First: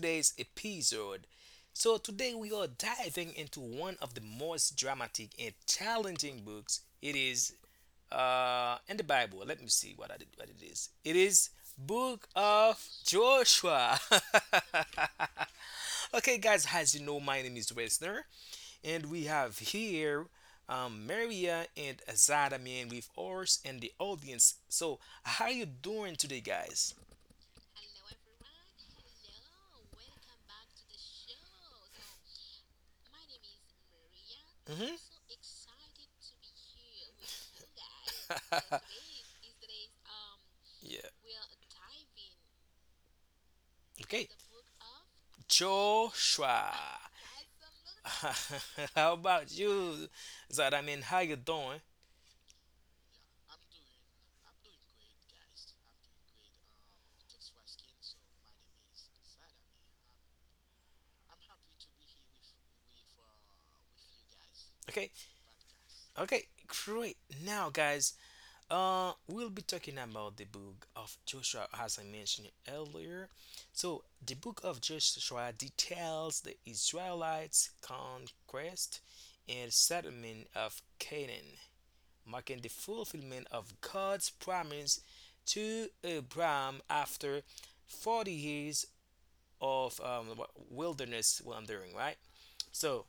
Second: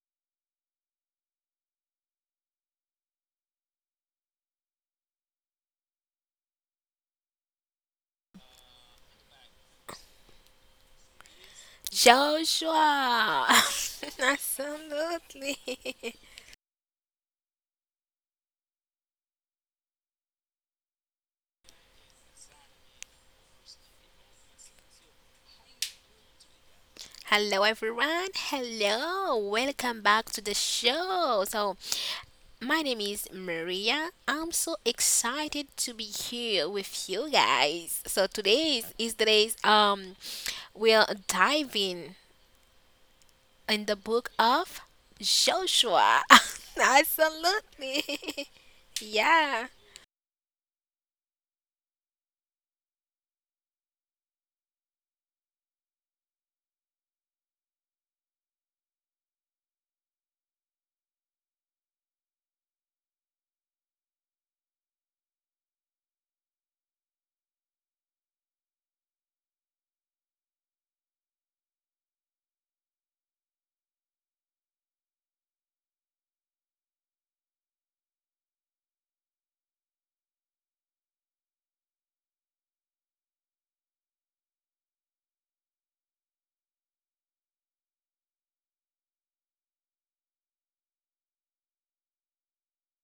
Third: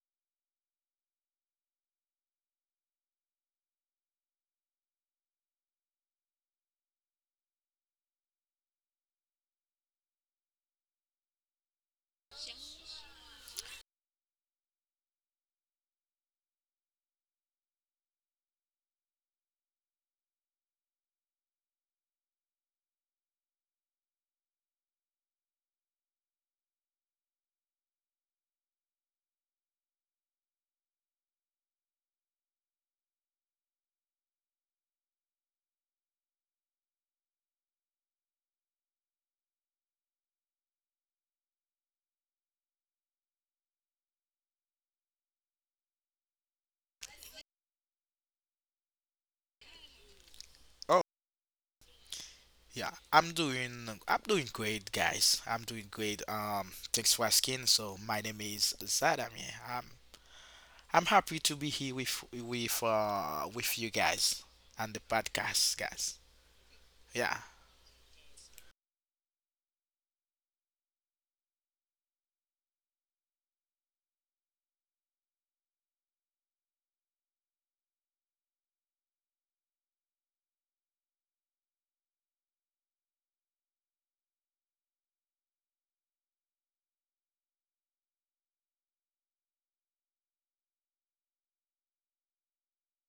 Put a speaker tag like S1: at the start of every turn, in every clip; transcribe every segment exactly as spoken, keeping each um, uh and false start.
S1: today's episode. So today we are diving into one of the most dramatic and challenging books. It is uh in the Bible. Let me see what I did, what it is. It is Book of
S2: Joshua!
S1: Joshua.
S2: Absolutely.
S1: Okay, guys, as you know, my name is Wesner, and we have here um, Maria and Azada man with us and the audience. So how you doing today, guys?
S2: Hello, everyone. Hello. Welcome back to the show. So, my name is Maria. I'm so
S1: hmm
S2: excited to be here with you guys. So, today's is today's, um,
S1: yeah.
S2: we're diving in in the
S1: Okay.
S2: book of Joshua.
S1: Joshua.
S2: Absolutely.
S1: How about
S2: Yeah.
S1: you, Zad? I
S3: Oh
S1: mean, how you doing?
S3: yeah, I'm doing I'm doing great, guys. I'm doing great. Um, thanks for asking. So my name is Zadam. Yeah, I'm I'm happy to be here with with uh with you guys and the
S1: Okay.
S3: podcast guys.
S1: Okay. Great.
S3: Yeah,
S1: Now, guys, Uh, we'll be talking about the book of Joshua, as I mentioned earlier. So, the book of Joshua details the Israelites' conquest and settlement of Canaan, marking the fulfillment of God's promise to Abraham after forty years of um, wilderness wandering, right? So,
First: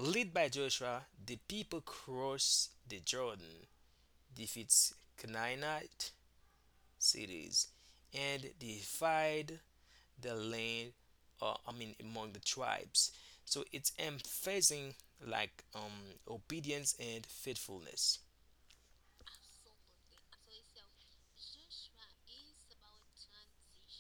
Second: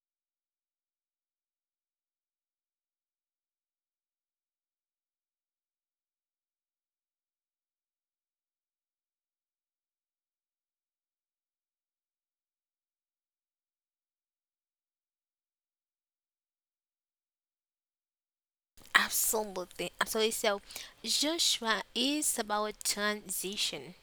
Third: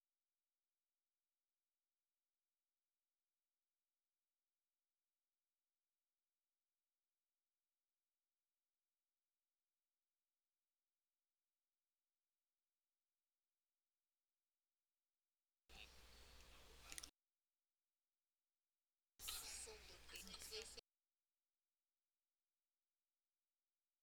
S1: led by Joshua, the people cross the Jordan, defeats Canaanite cities and divide the land uh, i mean among the tribes, so it's emphasizing like um, obedience and faithfulness.
S2: Absolutely. Absolutely. So Joshua is about transition,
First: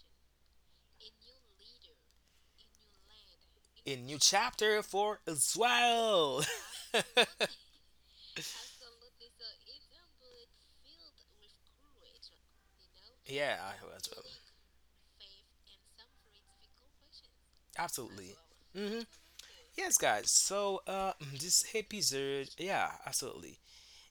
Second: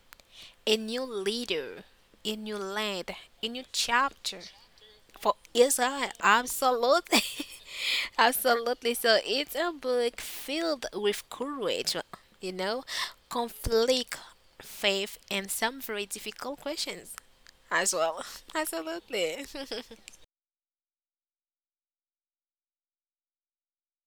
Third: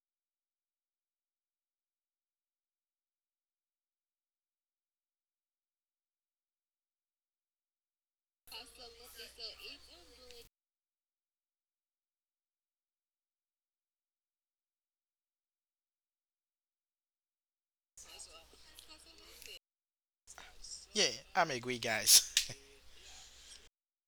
S2: a new leader, a new land, a new
S1: A new
S2: chapter
S1: chapter for
S2: for Israel.
S1: Israel.
S2: Absolutely. Absolutely. So it's a book filled with courage, you know,
S1: Yeah, I hope as
S2: conflict,
S1: well.
S2: faith, and some very difficult questions as well.
S1: Absolutely. hmm
S2: Absolutely.
S1: yes, guys, so
S3: yeah,
S1: uh mm,
S3: I'm a
S1: this
S3: great guys.
S1: episode, yeah, absolutely,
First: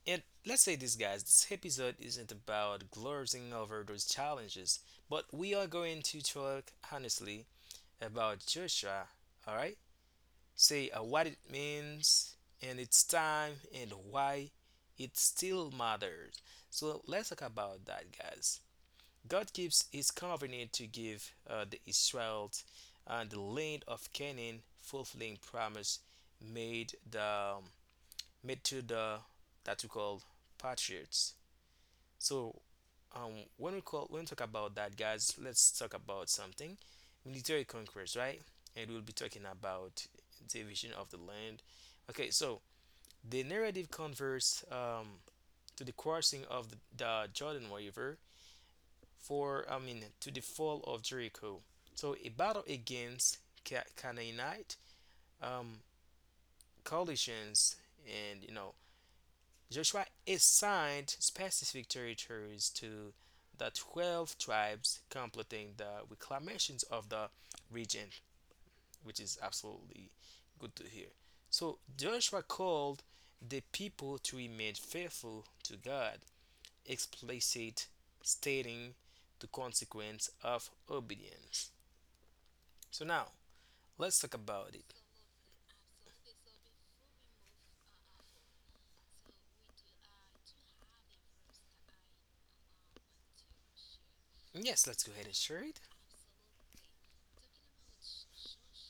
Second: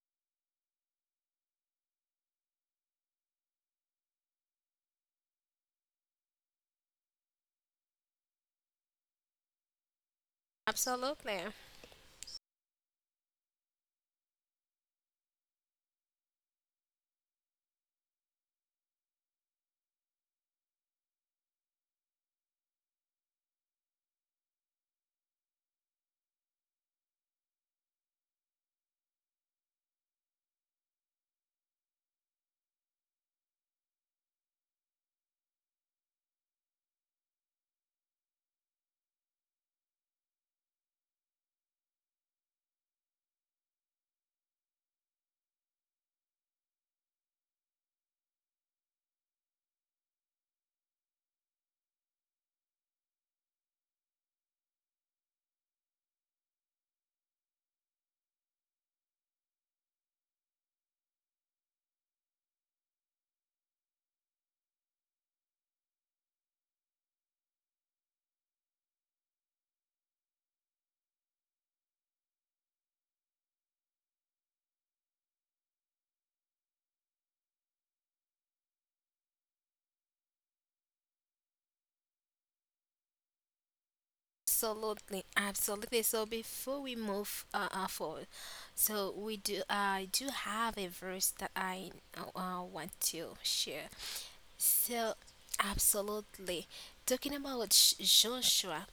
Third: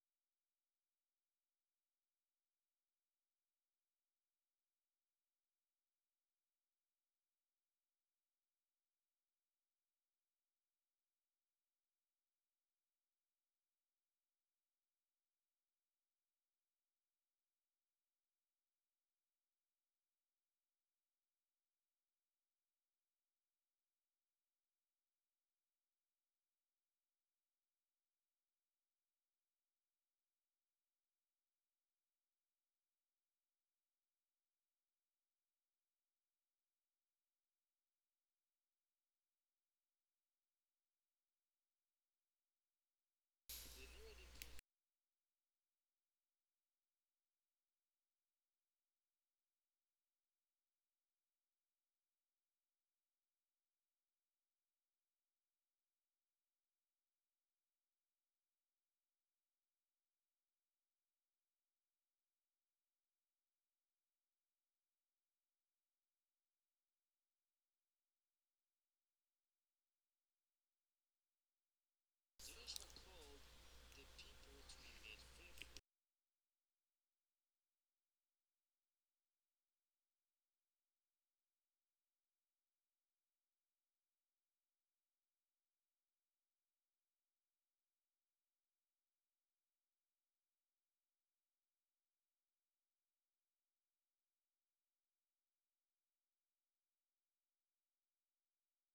S1: and let's say this, guys, this episode isn't about glossing over those challenges, but we are going to talk honestly about Joshua, all right? Say uh, what it
S2: Absolutely.
S1: means and its time and why it still matters. So let's talk about that, guys. God keeps his covenant to give uh, the Israelites uh, the land of Canaan, fulfilling promise made the um, made to the that we call patriots. So, um, when we call when we talk about that, guys, let's talk about something military conquest, right? And we'll be talking about division of the land. Okay, so the narrative converts um, to the crossing of the, the Jordan River for I mean to the fall of Jericho. So a battle against Ca- Canaanite um, coalitions and you know Joshua assigned specific territories to the twelve tribes, completing the reclamations of the region, which is absolutely good to hear. So Joshua called the people to remain faithful to God, explicit stating the consequence of obedience. So now let's talk about it.
S2: Absolutely, absolutely. So before we move uh, uh, forward, so we do I do have a verse that I uh, uh, want to share.
S1: Yes, let's
S2: So
S1: go ahead and share it.
S2: absolutely, talking about Sh- Joshua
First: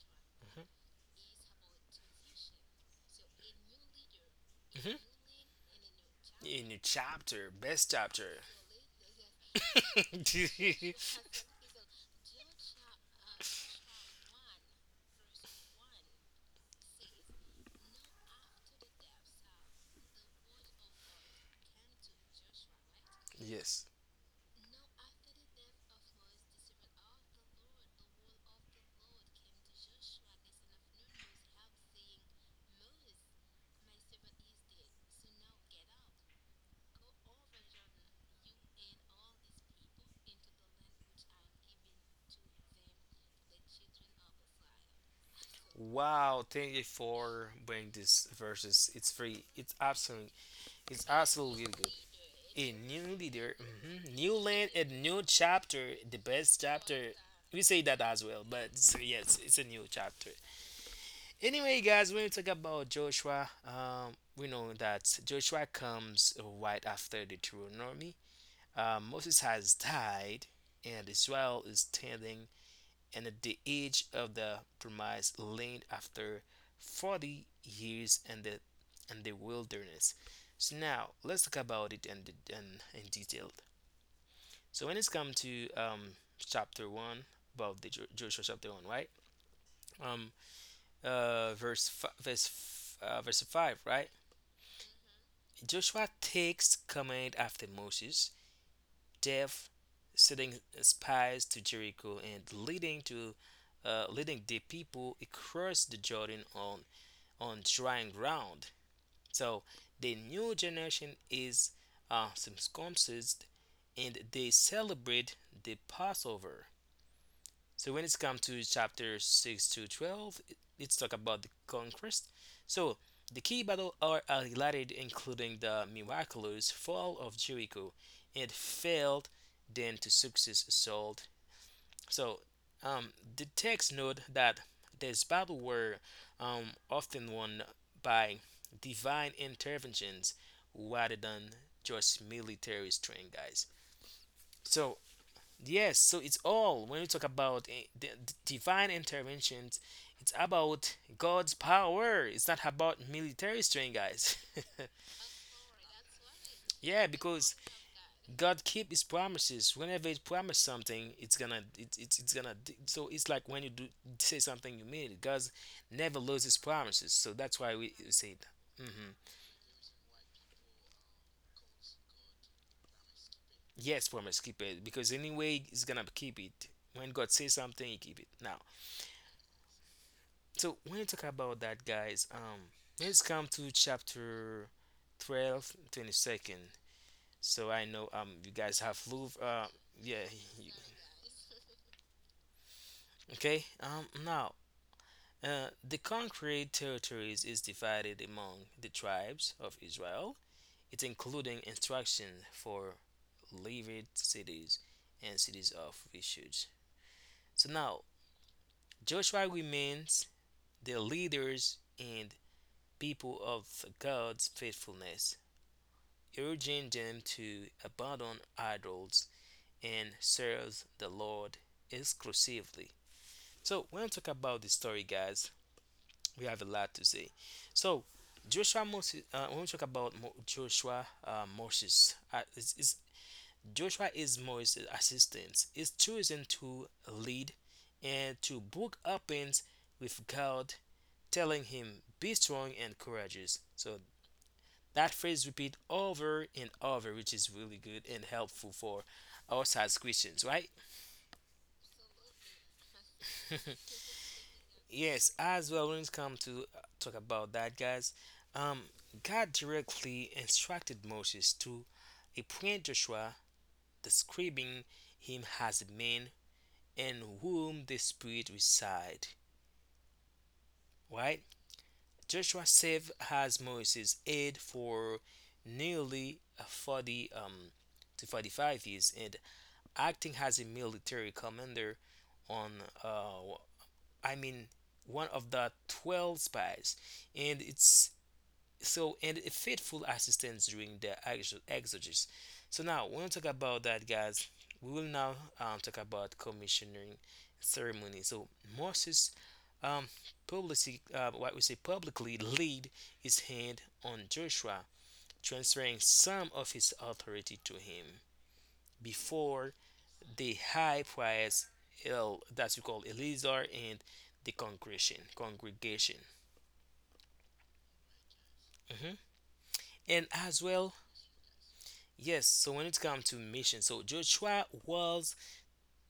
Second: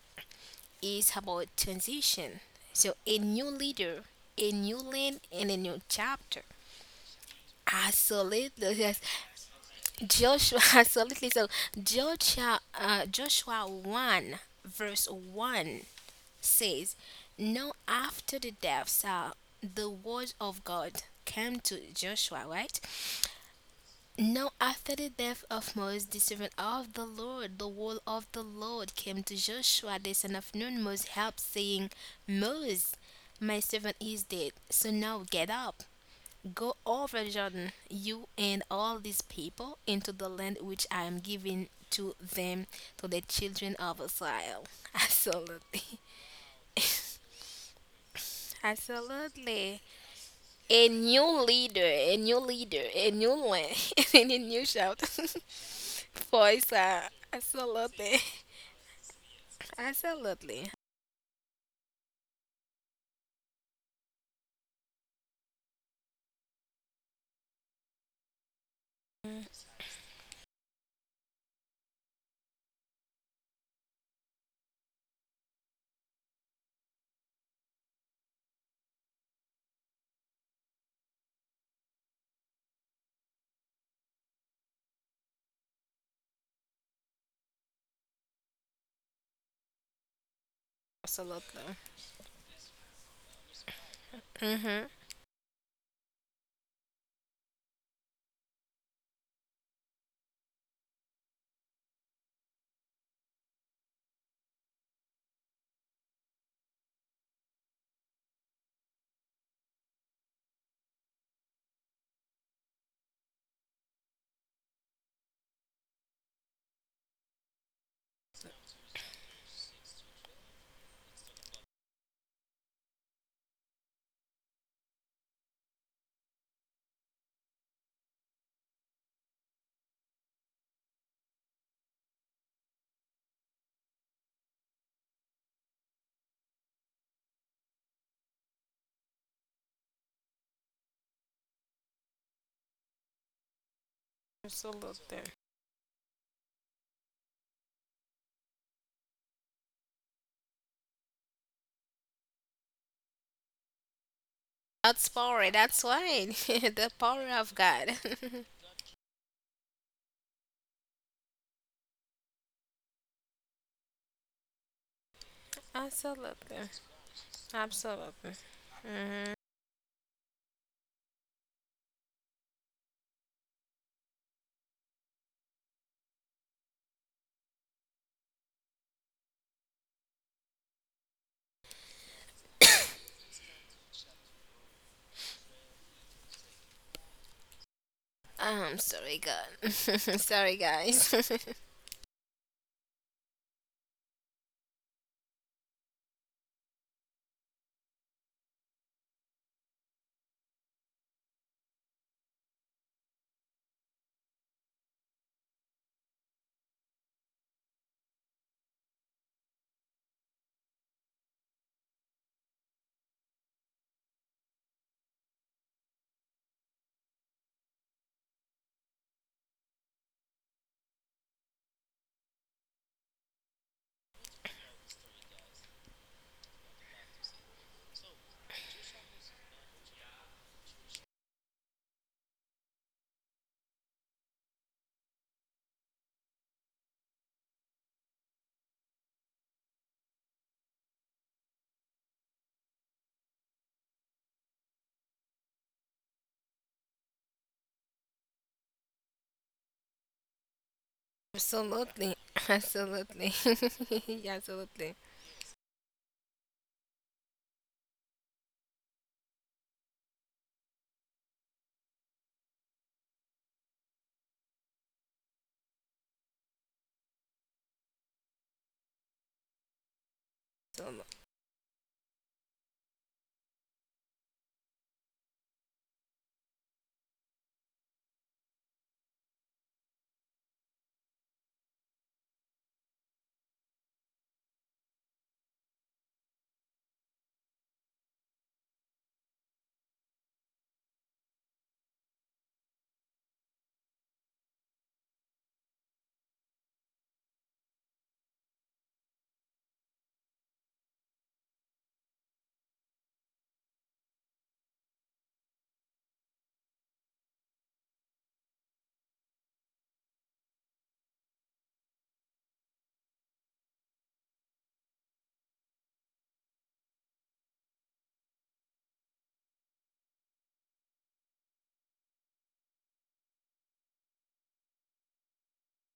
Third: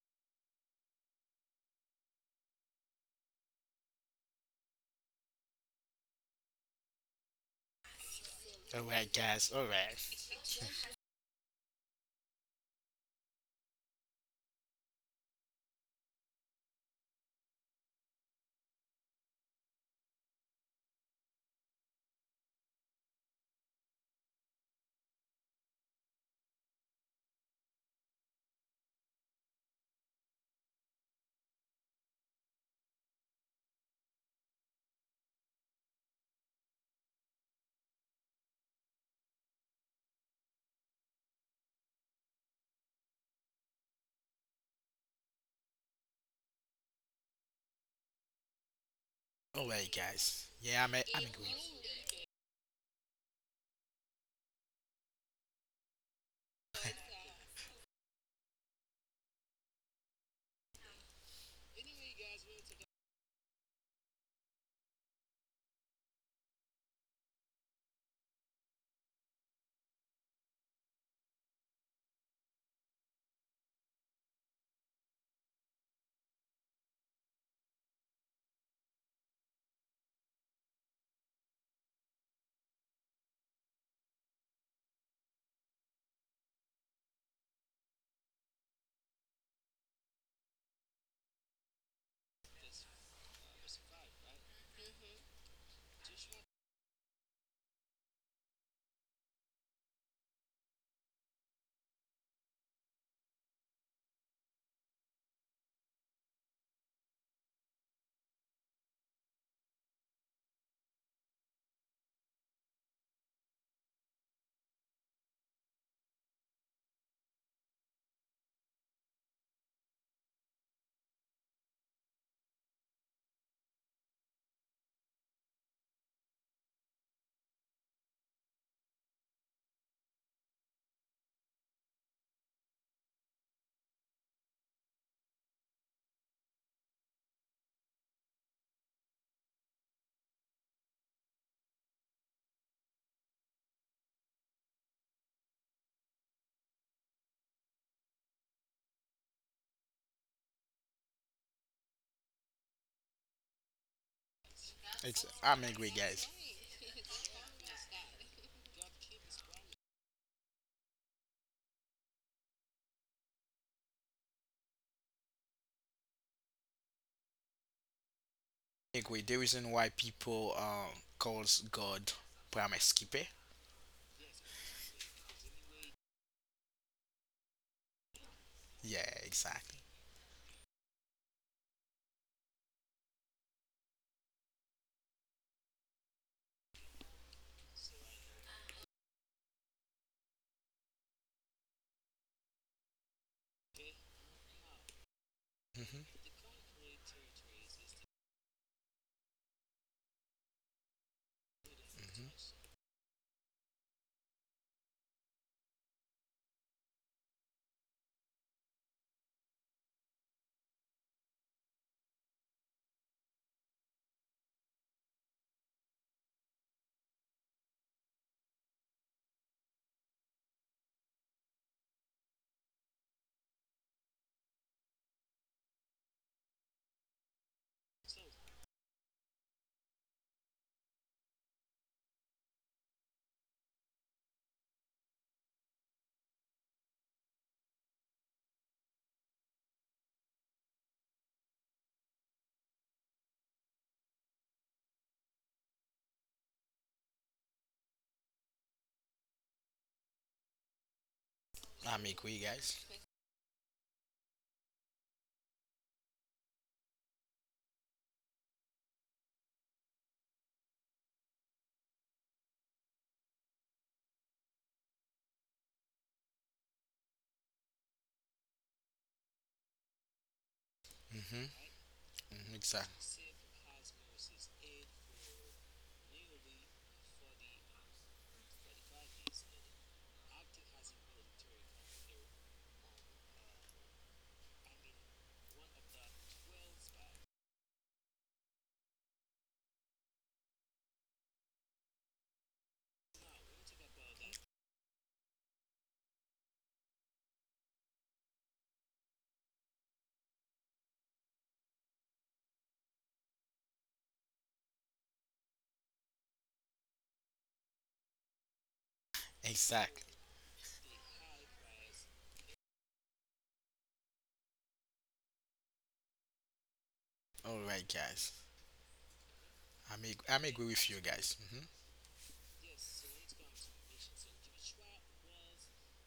S2: is about transition. So a new leader, a new
S1: hmm
S2: land, and a new chapter.
S1: In your chapter, best chapter.
S2: Absolutely,
S3: All
S2: yes.
S3: right, guys. All right,
S2: Joshua, absolutely. So Joshua, uh, Joshua one verse one says, now after the deaths, uh, the word of God came to Joshua, right?
S1: Yes.
S2: Now after the death of Moses, the servant of the Lord, the word of the Lord came to Joshua, the son of Nun, Moses helped, saying, Moses, my servant is dead, so now get up. Go over Jordan, you and all these people, into the land which I am giving to them, to the children of Israel. Absolutely.
S1: Wow, thank you for bringing this versus. It's free.
S3: all
S1: It's
S2: Absolutely.
S3: right,
S1: absolutely,
S3: guys. Yeah,
S2: A
S3: I'm a
S1: it's
S3: I'm a
S2: new
S3: great.
S1: absolutely
S2: leader,
S1: good.
S2: a new
S1: A
S2: leader, a
S1: new
S2: new
S1: leader,
S2: one,
S1: mhm,
S2: and
S1: new
S2: a new
S1: land, a
S2: shout.
S1: new chapter, the best
S2: Voice, uh,
S1: chapter. We say that as
S2: absolutely,
S1: well, but it's— yes, it's a new chapter.
S2: absolutely,
S1: Anyway, guys, when we talk about Joshua, um, we know that Joshua comes right after the Deuteronomy. Uh, Moses has died, and Israel is standing and at the age of the promised land after forty years in the in the wilderness. So now let's talk about it in, in, in detail. So when it's come to um, chapter one about the Jo- Joshua chapter one, right? um uh
S2: absolutely.
S1: Verse fi- verse f- uh, verse five, right?
S2: Mm-hmm.
S1: Joshua takes command after Moses' death, sending spies to Jericho and leading to uh, leading the people across the Jordan on on drying ground. So the new generation is uh, circumcised and they celebrate the Passover. So when it's come to chapter six to twelve, let's talk about the conquest. So the key battles are highlighted including the miraculous fall of Jericho and failed then to success assault. So um, the text note that these battles were um, often won by divine interventions rather than just military strength, guys. So
S2: Absolutely.
S1: yes, so it's all when we talk about eh, the, the divine interventions, it's about God's power. It's not about military strength, guys.
S2: That's
S3: It's
S2: power.
S3: I'm a
S2: That's
S3: great guys.
S2: why the
S1: Yeah,
S2: power
S1: because
S2: of God.
S1: God keep his promises. Whenever he promised something, it's gonna it it's, it's gonna d- so it's like when you do say something you mean it. God never loses
S2: Absolutely,
S1: promises. So that's why we say
S2: absolutely.
S1: that.
S3: A
S1: hmm
S3: great.
S2: Mm-hmm.
S3: The reason why people um calls God promise keeper.
S1: Yes, promise keep it because anyway he's gonna keep it. When God says something, he keep it. Now,
S3: Yeah, exactly.
S1: so when you talk about that, guys, um, let's come to chapter twelve twenty-second. So I know um you guys
S2: I'm
S1: have
S2: sorry,
S1: Louvre. Uh,
S2: God.
S1: yeah.
S2: Sorry,
S1: you-
S2: guys.
S1: okay. Um. Now Uh, the
S3: Hmm.
S1: conquered territories is divided among the tribes of Israel. It's including instruction
S3: Hmm.
S1: for levied cities and cities of refuge. So now Joshua remains the leaders and people of God's faithfulness, urging them to abandon idols and serve the Lord exclusively. So when I talk about the story, guys, we have a lot to say. So Joshua Moses, uh, when we talk about Mo- Joshua uh, Moses, uh, is, is Joshua is Moses' assistant. Is chosen to lead and to book opens with God, telling him, "Be strong and courageous." So that phrase repeat over and over, which is really good and helpful for us as Christians, right?
S3: I'm a
S2: Absolutely,
S3: great guys.
S2: absolutely, yeah, absolutely,
S1: Yes, as well, when it comes to uh, talk about that, guys, um, God directly instructed Moses to appoint Joshua, describing him as a man in whom the Spirit reside.
S2: absolutely.
S1: Right?
S3: Mm-hmm. Mm-hmm.
S1: Joshua served
S3: Exactly.
S1: as Moses' aide for nearly forty um, to forty-five years and acting as a military commander on, uh, I mean, one of the twelve spies. And it's so and a faithful assistance during the exo- exegesis. So now when we talk about that, guys, we will now um, talk about commissioning ceremony. So Moses, um, publicly, uh, what we say publicly, laid his hand on Joshua, transferring some of his authority to him before
S3: Exactly.
S1: the high priest, El, that's we call Eleazar, and the congregation. Congregation,
S3: All right, guys.
S1: hmm
S3: I'm ag-
S1: and
S3: I'm
S1: as
S3: agree with
S1: well.
S3: you guys. Mm-hmm.
S1: Yes, so when it comes to mission, so Joshua was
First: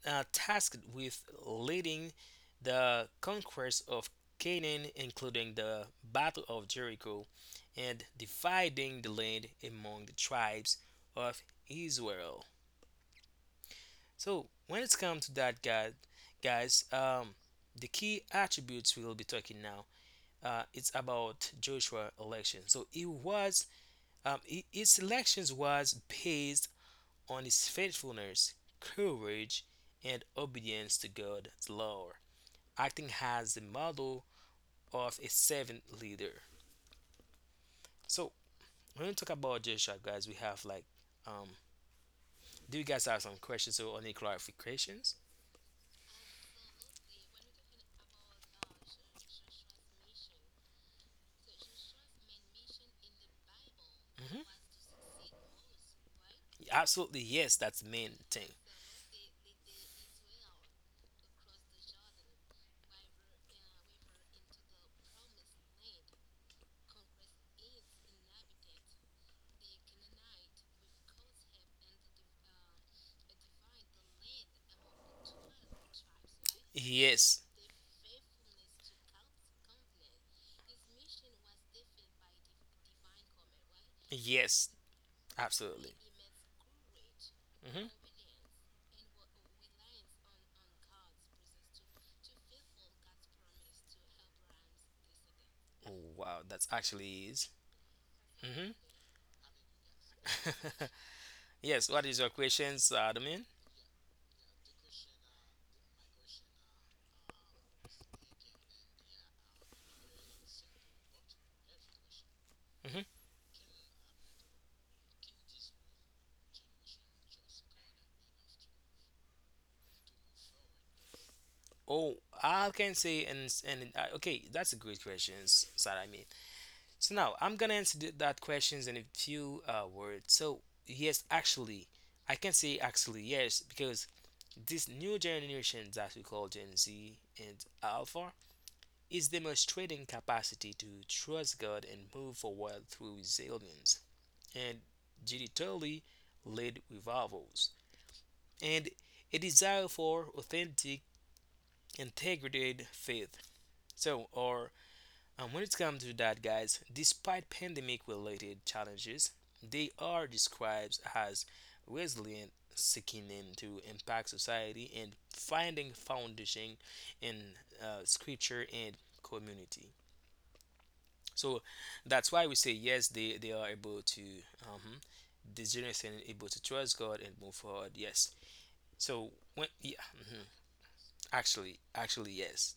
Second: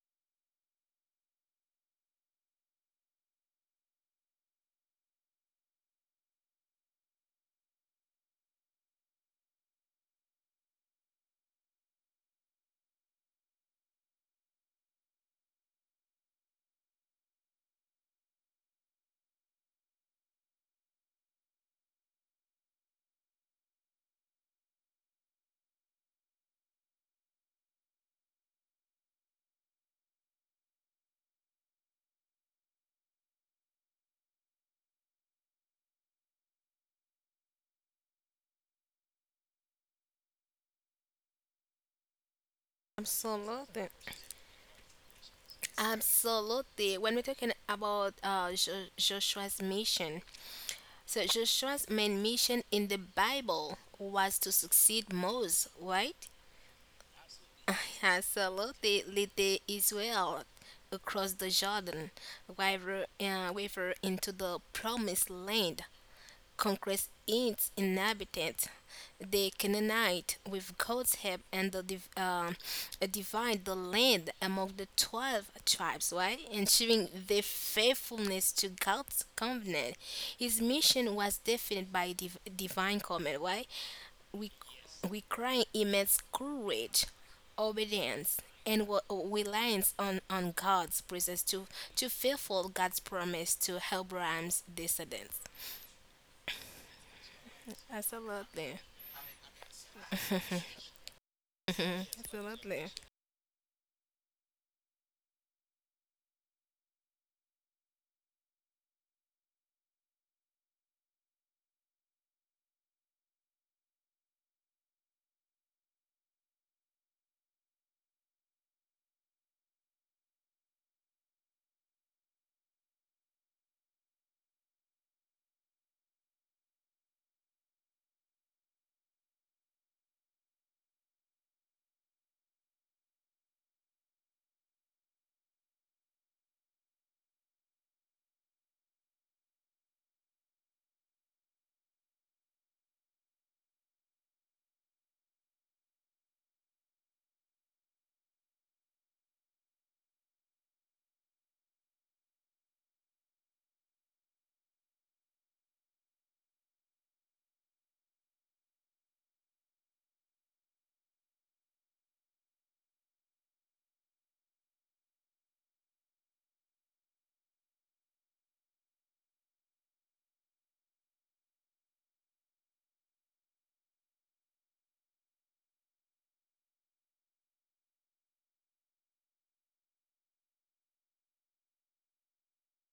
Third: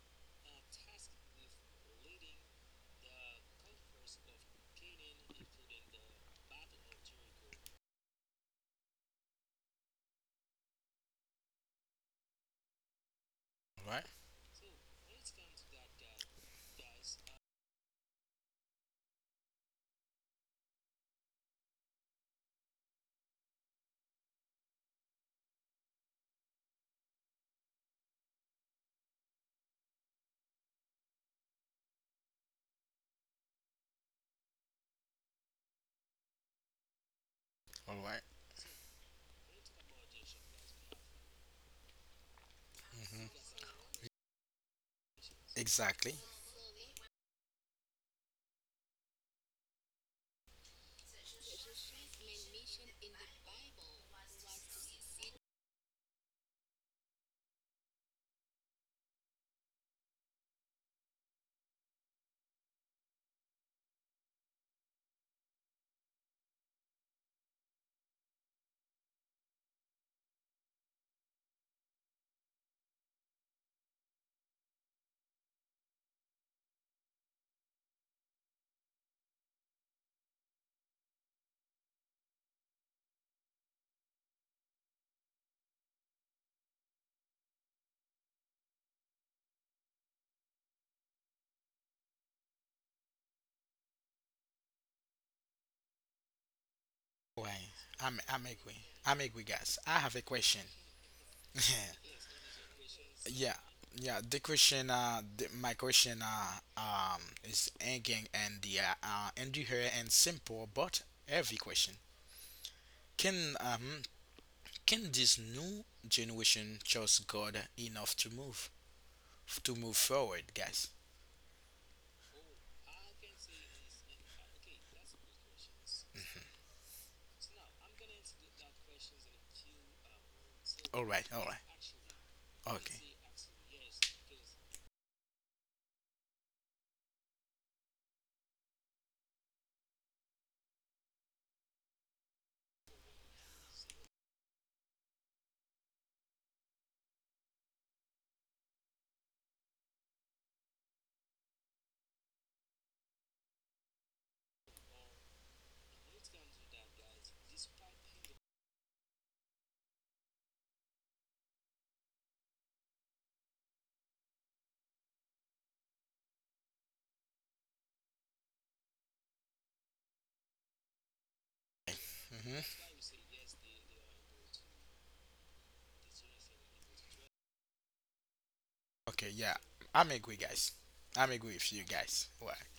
S1: uh, tasked with leading the conquest of Canaan, including the Battle of Jericho, and dividing the land among the tribes of Israel.
S3: All right.
S1: So when it comes to that, guys, guys, um, the key attributes we will be talking now, uh, it's about Joshua election. So it was, um, i- his elections was based on his faithfulness, courage, and obedience to God's law, acting as the model of a servant leader.
S3: All right.
S1: So when we talk about Joshua, guys, we have like, um, do you guys have
S3: Mm-hmm.
S1: some
S2: Absolutely.
S1: questions or any clarifications?
S3: Exactly.
S2: Absolutely. When we're talking about uh, Jo- Joshua's mission, so Joshua's main mission in the Bible was to
S1: hmm
S2: succeed Moses, right?
S1: Absolutely, yes, that's the main thing.
S2: Absolutely, lead the Israel across the Jordan River, uh, river into the promised land conquers its inhabitants. The Canaanite, with God's help, and the div- um, divide the land among the twelve tribes, right? Ensuring their
S1: Yes,
S2: faithfulness to God's covenant. His mission was defined by div- divine command, right? We
S1: yes,
S2: requiring
S1: absolutely.
S2: immense courage,
S1: hmm
S2: obedience, and wa- reliance on, on God's presence to, to fulfill God's promise to Abraham's descendants.
S1: Wow, that's actually is.
S3: Why? I'm I'm
S2: Absolutely.
S1: hmm
S3: agree. I'm agree, guys. I have a question.
S1: yes, what is your
S2: Absolutely.
S1: questions, Adamin?
S3: Yeah. Yeah. The question. Uh. The, my question. Uh. Um. Is again and the uh, uh and you hear and simple but every question.
S1: Mhm.
S3: Can um can this new generation trust God enough to move to move forward, guys?
S1: Oh, I can say and and uh, okay, that's a great question, Sarah. I mean, so now I'm gonna answer th- that questions in a few uh, words. So
S3: All right,
S1: yes,
S3: all right.
S1: actually, I can say
S3: Okay.
S1: actually yes because this new generation that we call Gen Z and Alpha is demonstrating capacity to trust God and move forward through resilience and digitally led revivals and a desire for authentic, integrated faith. So, or Um, when it comes to that, guys, despite pandemic-related challenges, they are described as resilient, seeking in to impact society and finding foundation in uh, scripture and community. So that's why we say
S3: Hmm.
S1: yes, they, they are able to um, this generation able to trust God and move forward. Yes.
S3: Okay,
S1: So
S3: yeah.
S1: when yeah,
S3: I'm agree,
S1: mhm.
S3: guys. I'm agree with
S1: Actually
S3: you guys.
S1: actually
S3: Why?
S1: yes.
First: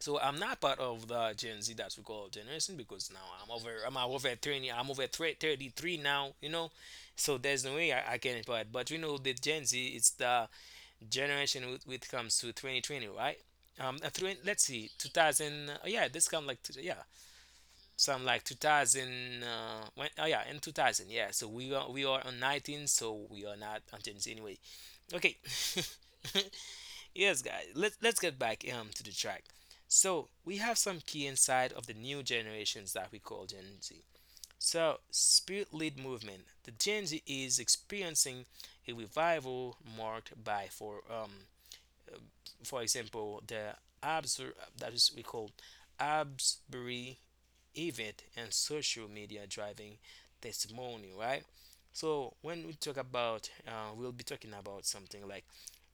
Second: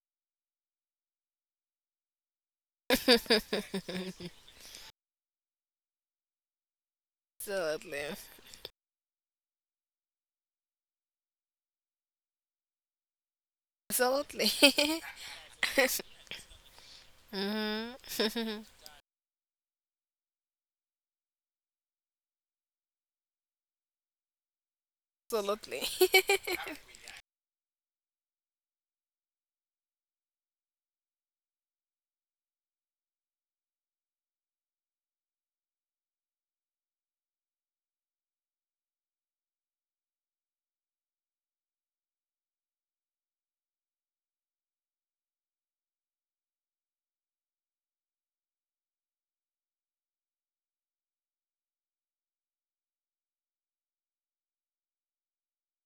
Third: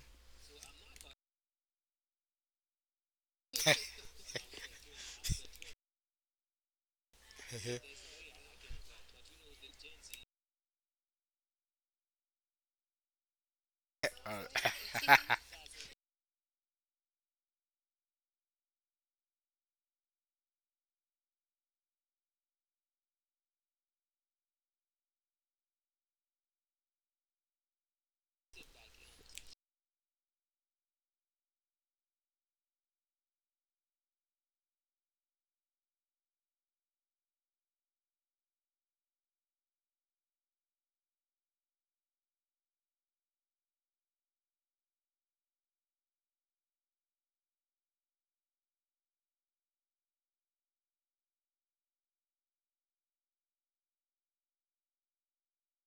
S1: So I'm not part of the Gen Z that we call generation because now I'm over I'm over thirty, I'm over thre- thirty-three now, you know, so there's no way I, I
S2: Absolutely.
S1: can part, but you know the Gen Z it's the generation with which comes to twenty twenty, right? Um uh, three,
S3: All
S2: Absolutely.
S1: let's see,
S3: right.
S1: two thousand, uh, yeah, this come like t- yeah,
S2: Mhm.
S1: some like
S2: Absolutely.
S1: two thousand uh when, oh yeah, in two thousand, yeah, so we are we are on nineteen, so we are not on Gen Z anyway. Okay. Yes, guys, let's let's get back um to the track. So we have some key insight of the new generations that we call Gen Z. So spirit led movement. The Gen Z is experiencing a revival marked by for um for example the Absur that is we call Absbury event and social media driving testimony, right? So when we talk about uh, we'll be talking about something like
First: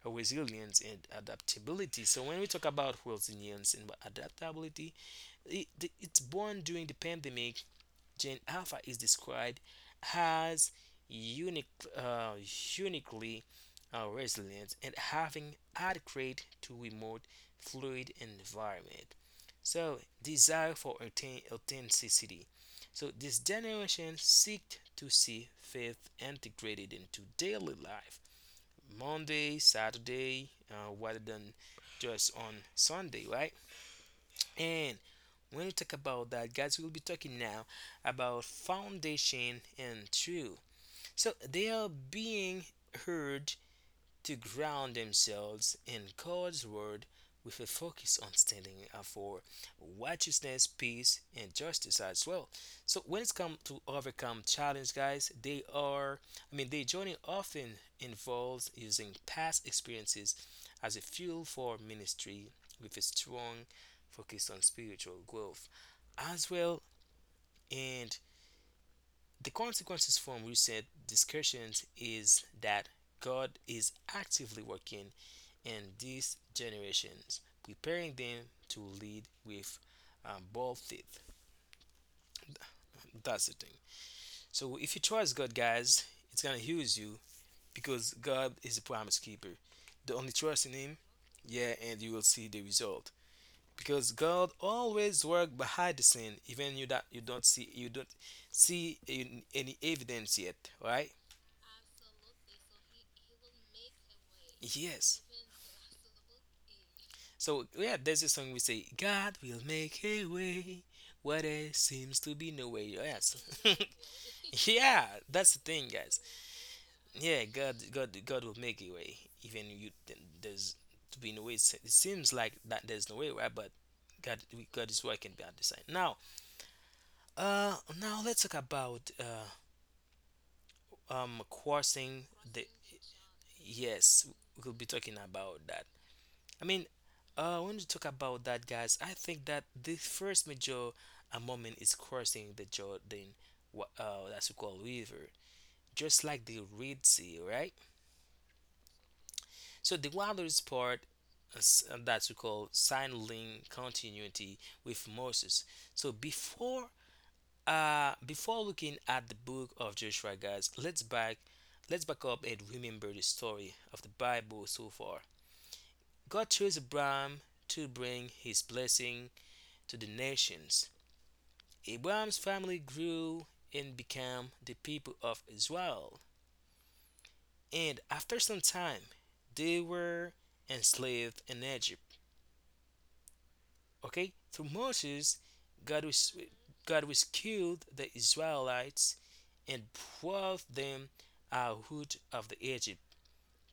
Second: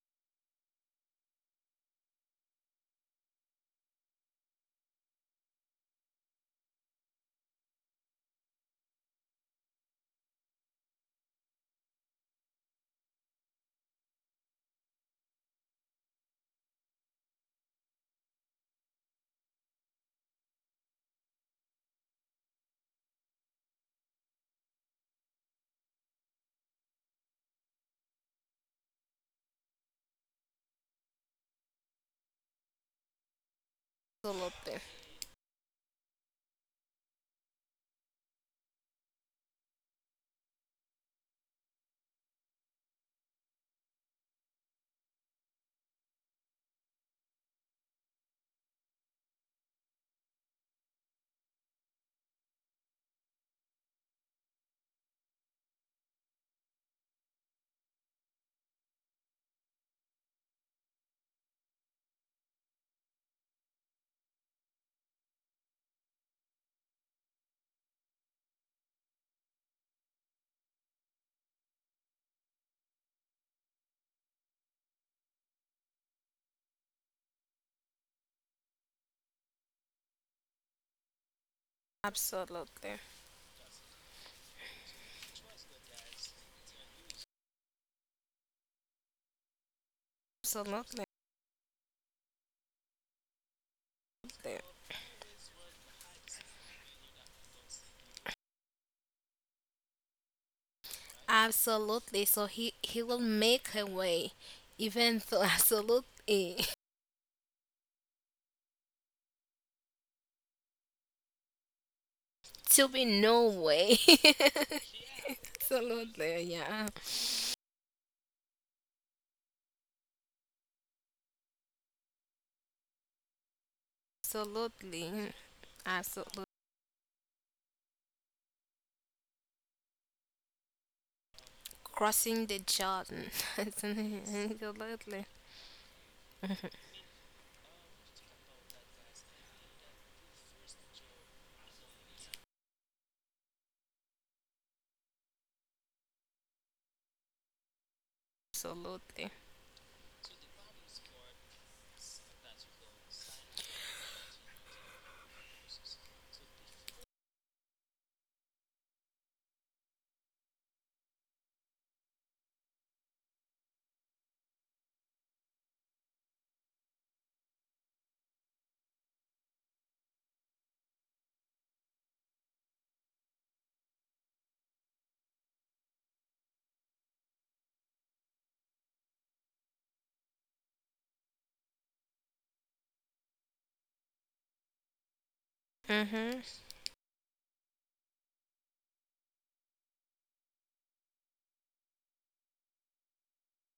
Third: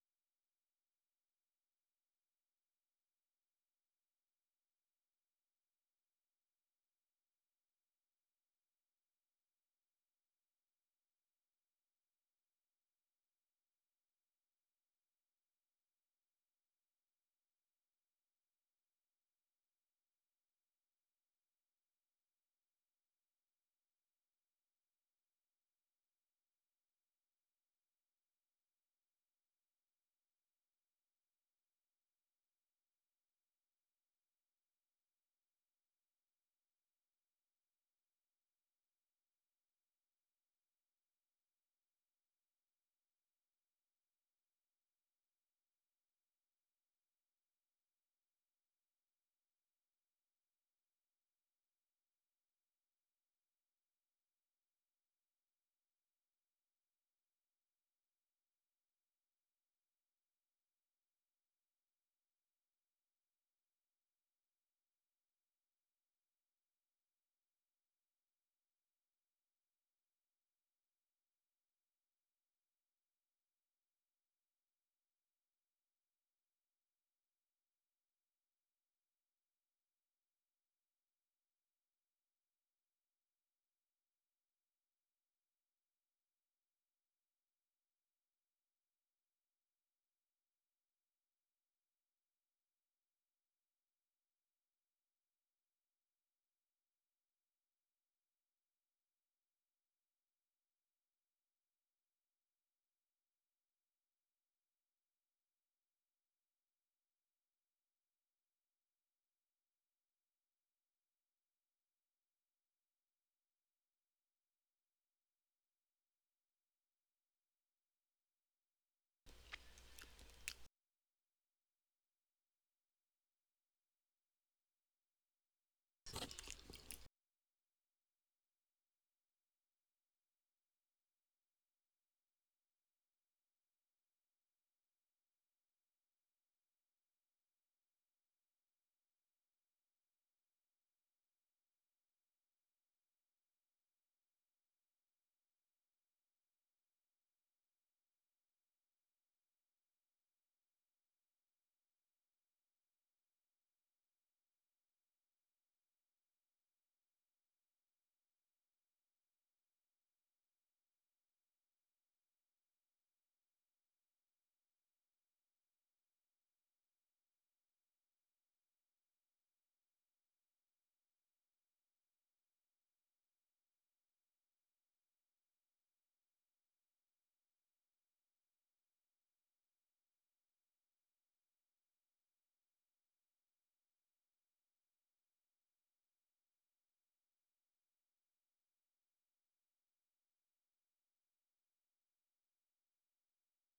S1: resilience and adaptability. So when we talk about resilience and adaptability, it, it's born during the pandemic. Gen Alpha is described as unique, uh, uniquely uh, resilient and having adequate to remote fluid environment. So, desire for authen- authenticity. So, this generation seek to see faith integrated into daily life, Monday, Saturday, uh, rather than just on Sunday, right?
S2: Absolutely.
S1: And when we talk about that, guys, we'll be talking now about foundation and truth. So they are being heard to ground themselves in God's word with a focus on standing up for righteousness, peace, and justice as well. So when it's come to overcome challenge, guys, they are I mean their journey often involves using past experiences as a fuel for ministry with a strong focus on spiritual growth as well, and the consequences from recent discussions is that God is actively working in these generations, preparing them to lead with um, bold faith.
S2: Absolutely.
S1: That's the thing. So if you trust God, guys, it's gonna use you because God is a promise keeper. The only trust in Him,
S2: Absolutely.
S1: yeah, and you will see the result. Because God always works behind the scene, even you that you don't see you don't see in- any evidence yet, right?
S2: Absolutely. So he he will make a way, even
S1: Yes.
S2: though absolutely
S1: So yeah, there's a song we say, God will make a way where there seems to be no
S2: to
S1: way. Oh,
S2: be
S1: yes.
S2: no way.
S1: Yeah, that's the thing, guys.
S2: Absolutely. Yeah.
S1: Yeah, God, God, God will make a way. Even you, there's to be no way. It seems like that there's no way, right? But God, God is working
S2: Absolutely.
S1: behind the sign. Now,
S2: Absolutely.
S1: uh, now let's talk about uh, um, crossing
S2: Crossing the
S1: the.
S2: Jordan.
S1: Yes, we'll be talking
S2: Absolutely.
S1: about that. I mean, uh, when you talk about that, guys, I think that the first major uh, moment is crossing the Jordan, wha- uh, that's we call river, just like the Red Sea, right?
S2: Absolutely.
S1: So the wildest part uh, s- uh, that we call signaling continuity with Moses. So before, uh, before looking at the book of Joshua, guys, let's back, let's back up and remember the story of the Bible so far. God chose Abraham to bring his blessing to the nations. Abraham's family grew and became the people of Israel. And after some time, they were enslaved in Egypt. Okay, through Moses, God
S2: Mm-hmm.
S1: was God rescued the Israelites and brought them out of the Egypt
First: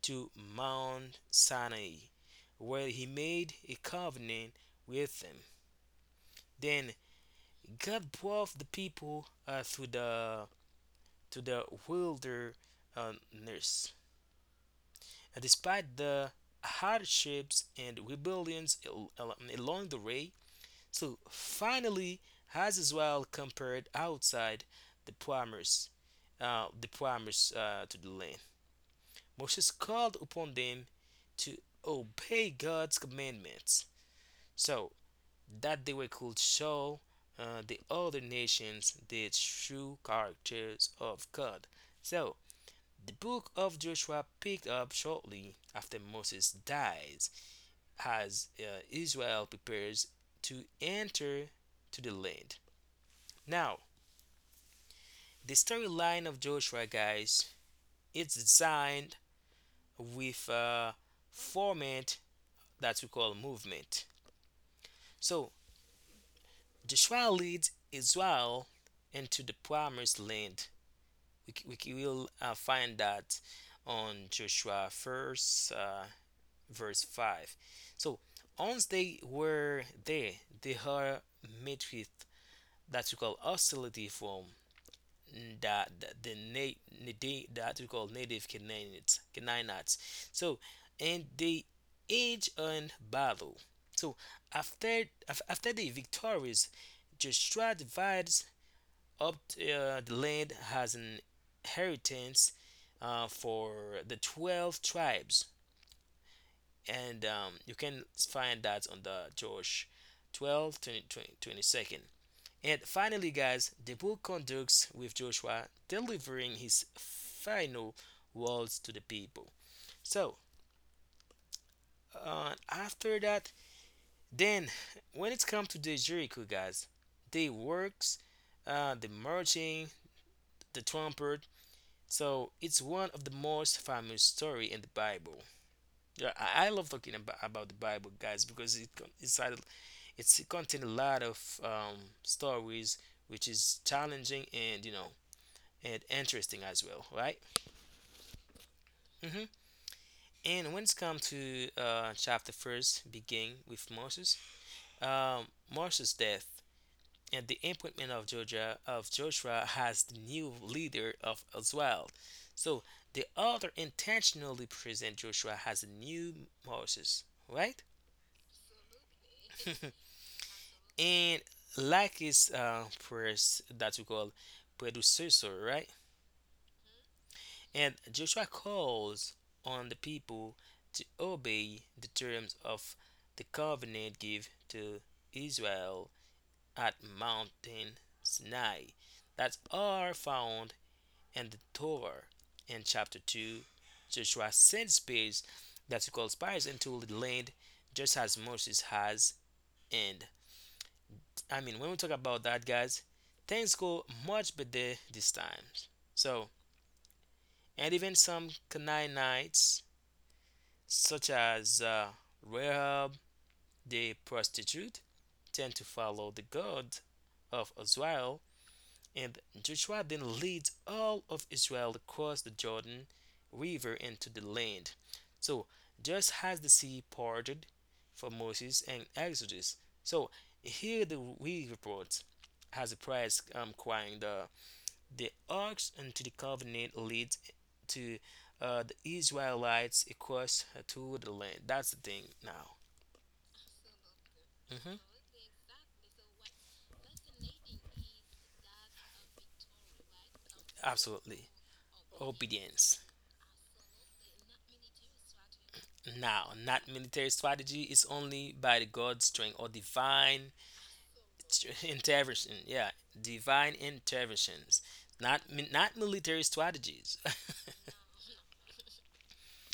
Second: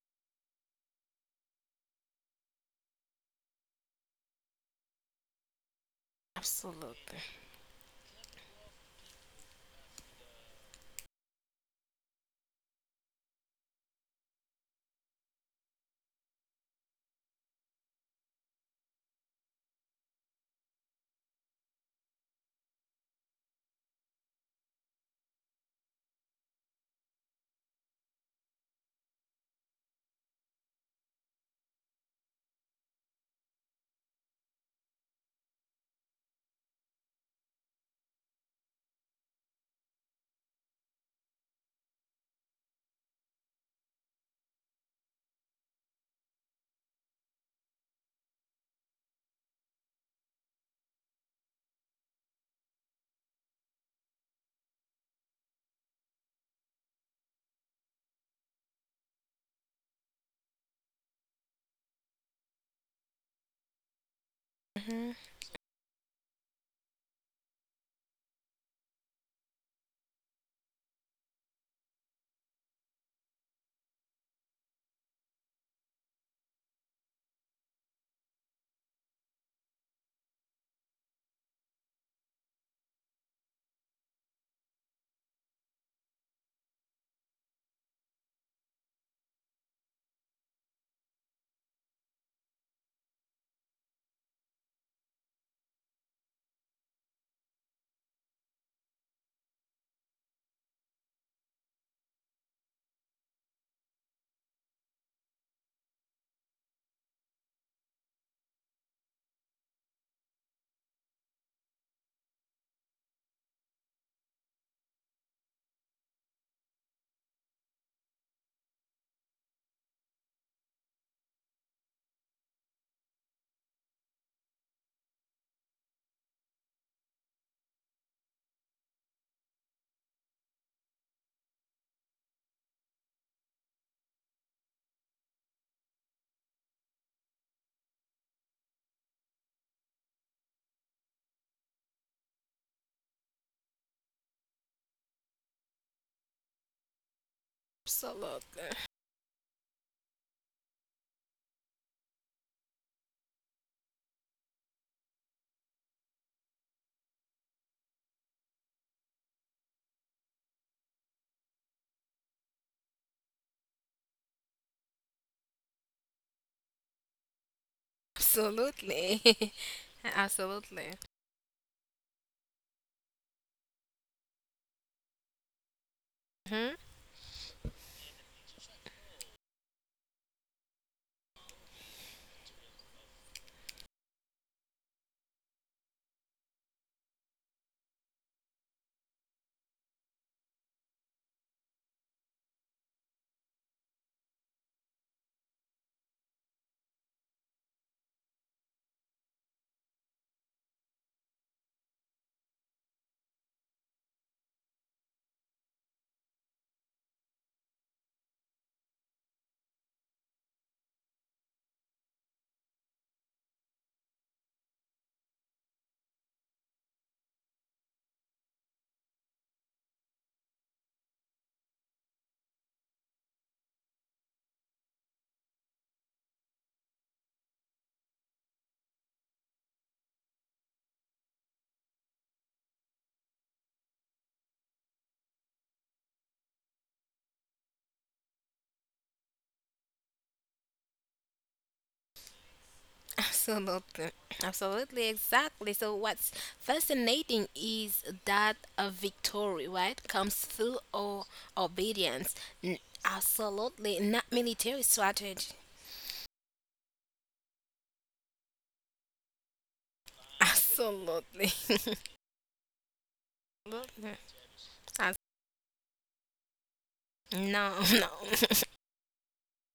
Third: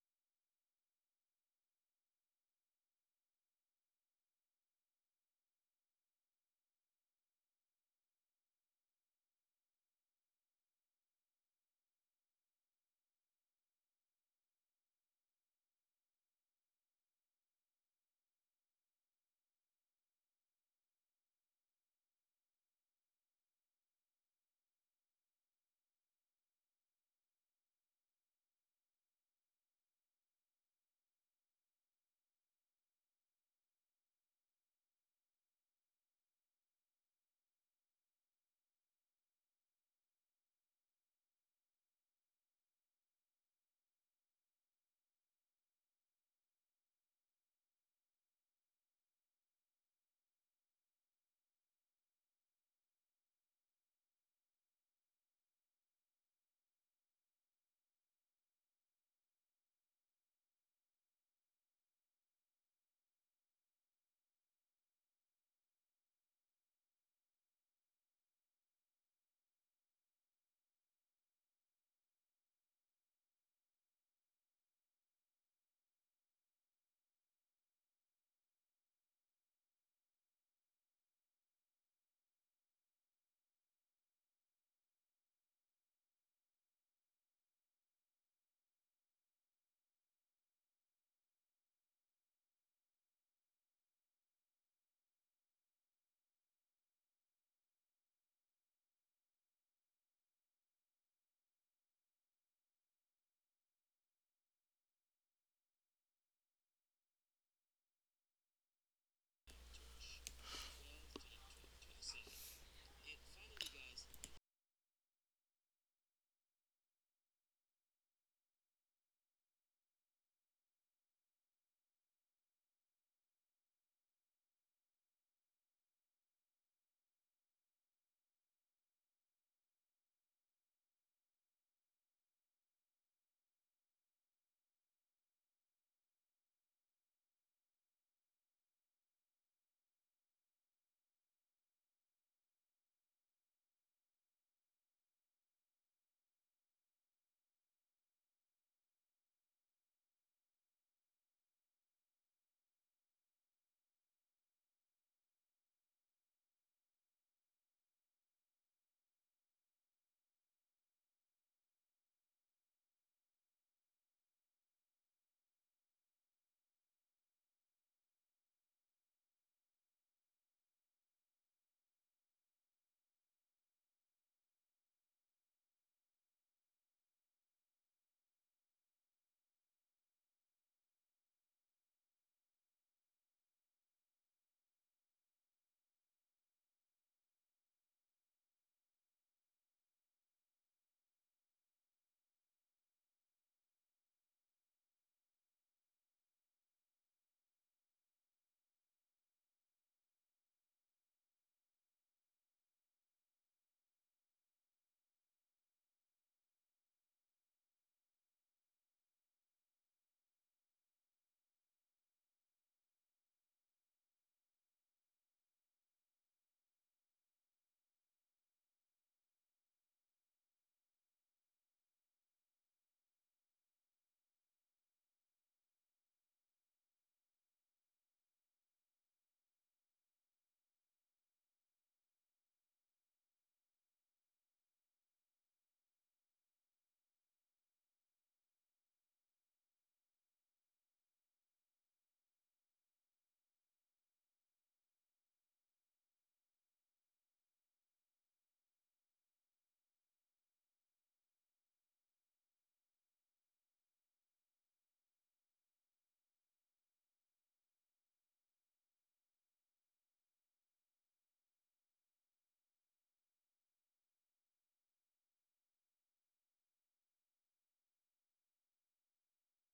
S1: to Mount Sinai, where he made a covenant with them. Then
S2: Absolutely.
S1: God brought the people uh, through the to the wilderness. And despite the hardships and rebellions al- al- along the way, so finally has as well compared outside the promise, uh, the promise uh, to the land. Moses called upon them to obey God's commandments, so that they were could show uh, the other nations the true characters of God. So the book of Joshua picked up shortly after Moses dies as uh, Israel prepares to enter to the land. Now, the storyline of Joshua, guys, it's designed with a format that we call movement.
S2: Mm-hmm.
S1: So, Joshua leads Israel into the promised land. We, c- we c- will uh, find that on Joshua first, uh, verse five. So, once they were there, they are met with that we call hostility from that the na- nati- that we call native Canaanites, Canaanites. So, and they age on battle. So after after the victories, Joshua divides up uh, the land as an inheritance uh, for the twelve tribes, and um, you can find that on the Joshua twelve twenty-second. And finally, guys, the book conducts with Joshua delivering his final words to the people. So, uh, after that, then when it comes to the Jericho, guys, the works, uh, the marching, the trumpet. So it's one of the most famous story in the Bible. Yeah, I love talking about, about the Bible, guys, because it, it's, it's contain a lot of um, stories which is challenging and you know and interesting as well, right?
S2: Absolutely.
S1: Hmm. And when it's come to uh, chapter first begin with Moses, um, Moses death and the appointment of Georgia of Joshua as the new leader of Israel. So the author intentionally present Joshua as a new Moses, right?
S2: Absolutely. Absolutely.
S1: And like his uh, press that we call predecessor, right?
S2: Hmm.
S1: And Joshua calls on the people to obey the terms of the covenant given to Israel at Mount Sinai that are found in the Torah. In chapter two, Joshua sends spies that he calls spies into the land just as Moses has. And I mean, when we talk about that, guys, things go much better this time. So, and even some Canaanites such as uh, Rahab the prostitute, tend to follow the God of Israel, and Joshua then leads all of Israel across the Jordan River into the land. So, just as the sea parted for Moses and Exodus, so here the we report has a price um, crying the the arcs into the covenant leads to uh, the Israelites across to the land. That's the thing now.
S2: Absolutely. Absolutely.
S1: Hmm.
S2: Exactly. So, what's fascinating is that a victory, right, comes through our
S1: Absolutely.
S2: obedience. N-
S1: Obedience.
S2: Absolutely. Not military strategy.
S1: Now, not military strategy, it's only by the God's strength or divine
S2: Absolutely.
S1: intervention. Yeah, divine
S2: Absolutely.
S1: interventions,
S2: As-
S1: not not military strategies.
S2: no, no.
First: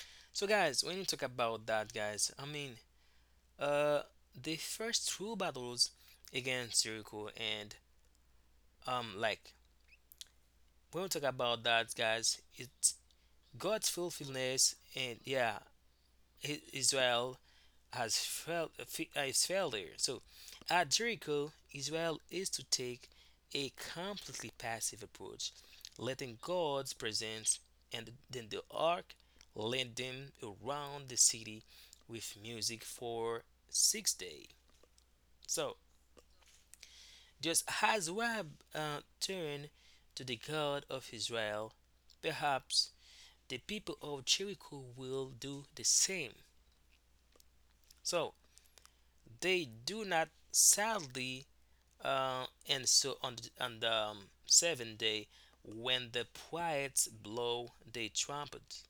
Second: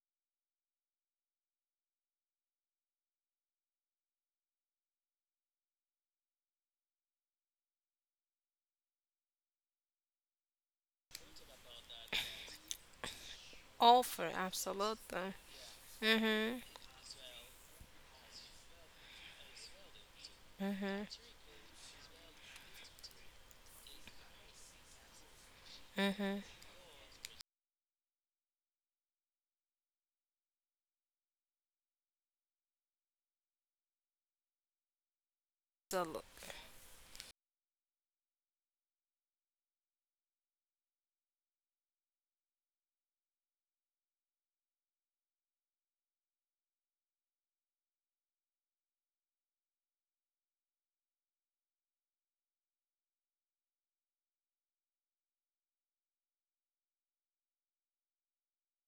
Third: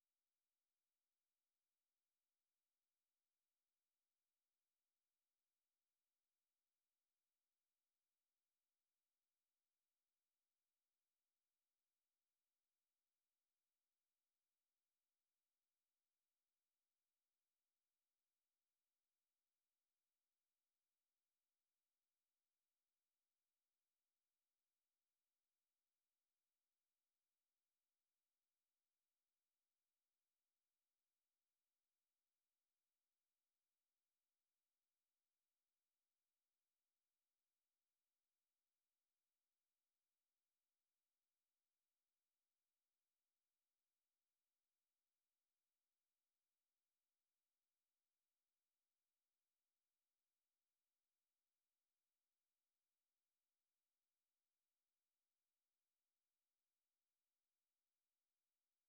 S1: So, guys, when you talk about that, guys, I mean, uh, the first true battles against Jericho and um, like when we talk about that, guys, it's God's
S2: Offer,
S1: fulfillment, and
S2: absolutely.
S1: yeah,
S2: Mm-hmm.
S1: I- Israel has failed, has failed there. So at Jericho, Israel is to take a completely passive approach, letting God's presence and then the ark lead them around the city with music for six days. So
S2: Absolutely.
S1: just as Rahab uh, turned to the God of Israel, perhaps the people of Jericho will do the same. So they do not sadly, uh, and so on, on the um, seventh day, when the prophets blow the trumpet,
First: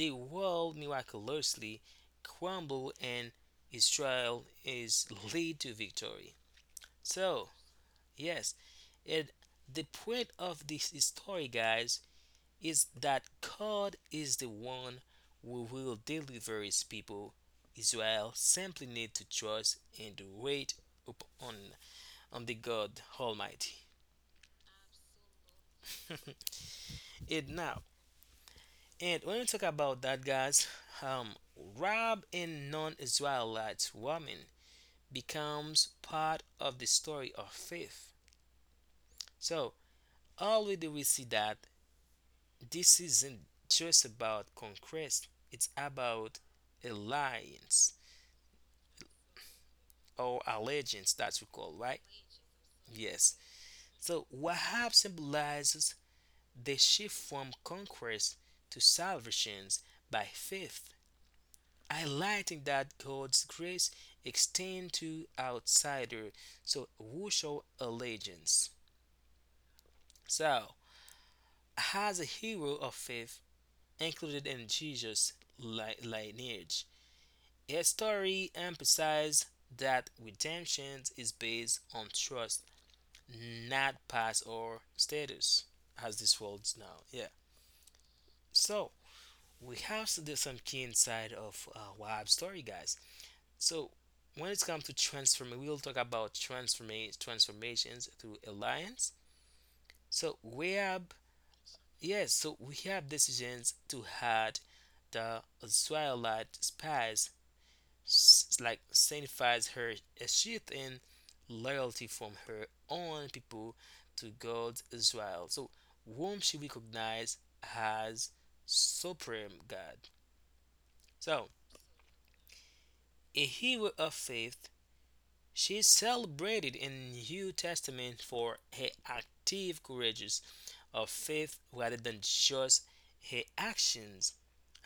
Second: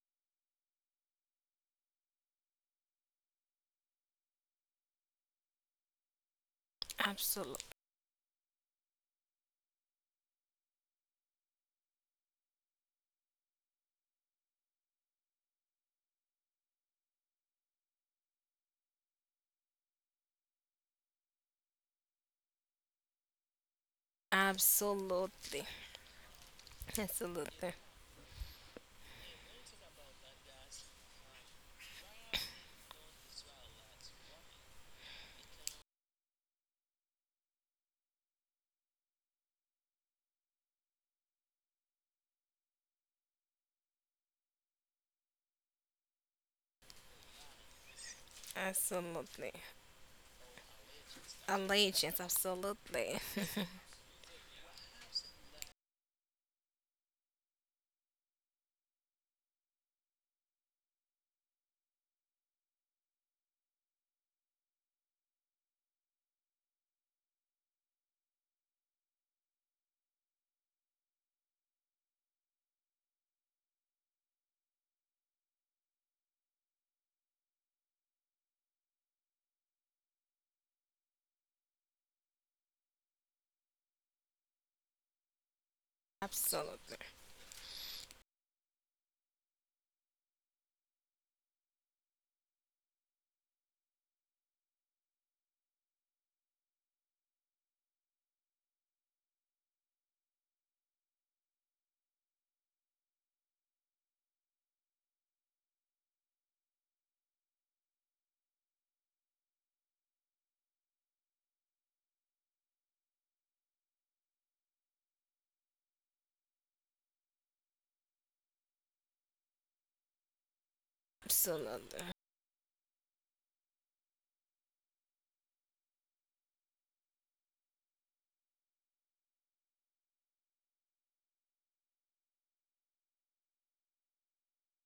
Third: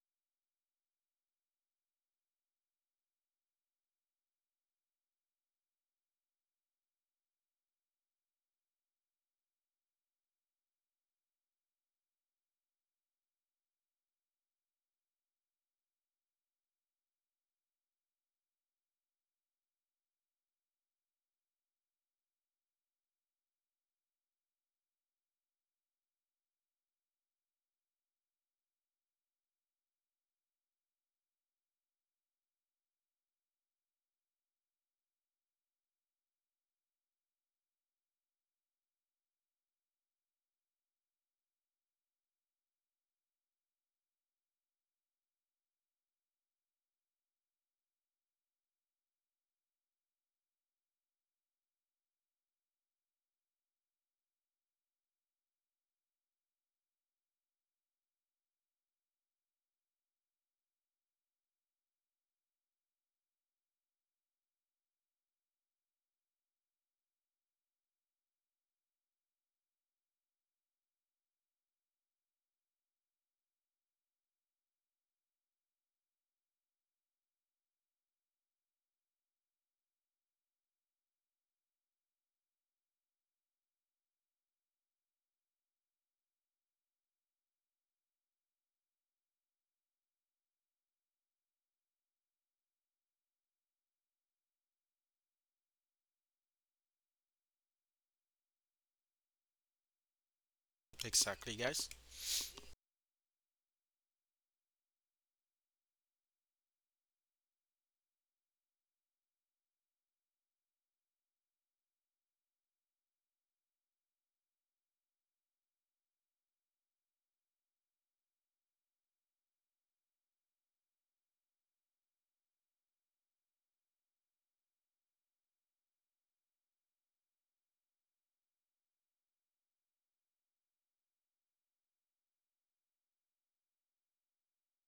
S1: the world miraculously crumble and Israel is lead to victory. So
S2: Absolutely.
S1: yes, at the point of this story, guys, is that God is the one who will deliver his people. Israel simply need to trust and wait upon on the God Almighty.
S2: Absolutely.
S1: And
S2: Absolutely.
S1: now, and when we talk about that, guys, um, Rab and non-Israelite woman becomes part of the story of faith. So already we see that this isn't just about conquest; it's about alliance.
S2: Absolutely.
S1: Or allegiance that we call, right?
S2: Allegiance, absolutely.
S1: Yes, so Wahab symbolizes the shift from conquest to salvations by faith, highlighting that God's grace extends to outsiders. So who show allegiance. So as a hero of faith included in Jesus li- lineage, his story emphasizes that redemption is based on trust, not past or status as this world's
S2: Absolutely.
S1: now. Yeah. So we have to do some key inside of uh, Wahab story, guys. So when it comes to transform, we will talk about transformation transformations through alliance. So we have
S3: Exactly, guys.
S1: yes, so we have decisions to had the Israelite spies s- like signifies her a shift in loyalty from her own people to God Israel, so whom she recognized as supreme God. So,
S2: Absolutely.
S1: a hero of faith, she is celebrated in New Testament for her active courageous of faith rather than just her actions,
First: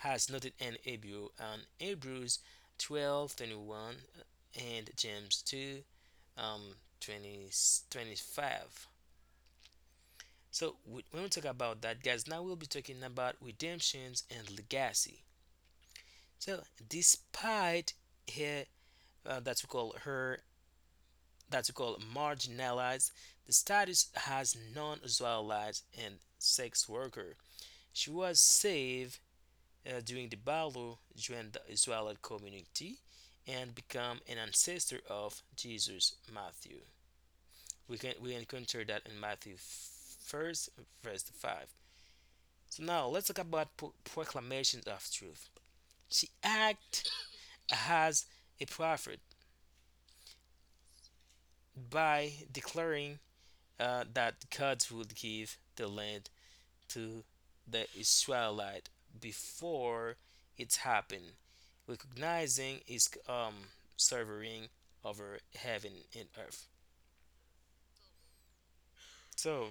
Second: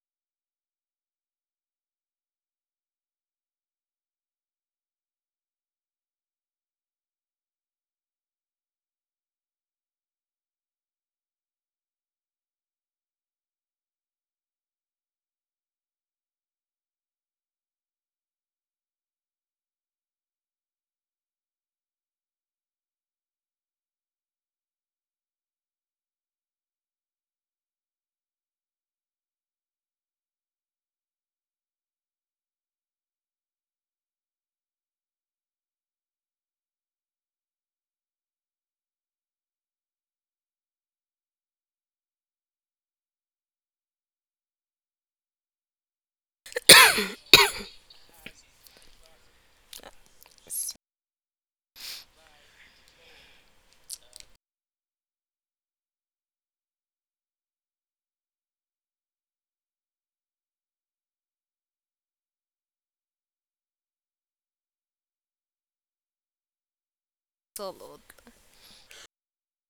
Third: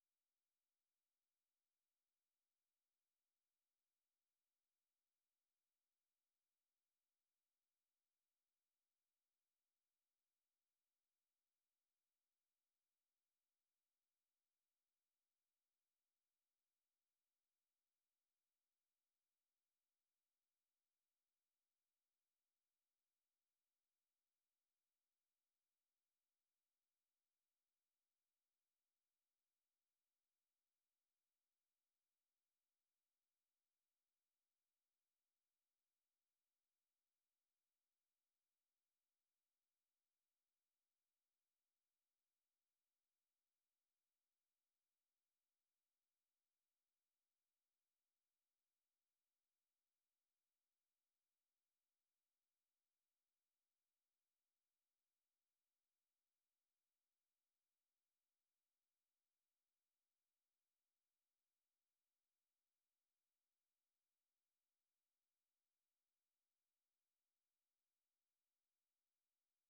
S1: as noted in Hebrew, um, Hebrews twelve twenty one and James two um twenty, twenty-five. So we, when we talk about that, guys, now we'll be talking about redemptions and legacy. So despite her uh, that we call her that we call marginalized the status has non-Israelites and sex worker, she was saved uh, during the battle, joined the Israelite community, and become an ancestor of Jesus Matthew. We can we encounter that in Matthew first verse five. So now let's talk about pro- proclamations of truth. She acted as a prophet
S2: Absolutely.
S1: by declaring uh, that God would give the land to the Israelite before it happened, recognizing his um, sovereign over heaven and earth. So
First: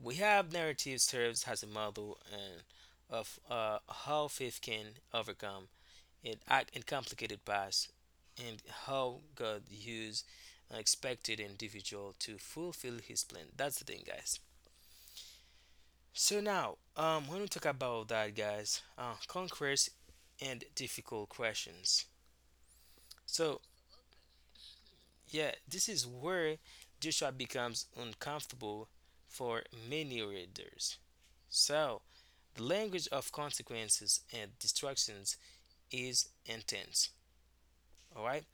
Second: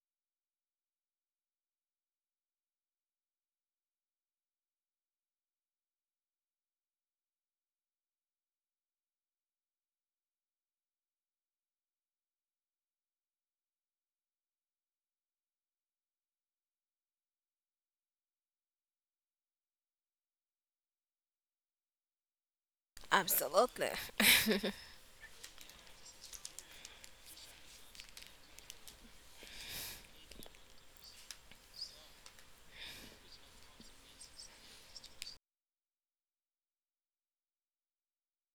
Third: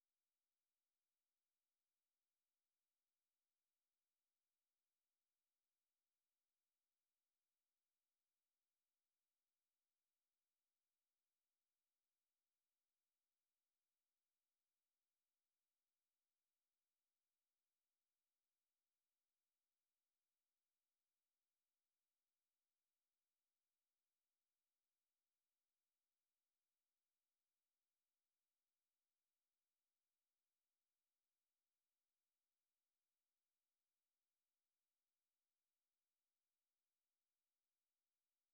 S1: we have narrative serves as a model and of uh, how faith can overcome it act in complicated past and how God used unexpected individual to fulfill his plan. That's the thing, guys. So now, um, when we talk about that, guys, uh, conquest and difficult questions. So
S2: Absolutely.
S1: yeah, this is where Joshua becomes uncomfortable for many readers. So the language of consequences and distractions is intense. All right.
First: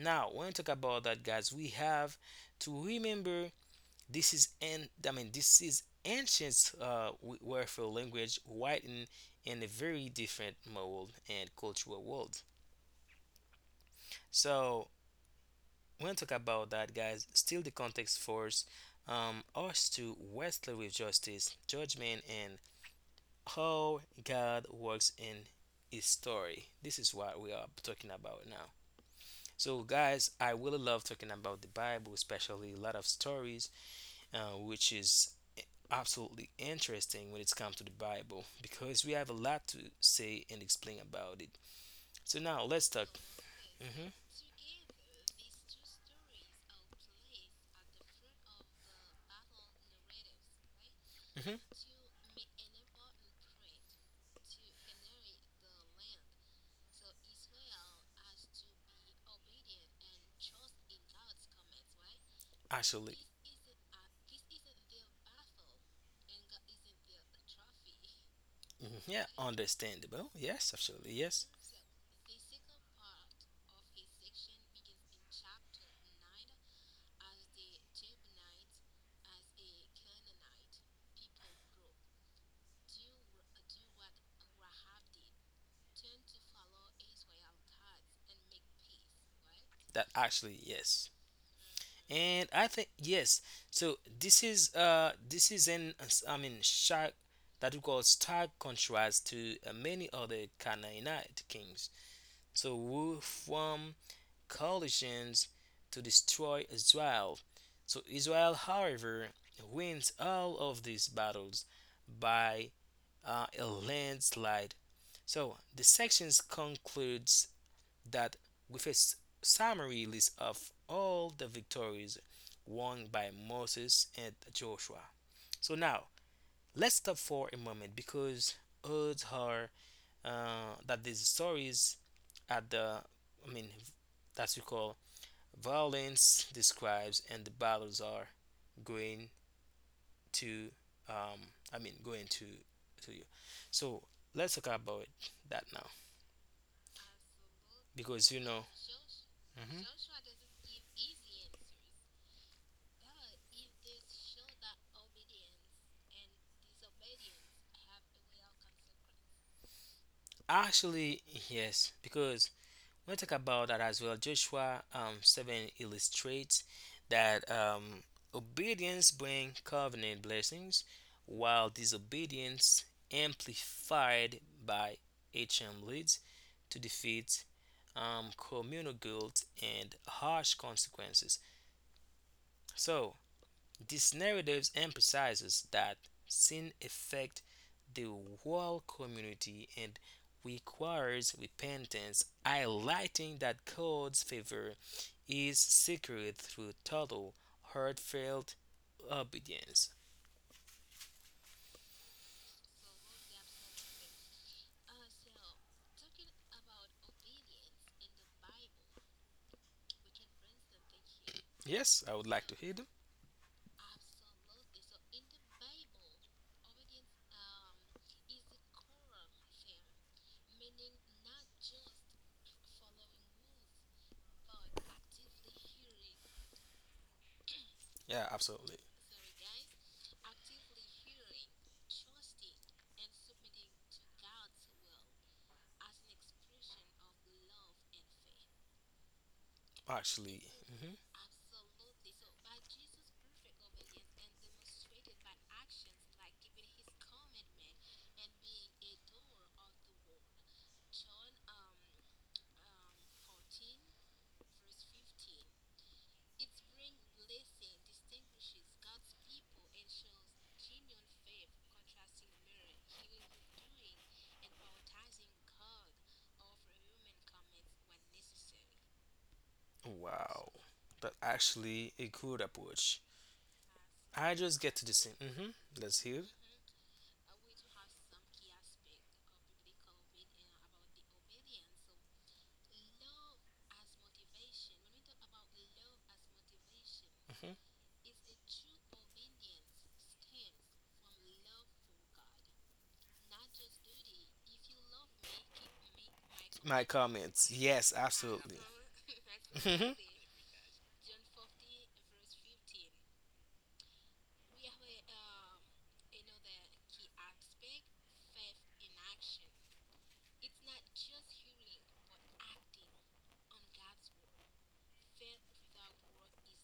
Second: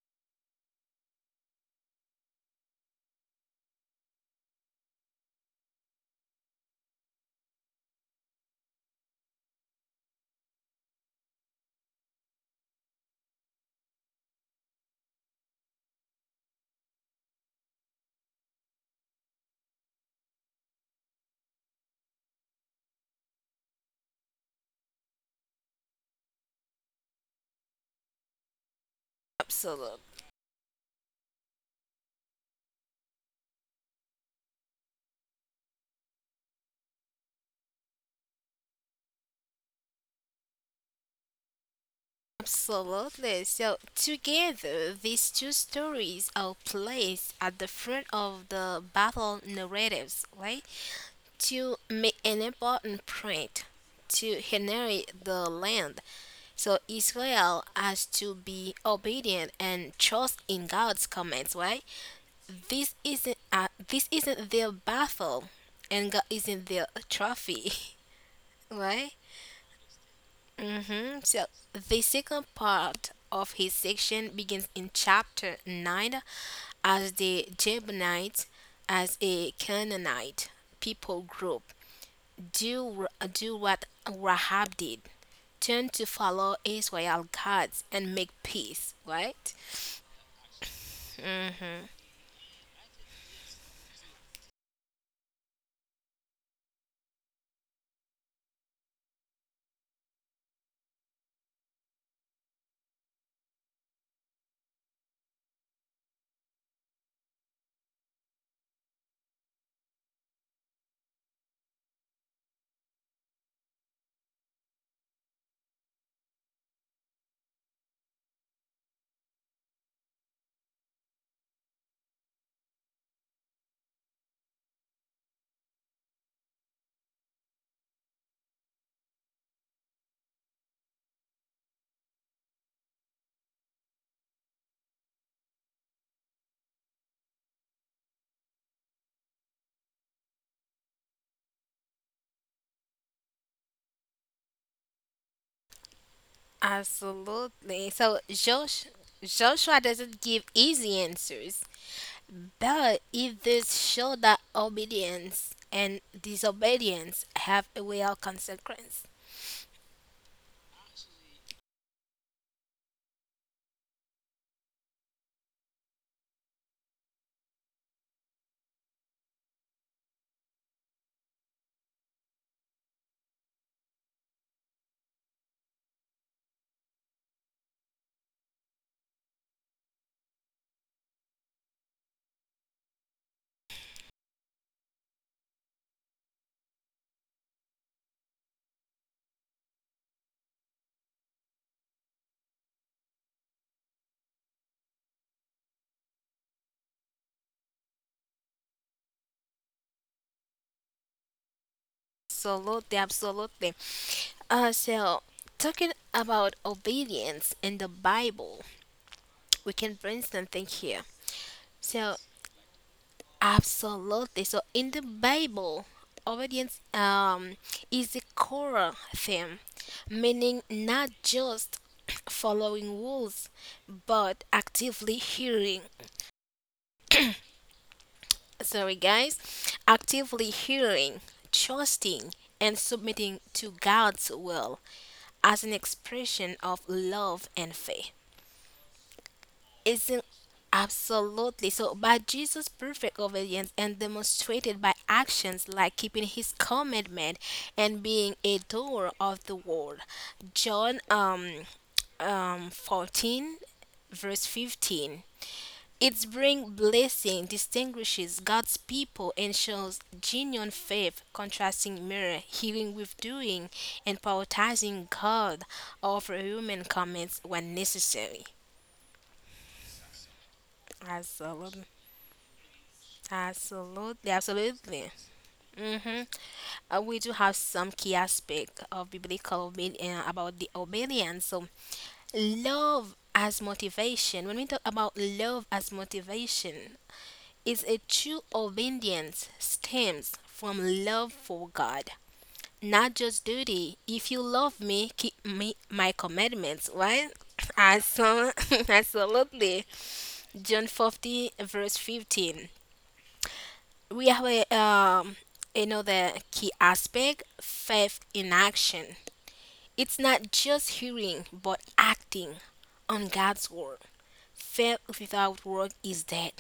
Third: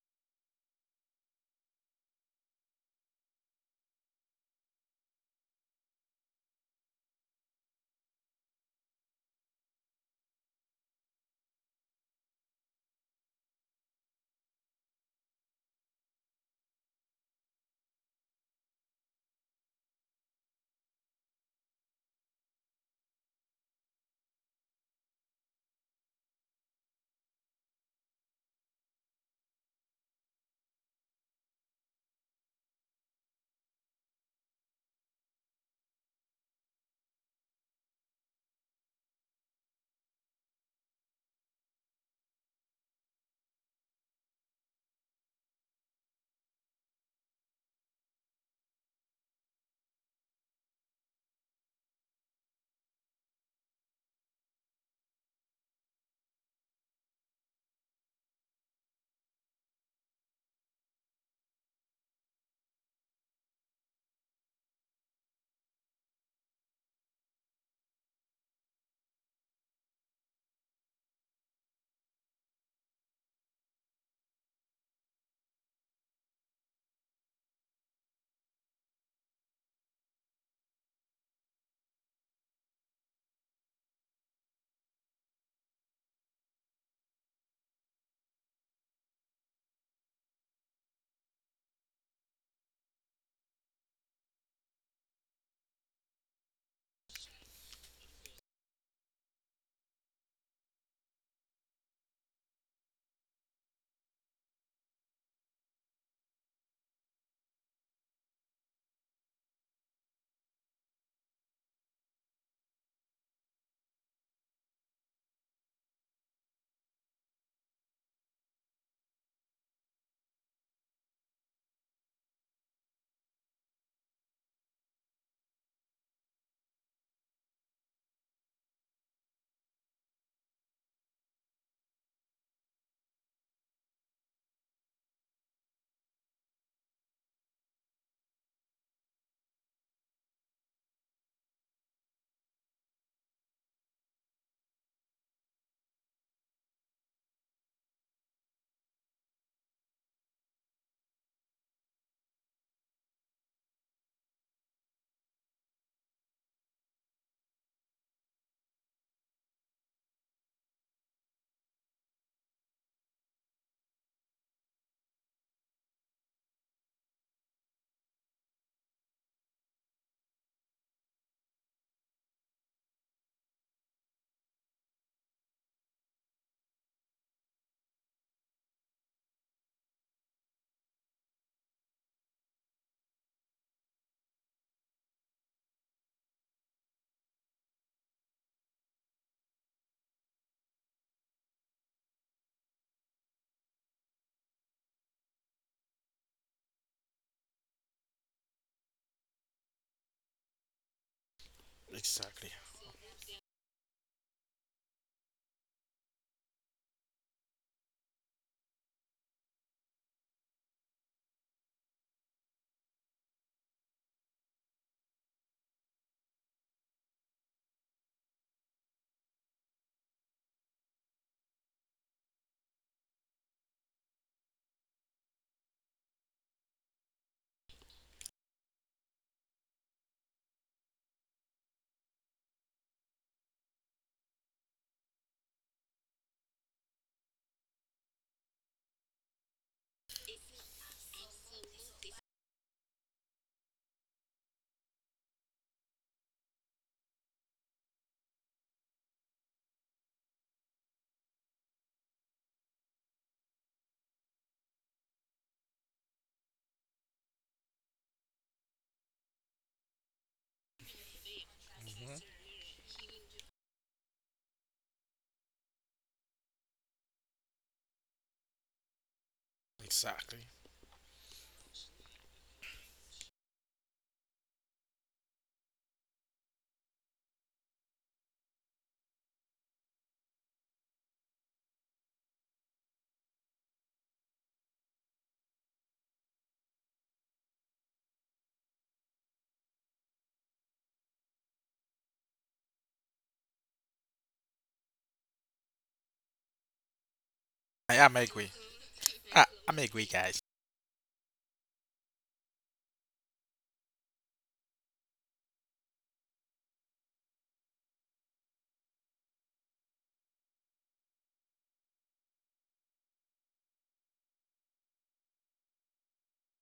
S1: Now, when we talk about that, guys, we have to remember this is, and I mean this is ancient uh, warfare language, written in a very different mold and cultural world. So, when we talk about that, guys, still the context force um, us to wrestle with justice, judgment, and how God works in his story. This is what we are talking about now. So,
S2: Absolutely.
S1: guys, I really love talking about the Bible, especially a lot of stories, uh, which is absolutely interesting when it's come to the Bible because we have a lot to say and explain about it. So now let's talk.
S2: Absolutely. So
S1: Hmm.
S2: together, these two stories are placed at the front of the battle narratives, right?
S1: Hmm.
S2: To make an important point to inherit the land. So Israel has to be obedient and trust in God's commands, right? This
S1: Actually,
S2: isn't uh, this isn't their battle, and God isn't their trophy,
S1: mhm,
S2: right?
S1: yeah, understandable. Yes, absolutely.
S2: hmm So
S1: Yes,
S2: the second part of his section begins in chapter nine as the Jebonites, as a Canaanite people group, do, do what Rahab did turn to follow Israel gods and make peace, right?
S1: that actually yes. And I think yes, so this is uh this is an I mean shark that we call stark contrast to uh, many other Canaanite kings, so who form coalitions to destroy Israel. So Israel however wins all of these battles by uh, a landslide. So the sections concludes that with a s- summary list of all the victories won by Moses and Joshua. So now let's stop for a moment because odds are uh, that these stories at the I mean that we call violence describes and the battles are going to um, I mean going to to you. So let's talk about that now
S2: Absolutely. So
S1: because you know.
S2: Josh, Joshua
S1: Mhm.
S2: doesn't give easy answers. But if this show that obedience and disobedience have a real consequence.
S1: Actually, yes, because when I talk about that as well, Joshua um, seven illustrates that um, obedience brings covenant blessings, while disobedience, amplified by H M, leads to defeat, um, communal guilt, and harsh consequences. So, this narrative emphasizes that sin affects the whole community and requires repentance, highlighting that God's favor is secured through total, heartfelt obedience.
S3: Exactly.
S2: Absolutely, absolutely. Uh, so, talking about obedience in the Bible, we can bring something here.
S1: Yes, I
S2: So,
S1: would like to hear them.
S2: absolutely. So, in the Bible, obedience um, is a core theme, meaning not just following rules, but actively hearing,
S1: Yeah, absolutely.
S2: sorry guys, actively hearing, trusting, and submitting to God's will as an expression of love and faith. Isn't
S1: Actually, mhm.
S2: absolutely so by Jesus' perfect obedience and demonstrated by actions like keeping his commandment and being a doer of the word. John um um fourteen verse fifteen its bring blessing distinguishes God's people and shows genuine faith, contrasting mirror, healing with doing, and prioritizing God over human comments when necessary.
S1: Wow.
S3: Exactly.
S1: But
S2: Absolutely.
S1: actually, a good approach.
S2: Absolutely,
S1: I just get to the
S2: absolutely.
S1: same. Hmm. Let's hear.
S2: Mm-hmm. Uh, we do have some key aspect of biblical obedience about the obedience. So, love as motivation. When we talk about love as motivation,
S1: Mhm.
S2: is a true obedience stems from love for God, not just duty. If you love me, keep me, my
S1: My
S2: commandments, right?
S1: comments. Yes,
S3: I am agree.
S1: absolutely.
S2: Absol-
S3: I, I'm
S2: Absolutely.
S1: Mhm.
S3: agree, guys.
S2: John fifty, verse fifteen. We have a, um, another key aspect faith in action. It's not just hearing, but acting on God's word. Faith without work is dead.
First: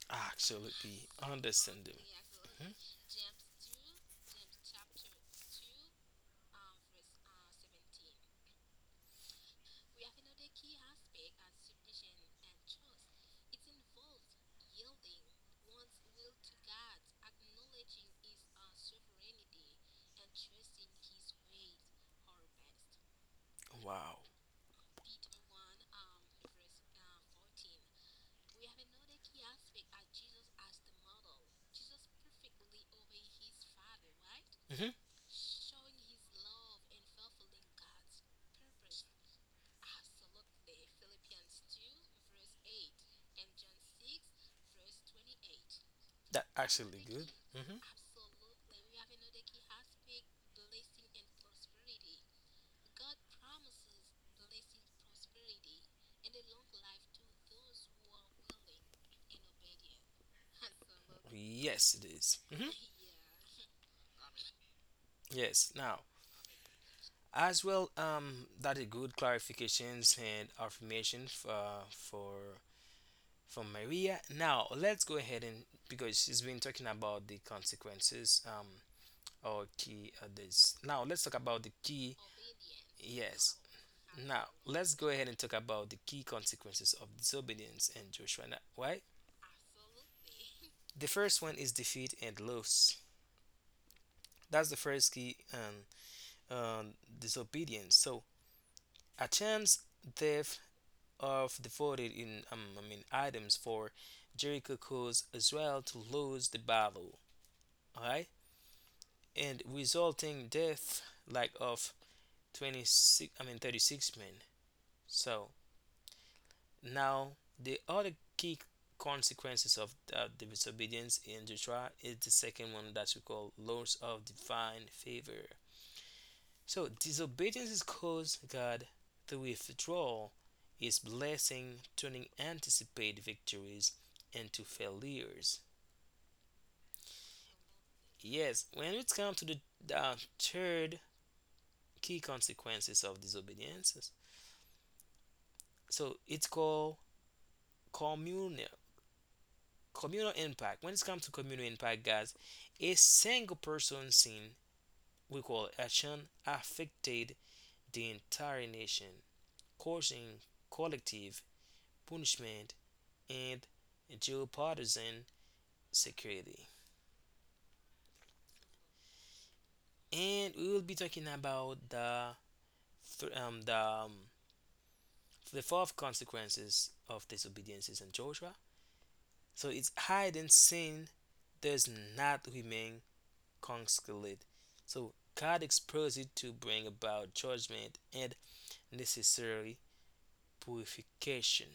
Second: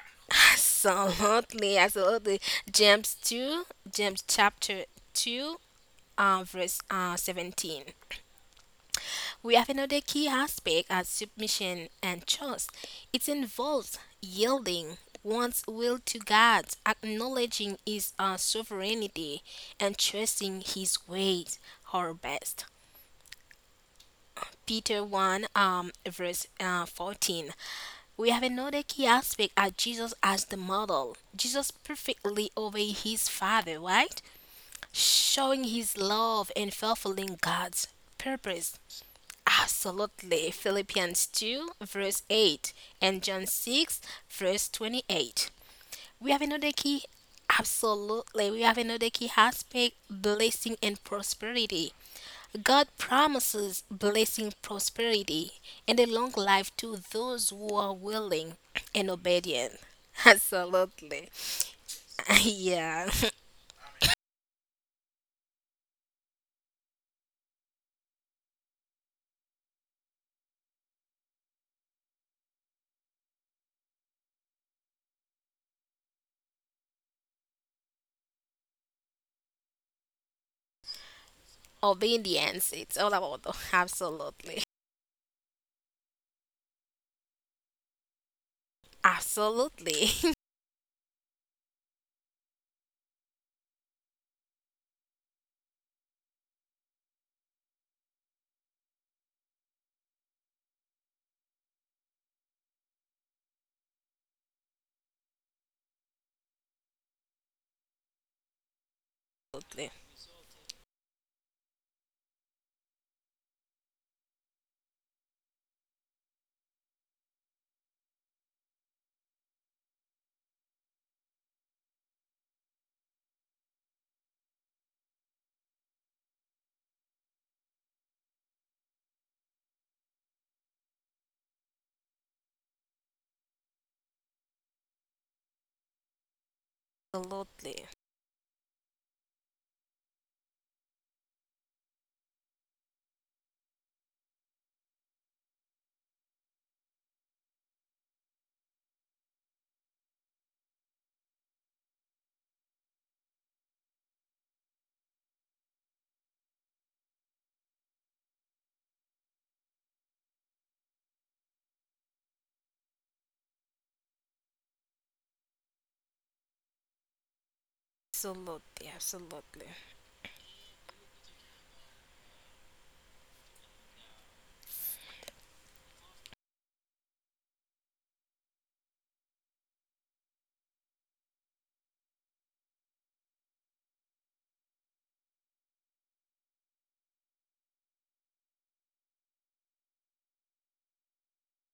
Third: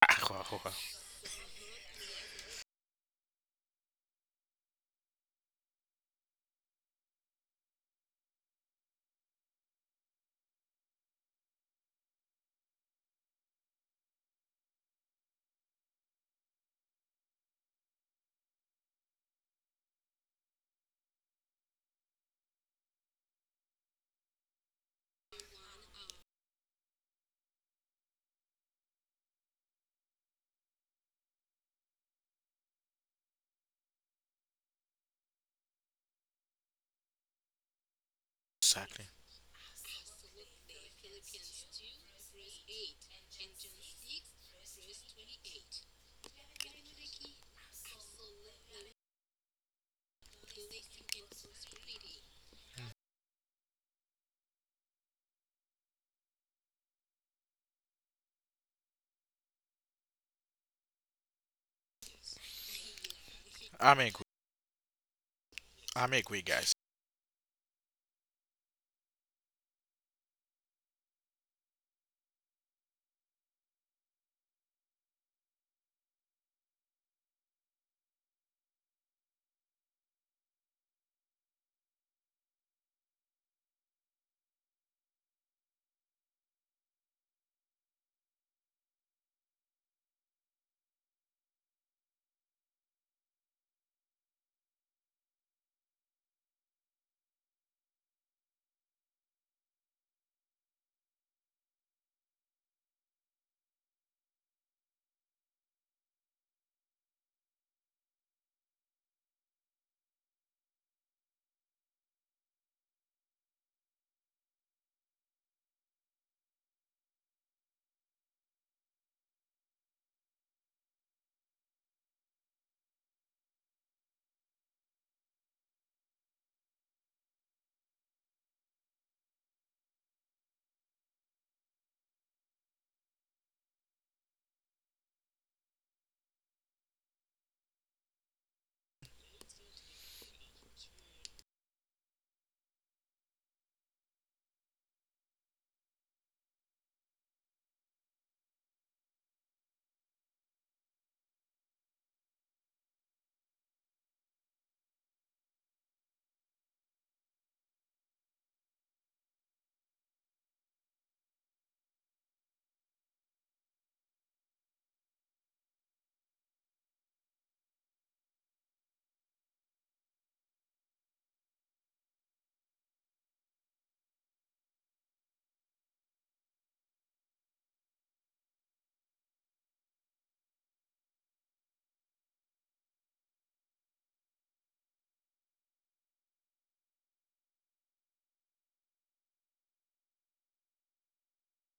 S3: Ah, wow, wow, wow.
S1: Absolutely.
S2: Absolutely,
S1: Understandable.
S2: absolutely.
S1: Mhm.
S2: James 2, James chapter two, uh, verse uh, seventeen. We have another key aspect as submission and trust. It involves yielding one's will to God, acknowledging His uh, sovereignty, and trusting His ways our best.
S1: Wow.
S2: Peter one, um, verse uh, fourteen. We have another key aspect at Jesus as the model. Jesus perfectly obeyed his Father, right?
S1: Hmm.
S2: Showing his love and fulfilling God's purpose.
S3: Exactly.
S2: Absolutely. Philippians two, verse eight, and John six, verse twenty-eight. We have
S1: That
S2: another key.
S1: actually good. Hmm.
S2: Absolutely. We have another key aspect blessing and prosperity. God promises blessing, prosperity, and a long life to those who are willing and obedient. Absolutely.
S1: Yes, it is. Mhm.
S2: Yeah,
S3: I'm agree.
S1: Yes. Now,
S3: I'm agree, guys.
S1: as well, um, that is good clarifications and affirmation for for for Maria. Now, let's go ahead and because she's been talking about the consequences. Um, or key others. Now let's talk about the key.
S2: obedience. It's all about the-
S1: Yes. Now
S2: absolutely.
S1: let's go ahead and talk about the key consequences of disobedience and Joshua. Now, why?
S2: Absolutely.
S1: The first one is defeat and loss. That's the first key um, um, disobedience. So a chance theft of devoted in um, I mean items for Jericho caused Israel to lose the battle. Alright? And
S2: Absolutely.
S1: resulting death like of twenty six I mean thirty six men. So now, the other key consequences of uh, the disobedience in Joshua is the second one that we call loss of divine favor. So, disobedience is caused God to withdraw His blessing, turning anticipated victories into failures.
S2: Absolutely.
S1: Yes, when it comes to the uh, third key consequences of disobedience, so it's called communal communal impact. When it comes to communal impact, guys, a single person seen, we call action affected the entire nation, causing collective punishment and geopartisan security.
S2: Absolutely. Absolutely.
S1: And we will be talking about the th- um, the um, the fourth consequences of disobediences in Joshua. So it's hide and sin does not remain conciliate. So God exposes it to bring about judgment and necessary purification.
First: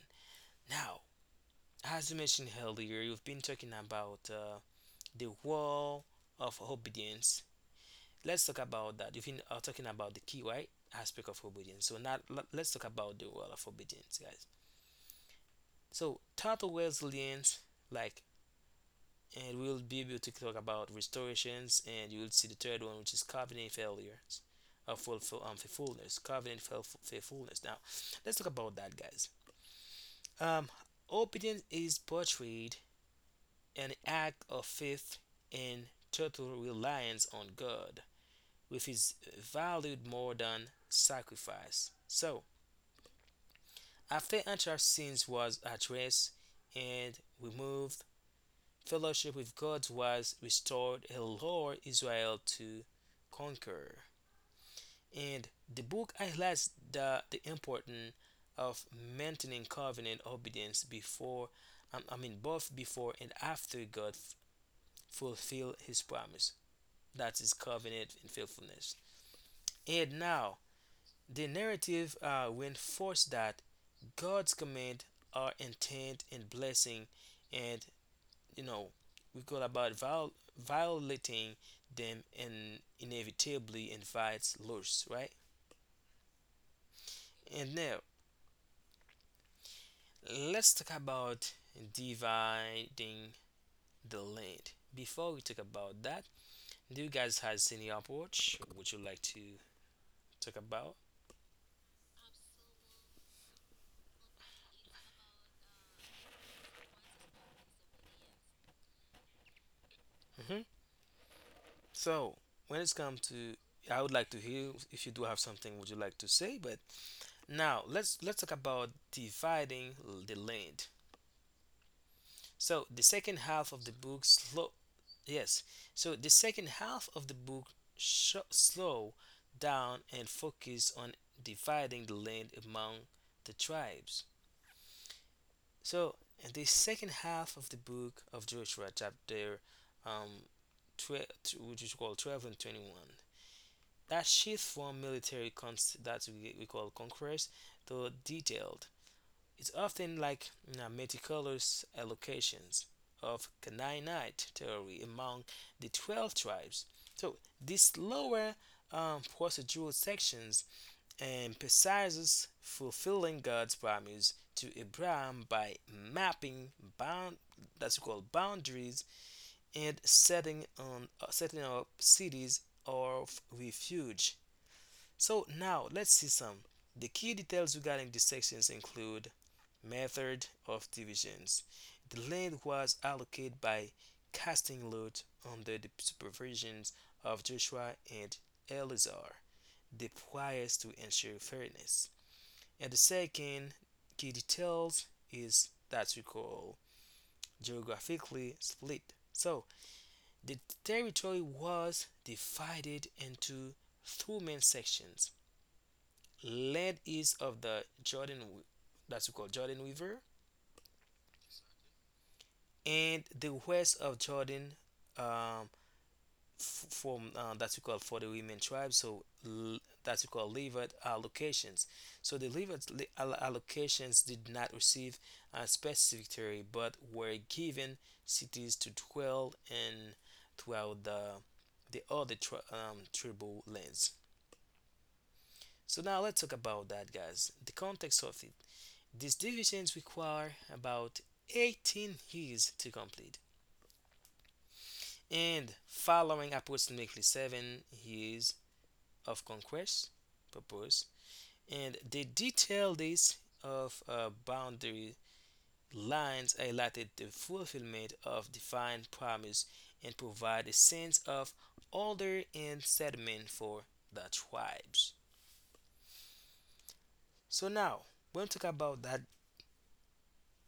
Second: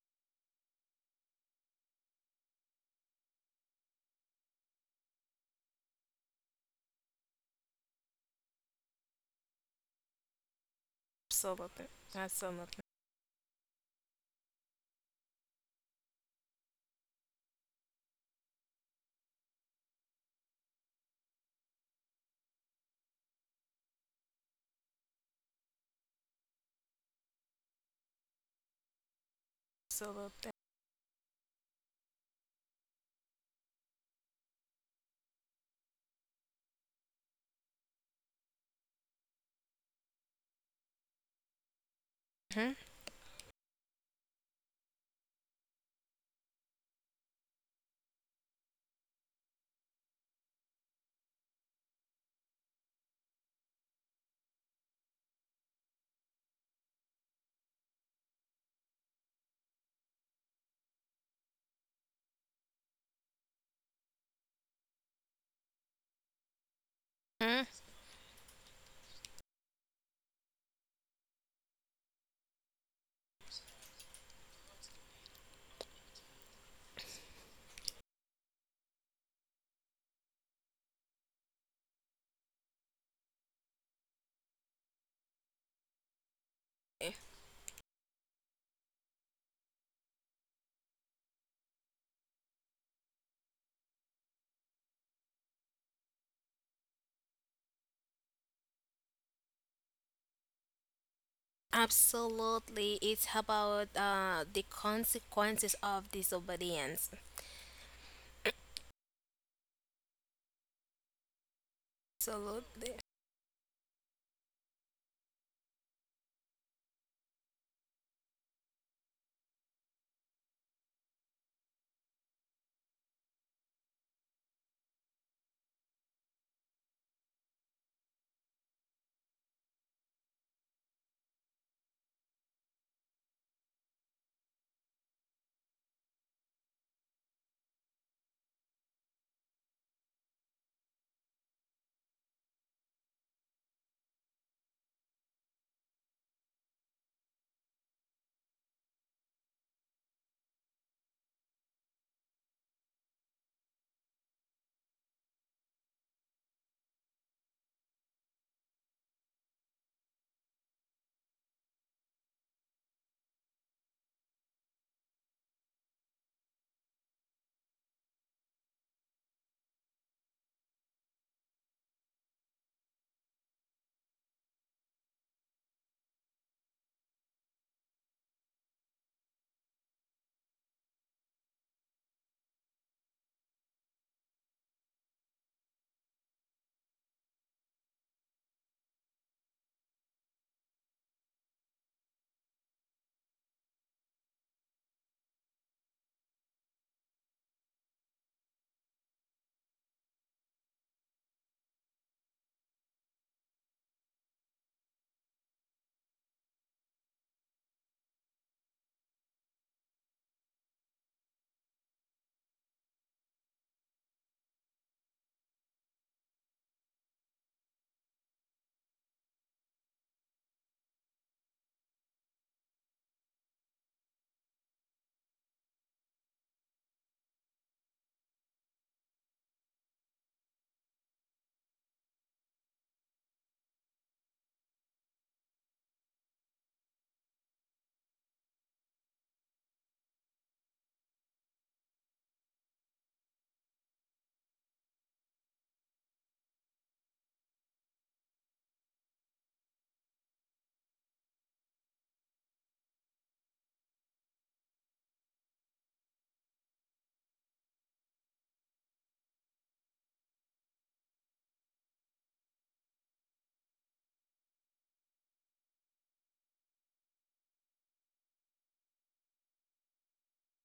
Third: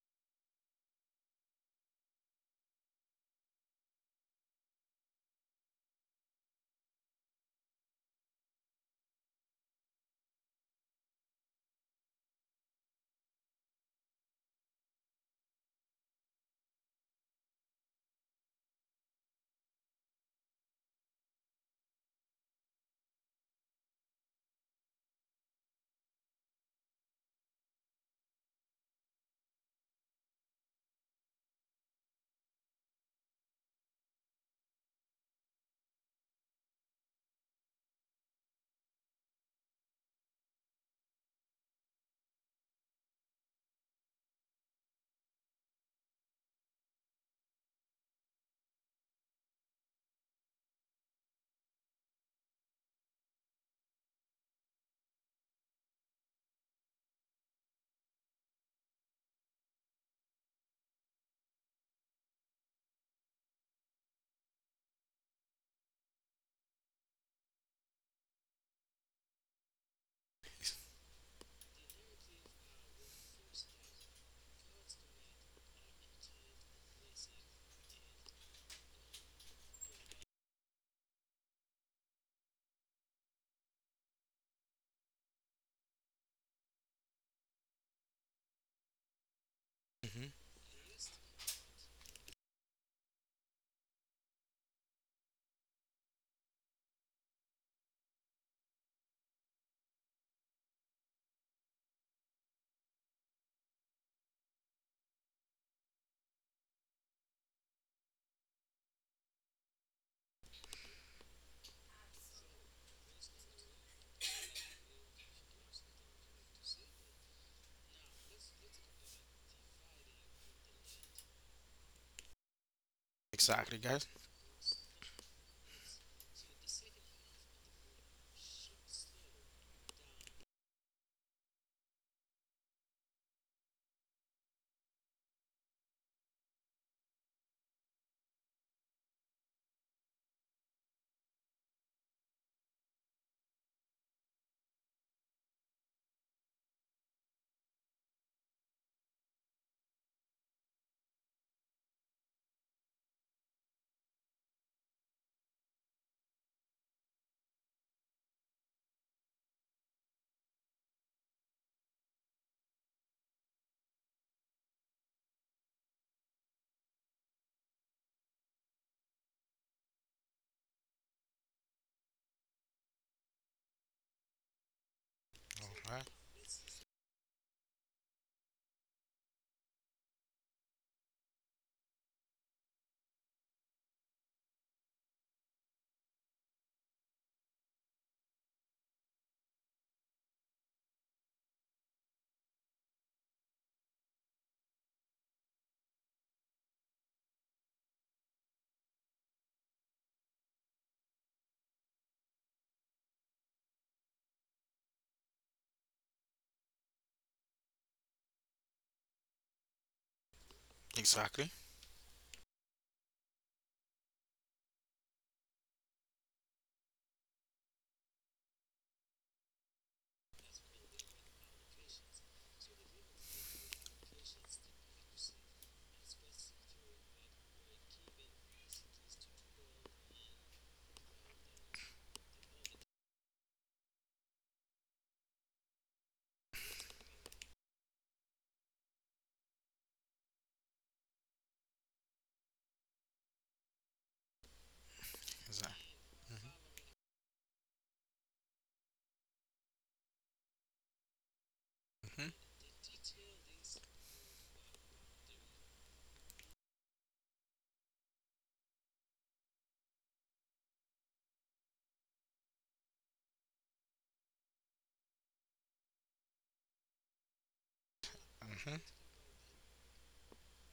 S1: Now, as we mentioned earlier, you've been talking about uh, the wall of obedience. Let's talk about that. You've been uh, talking about the key, right? Aspect of obedience.
S2: Absolutely.
S1: So now let- let's
S2: Absolutely.
S1: talk about the wall of obedience, guys. So total resilience, like, and we'll be able to talk about restorations, and you will see the third one, which is covenant failures uh, full, um, faithfulness, covenant faithfulness. Now let's talk about that, guys.
S2: Absolutely.
S1: um, Obedience is portrayed an act of faith and total reliance on God, which is valued more than sacrifice. So
S2: Mhm.
S1: after anthrax sins was addressed and removed, fellowship with God was restored and allowed Israel to conquer. And the book highlights the, the importance of maintaining covenant obedience before, um, I mean, both before and after God f- fulfilled his promise. That is
S2: Mhm.
S1: covenant and faithfulness. And now, the narrative uh, reinforces that God's command are intent and blessing, and you know we call about viol- violating them, and inevitably invites loss, right? And now
S3: Hmm.
S1: let's talk about dividing the land. Before we talk about that, do you guys has any approach, would you like to talk about?
S2: Absolutely. It's about uh, the consequences of disobedience.
S1: Hmm. So when it's
S2: Absolutely.
S1: come to, I would like to hear if you do have something, would you like to say? But now let's let's talk about dividing the land. So the second half
S3: Exactly,
S1: of the
S3: guys.
S1: book slow. Yes. So the second half of the book sho slow down and focus on dividing the land among the tribes. So in the second half of the book of Joshua chapter um twelve, which is called twelve and twenty-one, that shift from military cons that we, we call conquest to detailed, it's often like, you know, meticulous allocations of Canaanite territory among the twelve tribes. So these lower um, procedural sections emphasizes fulfilling God's promise to Abraham by mapping bound that's called boundaries, and setting on uh, setting up cities of refuge. So now
S3: All right.
S1: let's see some. The key details regarding these sections include method of divisions. The land was allocated by casting lot under the supervisions of Joshua and Eleazar, the priors, to ensure fairness. And the second key details is that we call geographically split. So the territory was divided into two main sections: land east of the Jordan, that's we call Jordan River,
S3: Exactly.
S1: and the west of Jordan, um, f- from uh, that's we call for the women tribe. So l- that's we call Levite allocations. So the Levite li- al- allocations did not receive a specific territory but were given cities to dwell in throughout the the other tri- um, tribal lands. So now let's talk about that, guys, the context of it. These divisions require about eighteen years to complete, and
S3: Exactly.
S1: following approximately seven years of conquest purpose, and
S3: Mm-hmm.
S1: the detailed list of uh, boundary lines highlighted the fulfillment of defined promise and provide a sense of order and settlement for the tribes. So now we're going to talk
S3: Mm-hmm.
S1: about that.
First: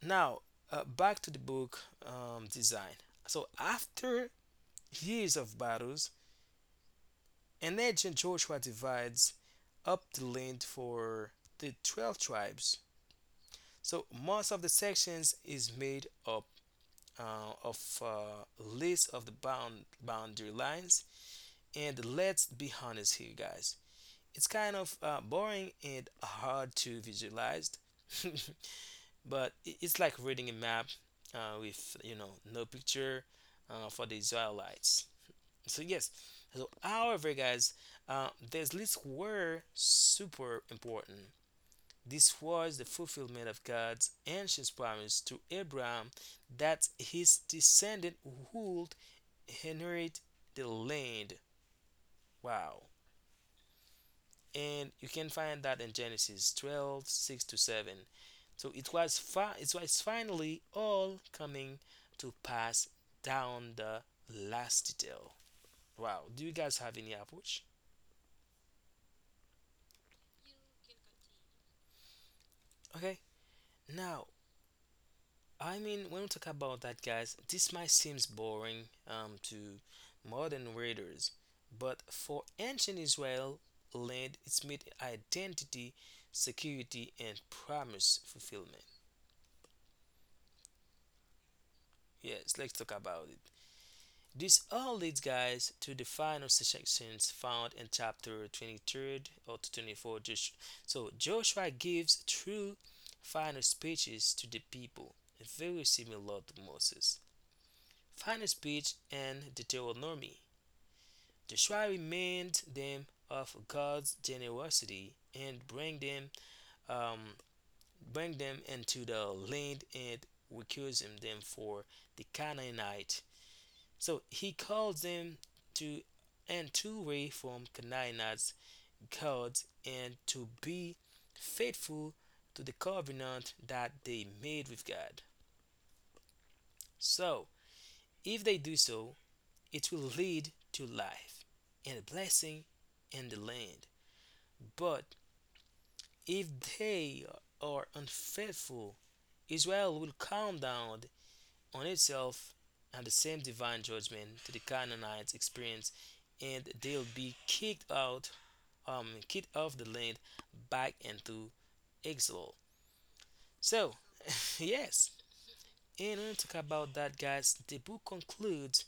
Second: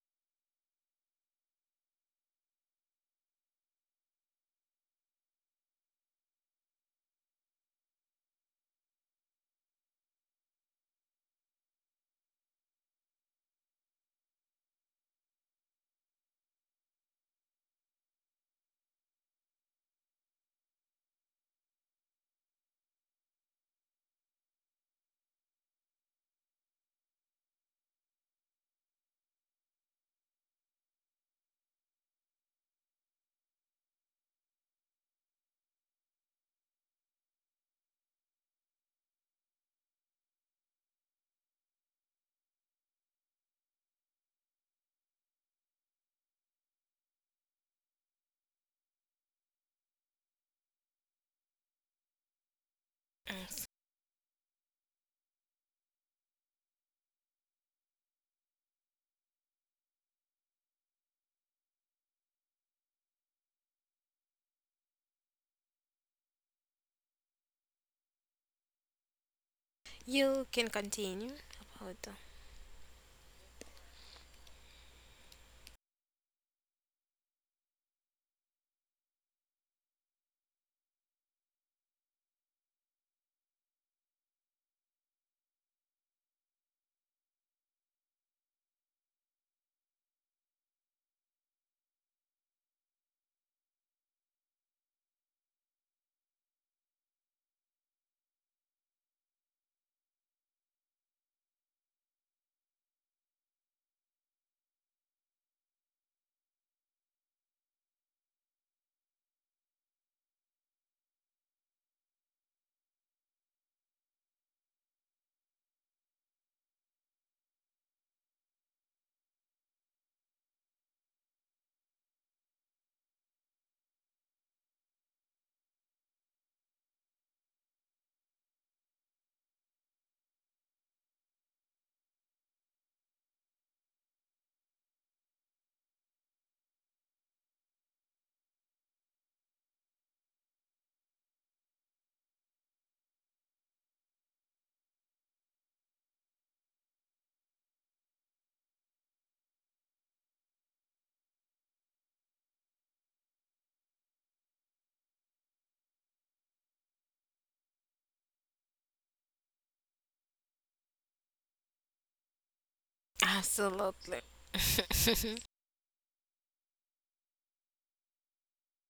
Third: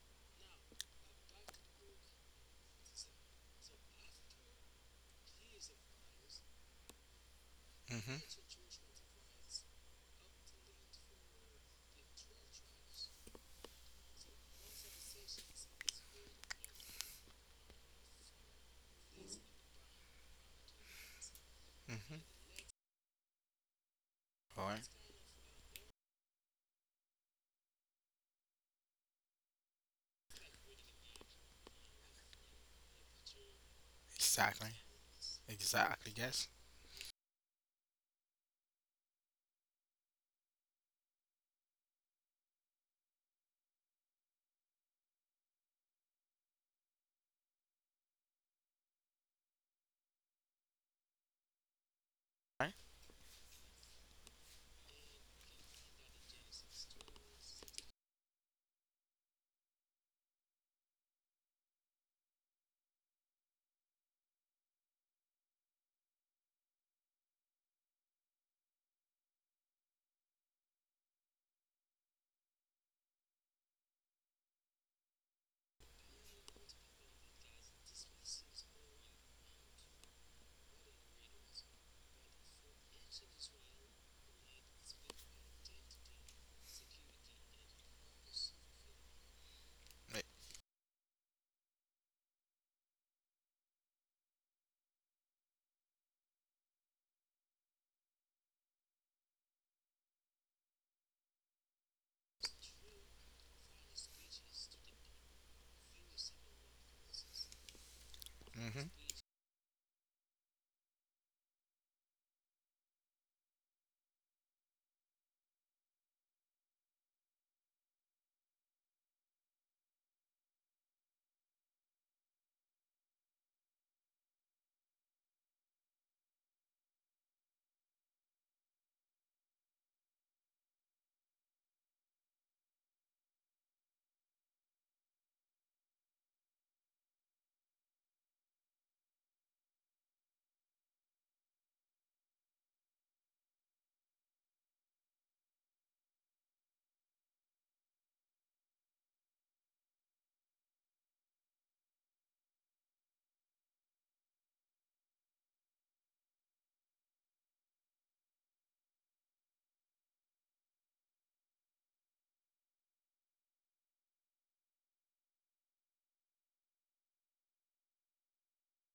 S1: Now, uh, back to the book um, design. So after years of battles, and
S3: Mm-hmm.
S1: ancient Joshua divides up the land for the twelve tribes. So most of the sections is made up uh, of uh, list of the bound boundary lines. And
S3: Mm-hmm.
S1: let's be honest here, guys. It's
S3: All
S1: kind
S3: right.
S1: of uh, boring and hard to visualize, but it's like reading a map uh, with, you know no picture, uh, for the
S3: Exactly.
S1: Israelites. So
S3: Exactly,
S1: yes,
S3: guys.
S1: so however, guys, uh, these lists were super important. This was the fulfillment of God's ancient promise to Abraham that his descendant would inherit the land.
S3: Right?
S1: Wow. And you can find that in Genesis twelve six to seven. So it was, fi- it was finally all coming to pass down the last detail. Wow. Do you guys have any approach?
S2: You can continue about the
S1: Okay. Now, I mean, when we talk about that, guys, this might seems boring um, to modern readers, but for ancient Israel, land its made identity, security, and promise fulfillment. Yes, let's talk about it. This all leads, guys, to the final sections found in chapter twenty-third or to twenty-four. Josh- So Joshua gives true final speeches to the people, very similar to Moses. Final
S3: Mm-hmm.
S1: speech and Deuteronomy. Joshua remained them of God's generosity and bring them um, bring them into the land, and recusing them for the Canaanite. So he calls them to and to way from Canaanites gods and to be faithful to the covenant that they made with God. So if they do so, it will lead to life and blessing in the land. But if they are unfaithful, Israel will come down on itself and the same divine judgment to the Canaanites experience, and they'll be kicked out, um, kicked off the land back into exile. So,
S2: absolutely,
S1: yes,
S2: absolutely,
S1: and we to talk about that, guys, the book concludes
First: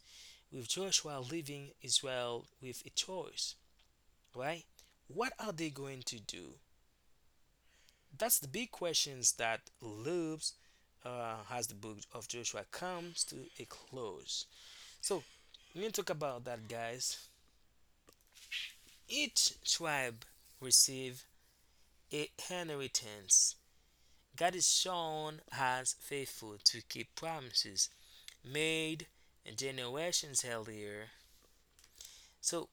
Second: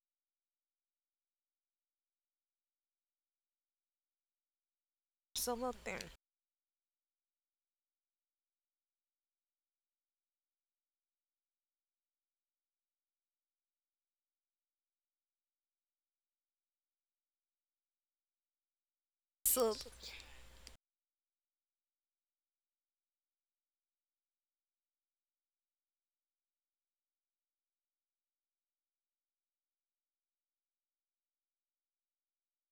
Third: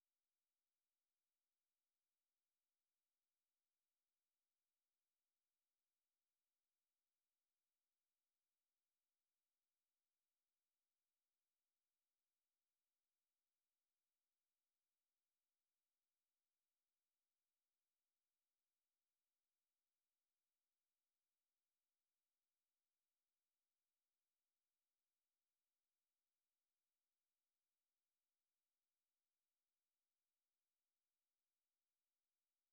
S1: with Joshua leaving Israel with a choice, right? What are they going to do? That's the big questions that loops uh, as the book of Joshua comes to a close. So let me talk about that, guys. Each
S2: so-
S1: tribe received a inheritance. God is shown as faithful to keep promises made generations earlier. So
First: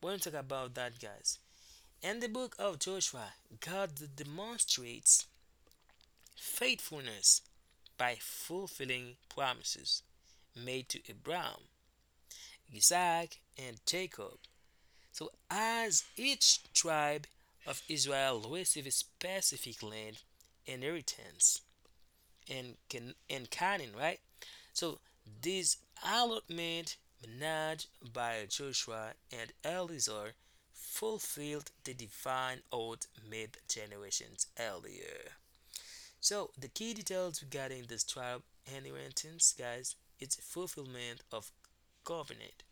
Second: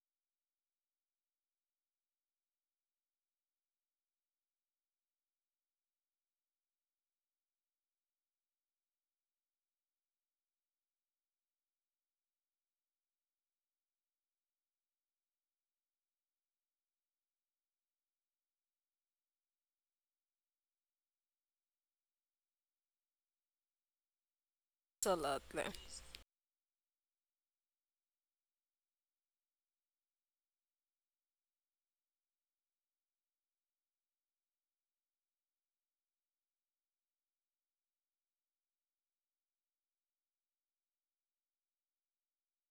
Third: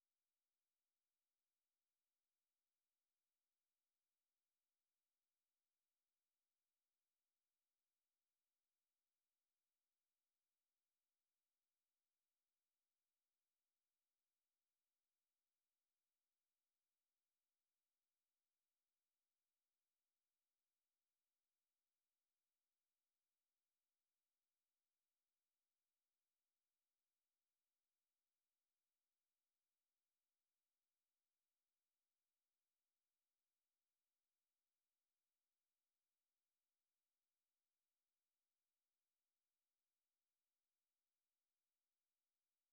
S1: we're going to talk about that, guys. In the book of Joshua, God demonstrates faithfulness by fulfilling promises made to Abraham, Isaac, and Jacob. So, as each tribe of Israel received a specific land inheritance in, Can- in Canaan, right? So,
S2: absolutely,
S1: this allotment managed by Joshua and Eleazar fulfilled the divine oath made generations earlier. So the key details regarding this trial inheritance, guys, it's fulfillment of covenant.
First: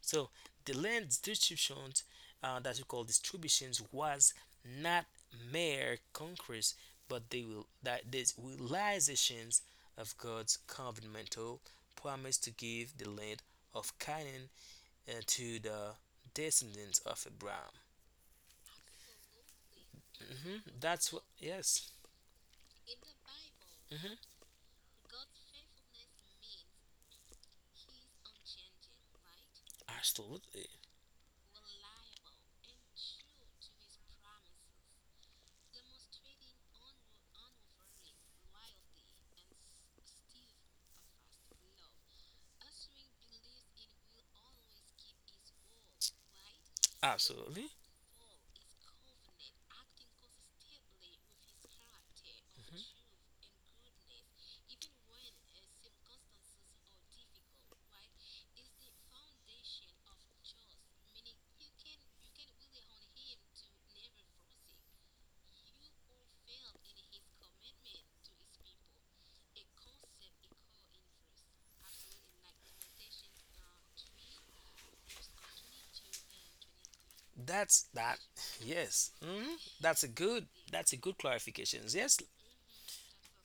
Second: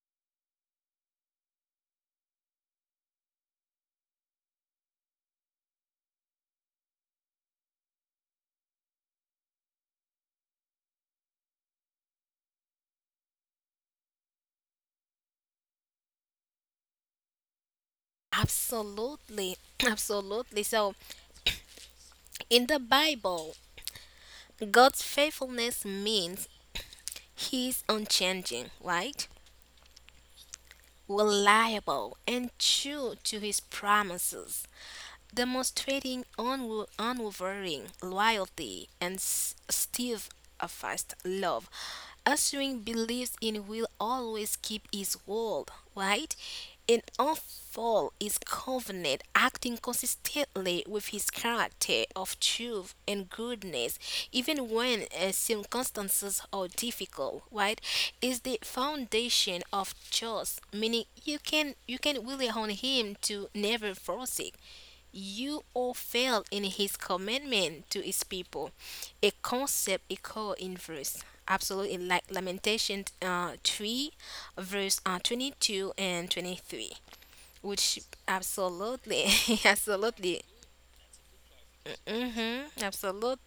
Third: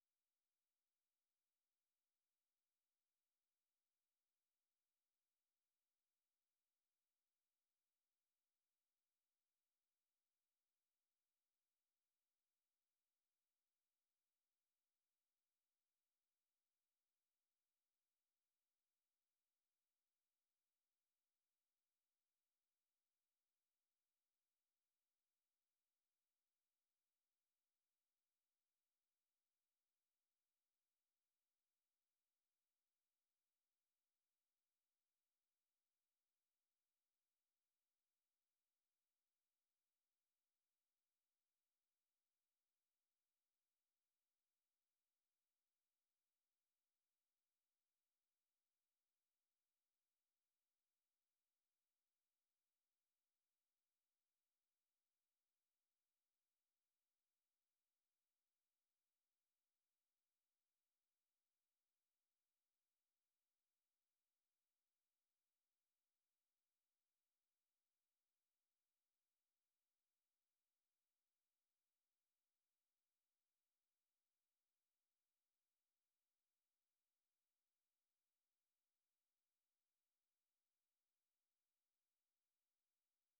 S1: So the land distributions uh, that we call distributions was not mere conquest, but they will that these realizations of God's covenantal promise to give the land of Canaan uh, to the descendants of Abraham.
S2: absolutely,
S1: Hmm.
S2: absolutely. So,
S1: That's what. Yes,
S2: in the Bible, God's faithfulness means He's unchanging, right?
S1: absolutely.
S2: Reliable and true to His promises, demonstrating unw- unwavering loyalty and s- steadfast love. Assuring believes in will always keep his word, right? And
S1: Absolutely.
S2: unfold his covenant, acting consistently with his character of truth and goodness, even when uh, circumstances are difficult, right? Is the foundation of trust, meaning you can you can rely on him to never forsake you all fail in his commitment to his people. A concept equal in verse. Absolutely, like Lamentation uh, three, verse uh, 22 and 23,
S1: That's
S2: which
S1: that. Yes.
S2: absolutely,
S1: Hmm. That's a
S2: absolutely.
S1: good. That's a good clarification. Yes.
S2: Mm-hmm,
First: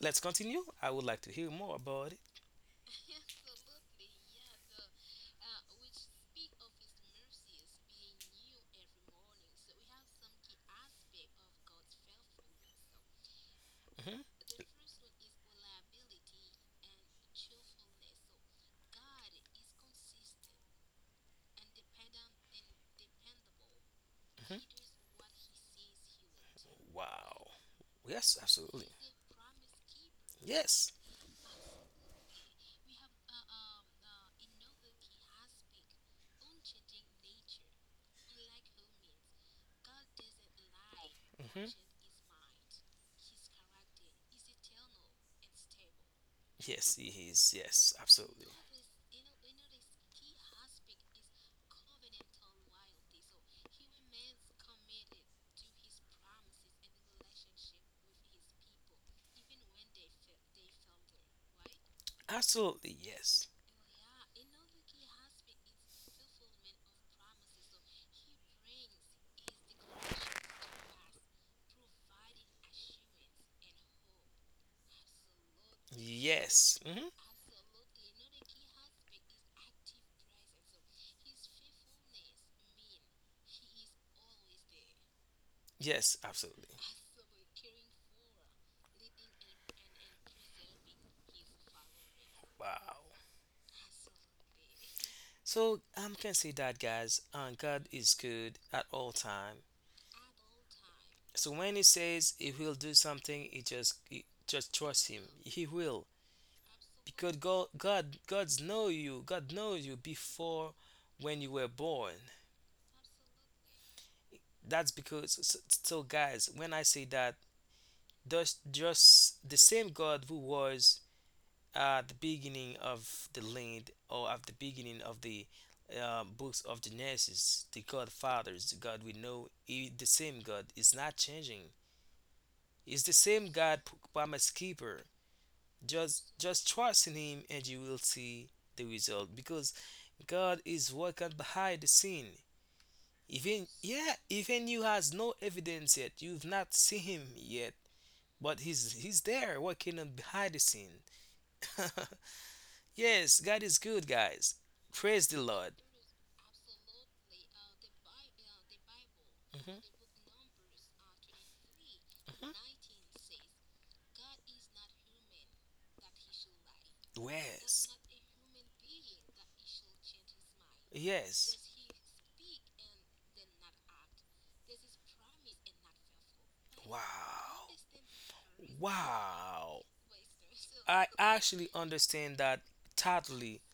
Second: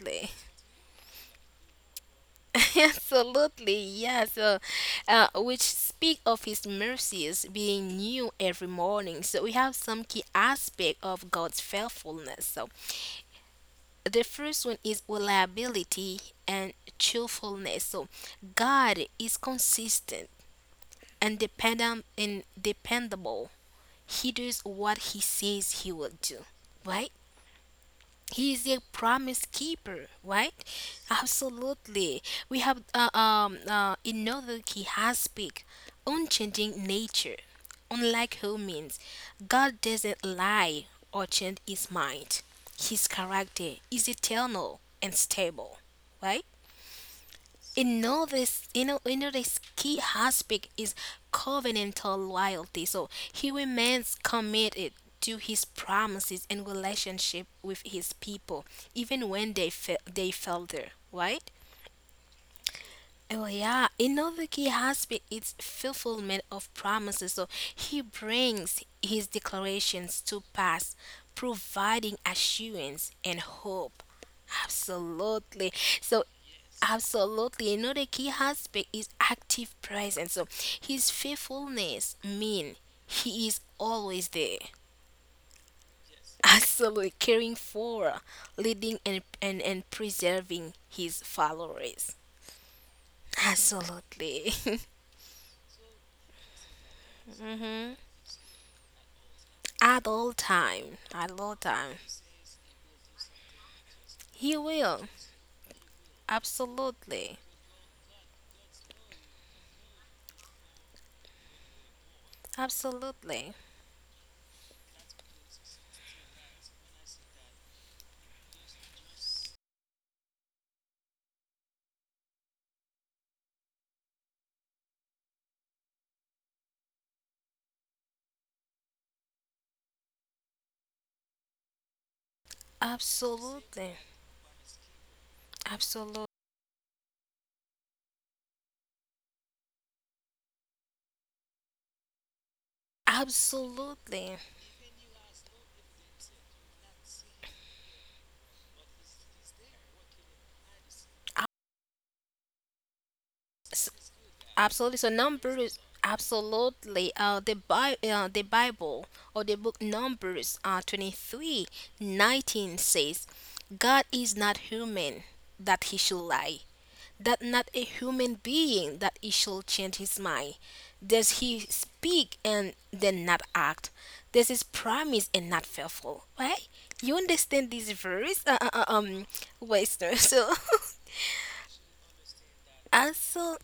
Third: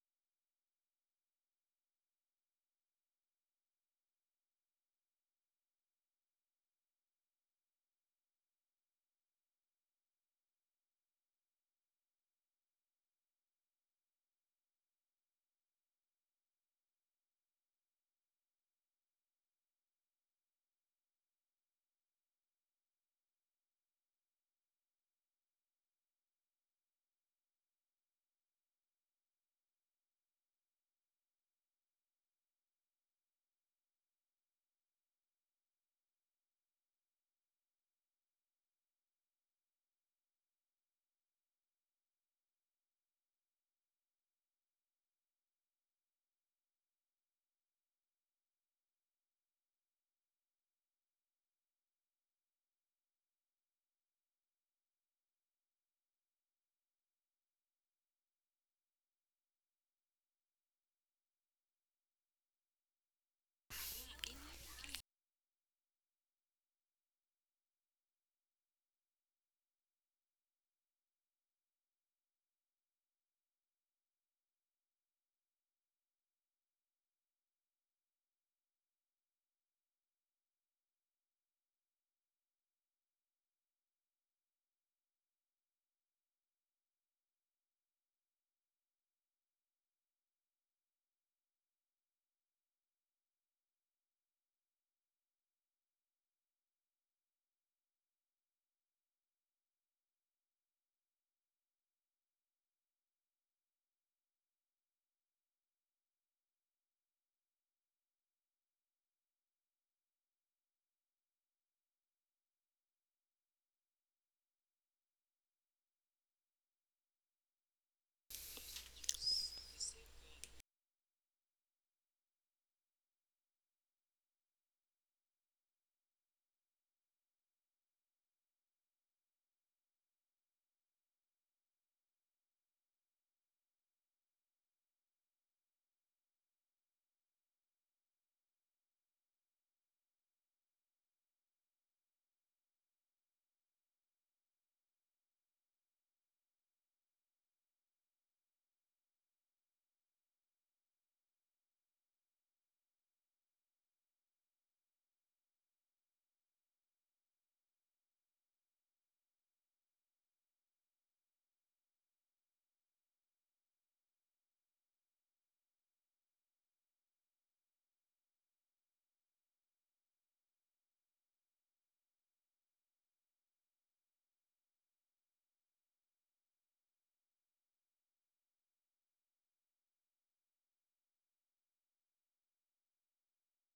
S1: Let's continue. I would like to hear more about it.
S2: Absolutely, yeah. So, uh, which speak of his mercies being new every morning. So we have some key aspect of God's faithfulness. So
S1: Hmm.
S2: the first one is reliability and truthfulness. So God is consistent and dependent and dependable. He
S1: Hmm.
S2: does what he says he will do. Right?
S1: Wow. Yes.
S2: He is a
S1: Absolutely.
S2: promise keeper, right?
S1: Yes.
S2: Absolutely. We have uh, um uh, another key aspect, unchanging nature. Unlike humans, God doesn't lie or change
S1: Hmm.
S2: His mind. His character is eternal and stable, right?
S1: Yes. He is. Yes.
S2: Another,
S1: Absolutely.
S2: s- you know, another s- key aspect is covenantal loyalty. So he remains committed to his promises and relationship with his people, even when they fa- they falter. Right?
S1: Absolutely, yes.
S2: Oh yeah. Another key aspect is fulfillment of promises. So he brings his declarations to pass, providing assurance and hope. Absolutely. So
S1: Yes. Hmm.
S2: absolutely. Another key aspect is active presence. So his faithfulness mean he is always there.
S1: Yes, absolutely.
S2: Absolutely caring for, leading and and, and preserving his followers.
S1: Wow.
S2: Absolutely.
S1: So I'm can say that, guys. Uh, God
S2: hmm
S1: is good at all time.
S2: At all time. At
S1: So
S2: all
S1: when He
S2: time.
S1: says He will do something, it just it,
S2: He
S1: just
S2: will.
S1: trust Him. He will, because
S2: Absolutely.
S1: God, God, God's know you. God knows you before when you were born.
S2: Absolutely.
S1: That's because. So, so, guys, when I say that, just just the same God who was at the beginning of the land or at the beginning of the uh, books of Genesis, the God fathers, the God we know, he, the same God is not changing. It's the same God,
S2: Absolutely.
S1: p- promise keeper.
S2: Absolutely.
S1: Just just trust in Him, and you will see the result, because God is working behind the scene. Even yeah, even you has no evidence yet. You've not seen Him yet, but He's He's there working on behind the scene.
S2: Absolutely.
S1: Yes, God is good, guys.
S2: Absolutely. So
S1: Praise the Lord.
S2: numbers, absolutely. Uh, the Bi- uh, the Bible or the
S1: Hmm.
S2: book Numbers uh, twenty three nineteen
S1: Hmm.
S2: says, God is not human that he should lie, that not a
S1: Yes.
S2: human being that he should change his mind. Does
S1: Yes.
S2: he speak and then not act? Does his promise and not faithful? Right?
S1: Wow.
S2: You understand this verse, uh, uh, uh, um,
S1: Wow.
S2: Western? So,
S1: I actually understand that totally.
S2: absolutely,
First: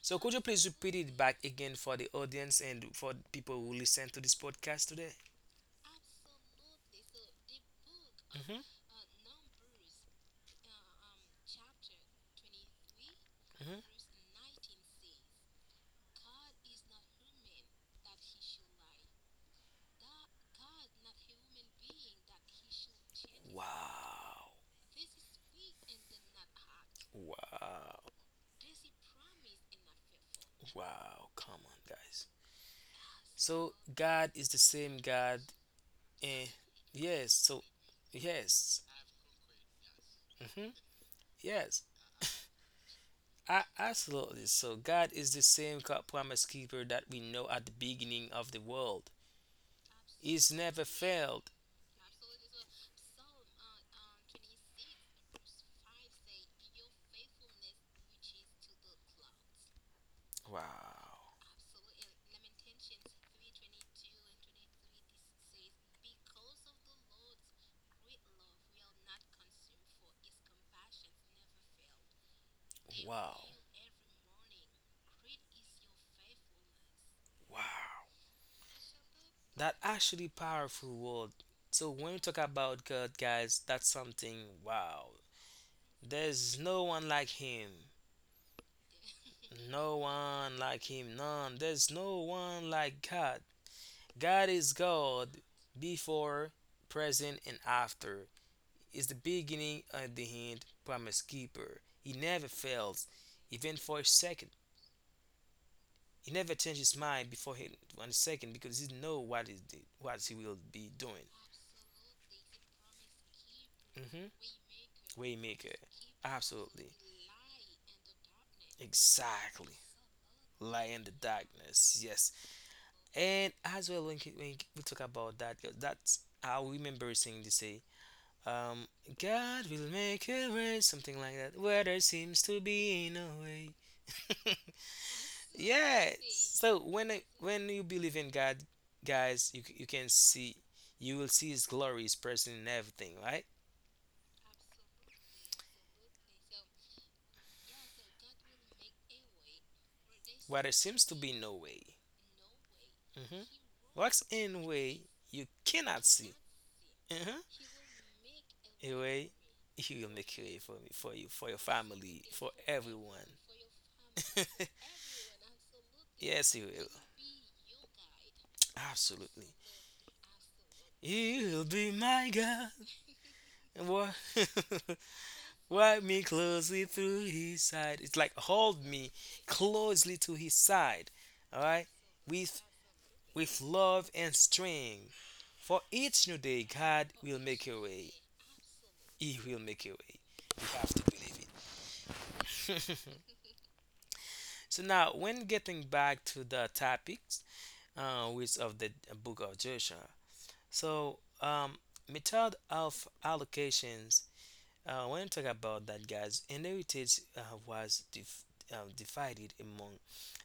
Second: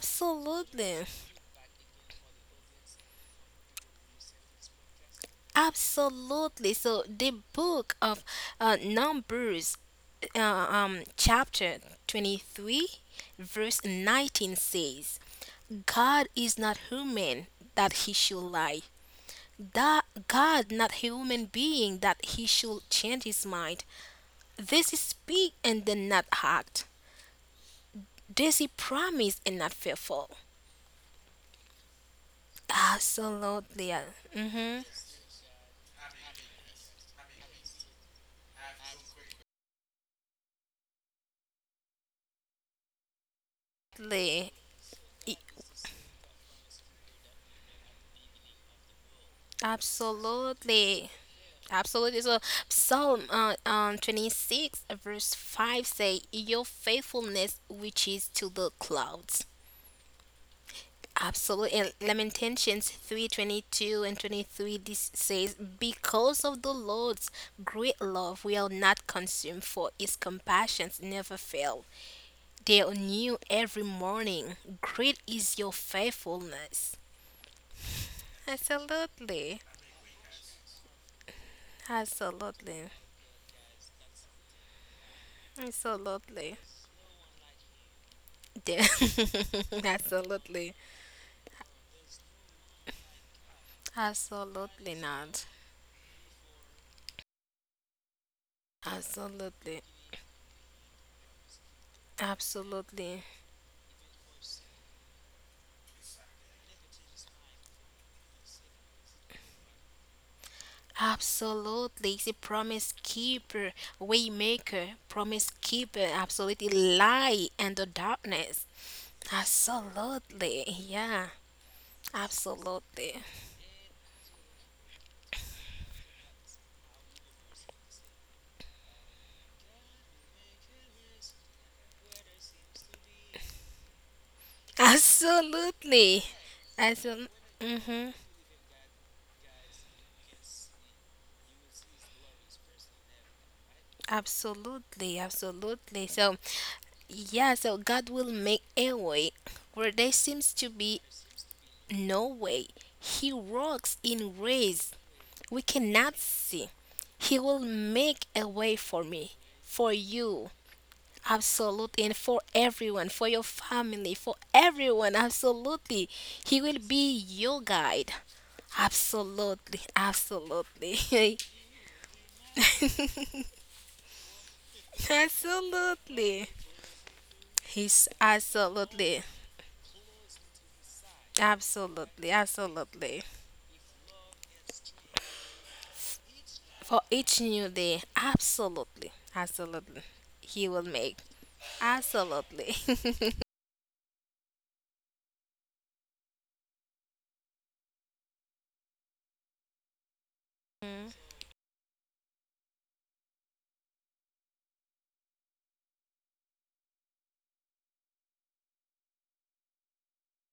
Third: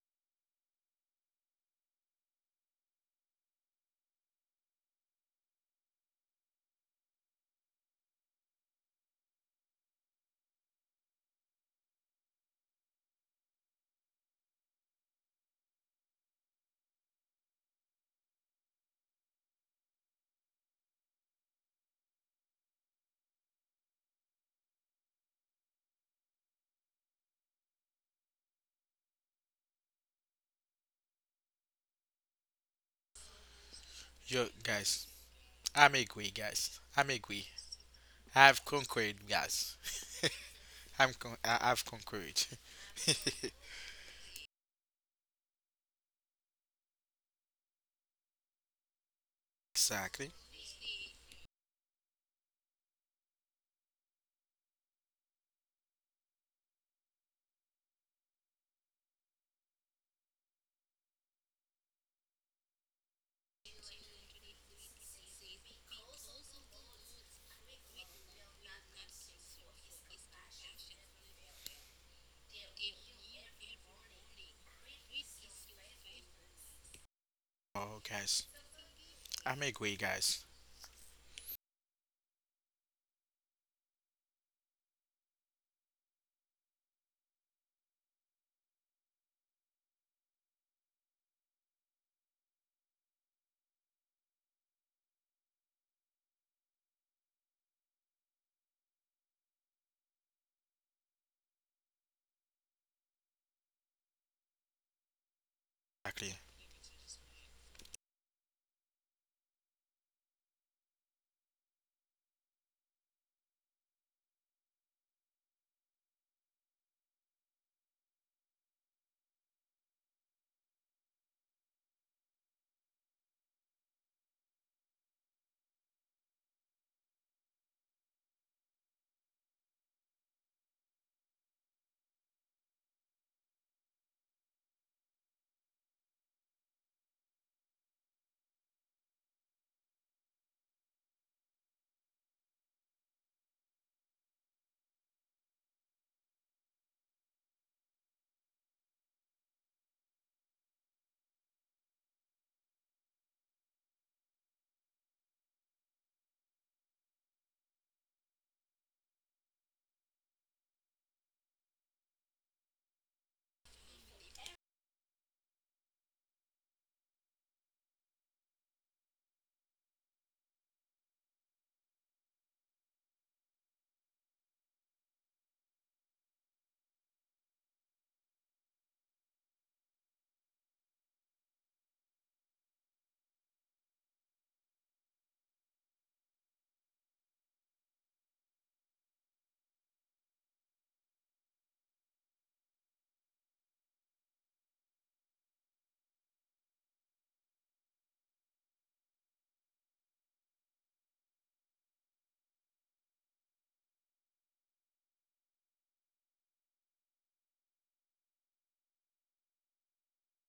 S1: So could you please repeat it back again for the audience and for people who listen to this podcast today?
S2: Absolutely. So the
S1: The
S2: book of
S1: book of. Hmm.
S2: uh, Numbers, uh, um, chapter twenty-three, verse
S1: Hmm.
S2: nineteen says, God is not human that he should lie. That God not human being that he should change his
S1: Mind.
S2: mind.
S1: Wow.
S2: Does he speak and then not act.
S1: Wow.
S2: Does he promise and not fearful.
S1: Wow. Come on, guys. So So
S2: Absolutely.
S1: God
S3: Yo,
S1: is the
S2: Mm-hmm.
S1: same
S3: guys,
S1: God.
S3: I'm agree,
S1: Eh,
S3: guys. I'm
S1: yes.
S3: agree.
S1: So
S3: I've
S1: yes.
S3: conquered, guys.
S1: Hmm.
S3: I'm con- I- I've
S1: Yes.
S3: conquered.
S1: A absolutely. So God is the same God, promise keeper that we know at the beginning of the world.
S3: Exactly.
S1: He's never
S2: Absolutely.
S1: failed.
S2: Absolutely. So Psalm uh, um, twenty-six verse five say your faithfulness reaches to the clouds.
S1: Wow.
S2: Absolutely. And Lamentations three twenty-two and twenty-three this says because of the Lord's great love we are not consumed for his compassions never fail. They are new
S1: Wow. Every
S2: every morning. Great is your faithfulness.
S3: Oh,
S1: wow.
S3: guys,
S2: Absolutely.
S3: I'm
S1: That
S3: agree,
S1: actually
S3: guys.
S1: powerful word. So when we talk
S2: Absolutely.
S1: about God, guys, that's something wow.
S2: Absolutely.
S1: There's no one like him.
S2: Yeah.
S1: No one
S2: Absolutely.
S1: like him. None. There's no one like God. God is
S2: Absolutely not.
S1: God before, present, and after. Is the
S2: Absolutely.
S1: beginning and the end, promise keeper. He never fails,
S2: Absolutely.
S1: even for a second. He
S3: Exactly.
S1: never changes his mind before he, one second because he know what is the, what he will be doing.
S2: Absolutely. He's a promise keeper,
S1: Mhm.
S2: waymaker, promise
S1: Waymaker.
S2: keeper, absolutely
S1: Absolutely.
S2: light and the darkness.
S1: Exactly.
S2: Absolutely.
S1: Light in the
S2: Yeah.
S1: darkness. Yes.
S2: Absolutely.
S1: And as well, when, ki- when we talk about that, 'cause that's I remember seeing this say, um, God will make a way, something like that. Where there seems to be no way. Yeah.
S2: Absolutely.
S1: So when I-
S2: Absolutely.
S1: when you
S2: Mm-hmm.
S1: believe in God, guys, you c- you can see you will see His glory, His presence in everything, right?
S2: Absolutely, absolutely. So, yeah, so God will make a way where there seems
S1: Where
S2: to
S1: there
S2: be
S1: seems to be no way.
S2: no way. He
S1: hmm
S2: works
S1: What's
S2: in
S1: in
S2: ways
S1: way you
S2: we
S1: cannot
S2: cannot
S1: see.
S2: see. He will
S1: Mm-hmm.
S2: make a way for me,
S1: Anyway,
S2: for
S1: he will make a
S2: you,
S1: way for me, for you, for your
S2: absolutely, and
S1: family,
S2: for
S1: for
S2: everyone, for
S1: everyone.
S2: your family, for everyone, absolutely.
S1: yes,
S2: He
S1: he
S2: will
S1: will.
S2: be your guide,
S1: Absolutely.
S2: absolutely, absolutely,
S1: He'll be my God. And wa- Wipe me
S2: absolutely.
S1: closely through his side.
S2: He's
S1: It's like hold me
S2: absolutely,
S1: closely to his side. Alright?
S2: absolutely,
S1: With
S2: absolutely.
S1: with love and strength. For each new day,
S2: For
S1: God
S2: each
S1: will
S2: new
S1: make a
S2: day,
S1: way.
S2: absolutely,
S1: He will make a
S2: absolutely.
S1: way.
S2: He
S1: You
S2: will
S1: have to
S2: make,
S1: believe
S2: absolutely.
S1: it. so now when getting back to the topic uh, with of the book of Joshua. So um, method of allocations. Uh, when you talk about that, guys, inheritance uh, was dif- uh, divided among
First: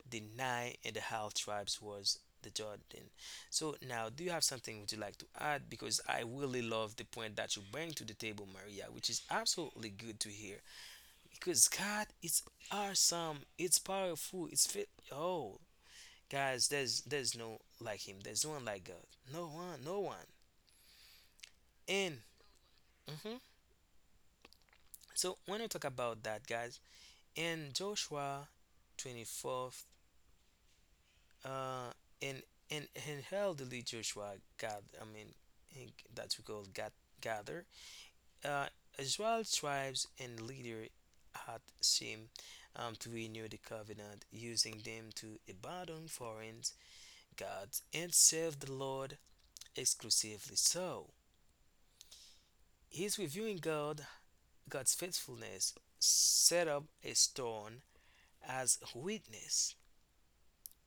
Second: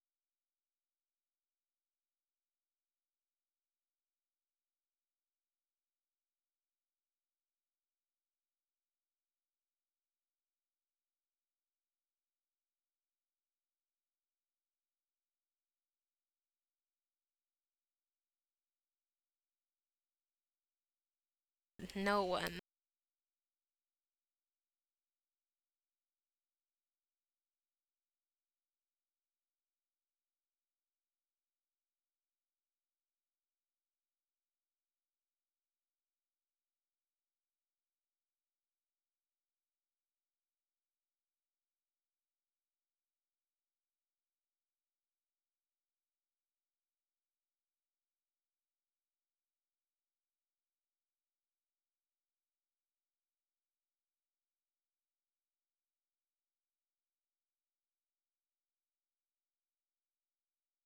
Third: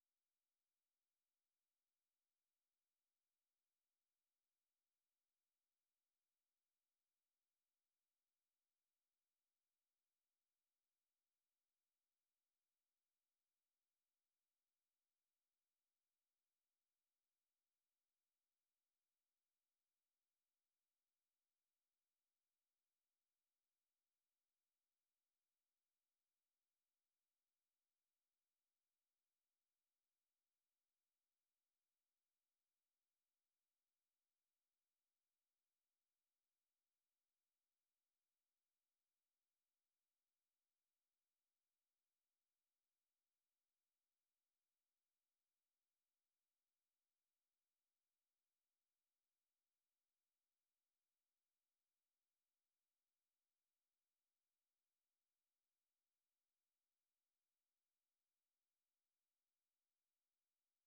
S1: the nine and a half tribes was the Jordan. So now, do you have something would you like to add? Because I really love the point that you bring to the table, Maria, which is absolutely good to hear. Because God, it's awesome, it's powerful, it's fit. Oh, guys, there's there's no like him. There's no one like God. No one, no one. And
S2: No one,
S1: mhm. So when we talk about that, guys, in Joshua twenty-fourth, uh, in in in elderly Joshua, God, I mean, in- that we call God gather, uh, Israel tribes and leader had seemed um, to renew the covenant, using them to abandon foreign gods and serve the Lord exclusively. So His reviewing God, God's faithfulness, set up a stone as witness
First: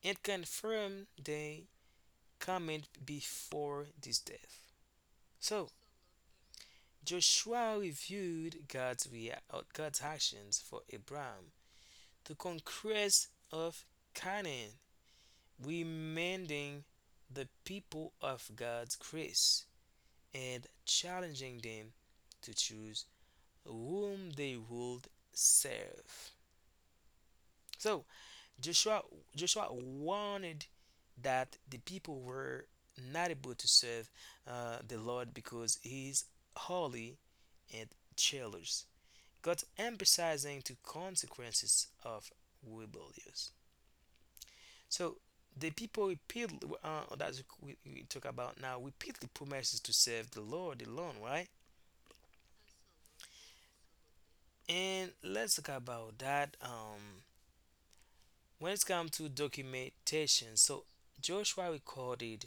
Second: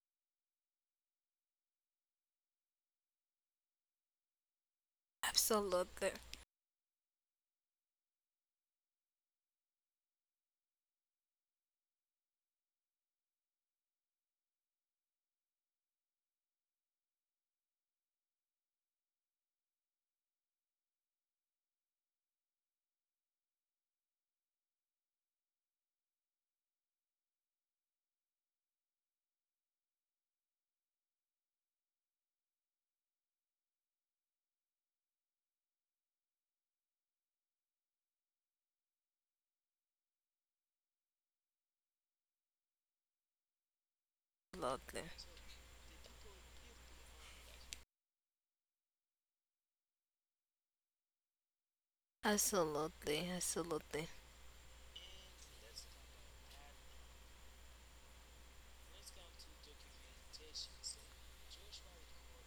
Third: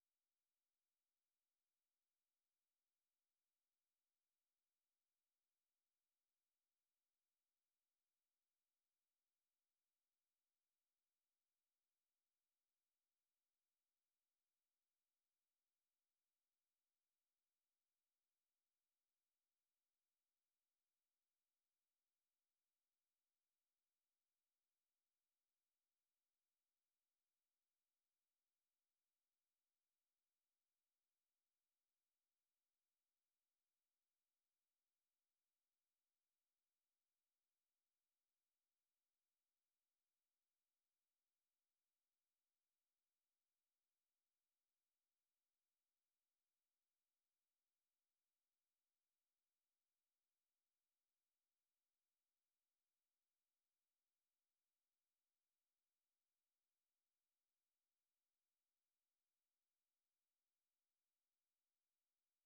S1: and confirmed the comment before this death. So
S2: absolutely.
S1: Joshua reviewed God's, rea- uh, God's actions for Abraham, the conquest of Canaan, reminding the people of God's grace and challenging them to choose whom they would serve. So Joshua Joshua warned that the people were not able to serve uh, the Lord because he is holy and jealous. God emphasizing the consequences of rebellious.
S2: Absolutely.
S1: So the people repeatedly, uh, that's we, we talk about now, repeatedly promises to serve the Lord alone, right?
S2: Absolutely. Absolutely.
S1: And let's talk about that. Um, when it's come to documentation, so Joshua recorded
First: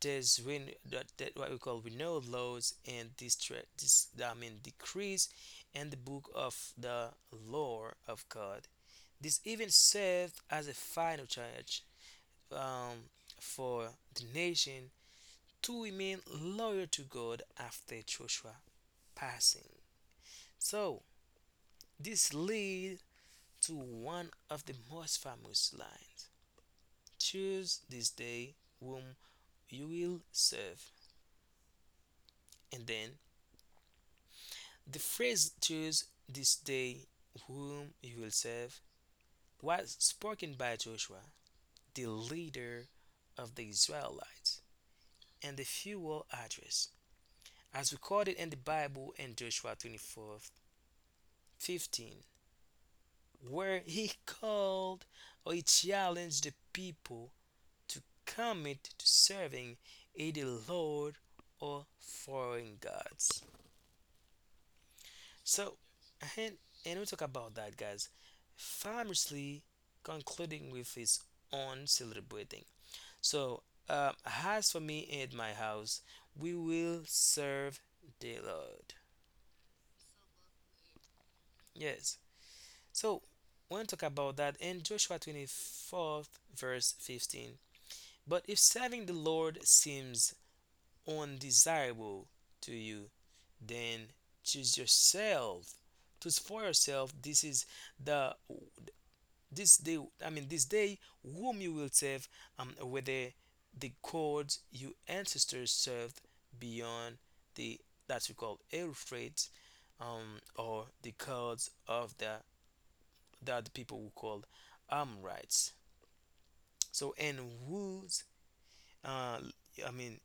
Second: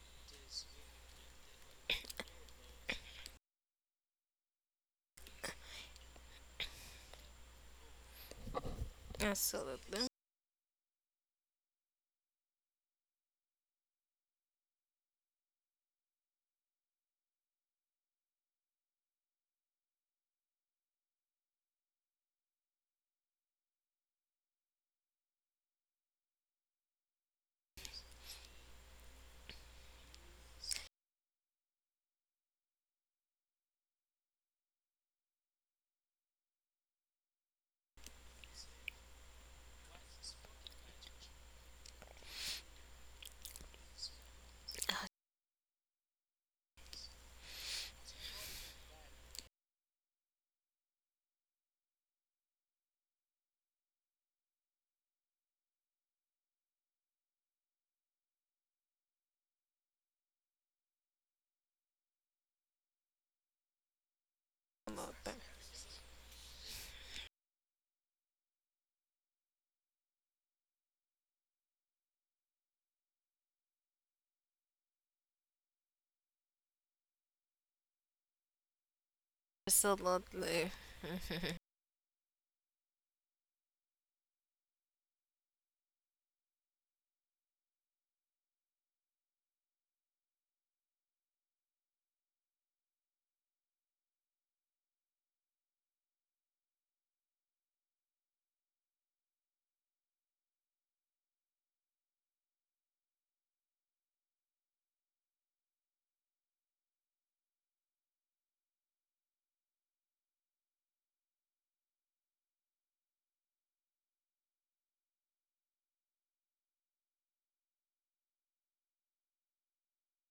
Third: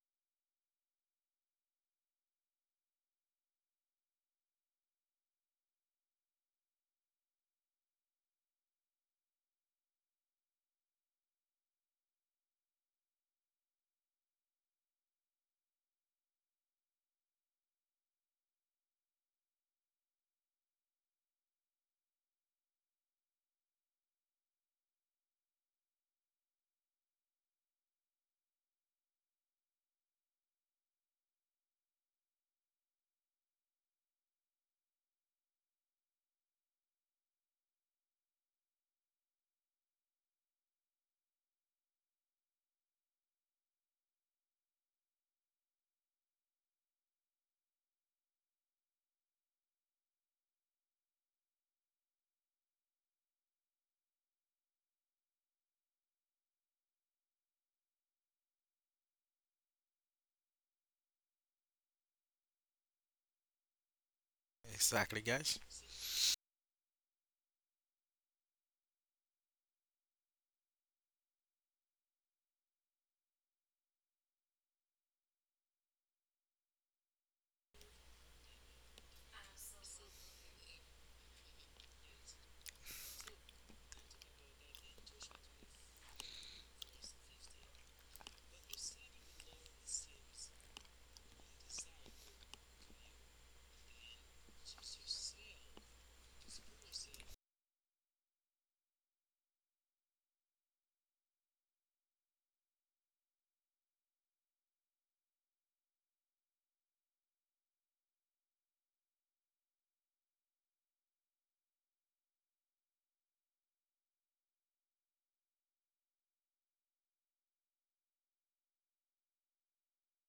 S1: there's win that, that what we call renewal laws and distress. This, I mean decrees, and the book of the law of God. This even
S2: Absolutely.
S1: served as a final charge um, for the nation to remain loyal to God after Joshua passing. So this lead to one of the most famous lines. Choose this day whom you will serve. And then the phrase choose this day whom you will serve was spoken by Joshua, the leader of the Israelites, and the fuel address, as recorded in the Bible in Joshua twenty-four fifteen, where he called or he challenged the people to commit to serving either Lord or foreign gods.
S3: Exactly,
S2: Absolutely.
S3: guys.
S1: So, and and we talk about that, guys. Famously concluding with his own celebrating. So, uh, as for me and my house, we will serve the Lord.
S2: Absolutely. Mhm.
S1: Yes. So, when talk about that in Joshua twenty-fourth, verse fifteen. But if serving the Lord seems undesirable to you, then choose yourself. Choose for yourself. This is the this day, i mean this day whom you will serve, um, whether the gods your ancestors served beyond the that we call euphrates, um, or the gods of the that the people who call amorites. So and whose uh, i mean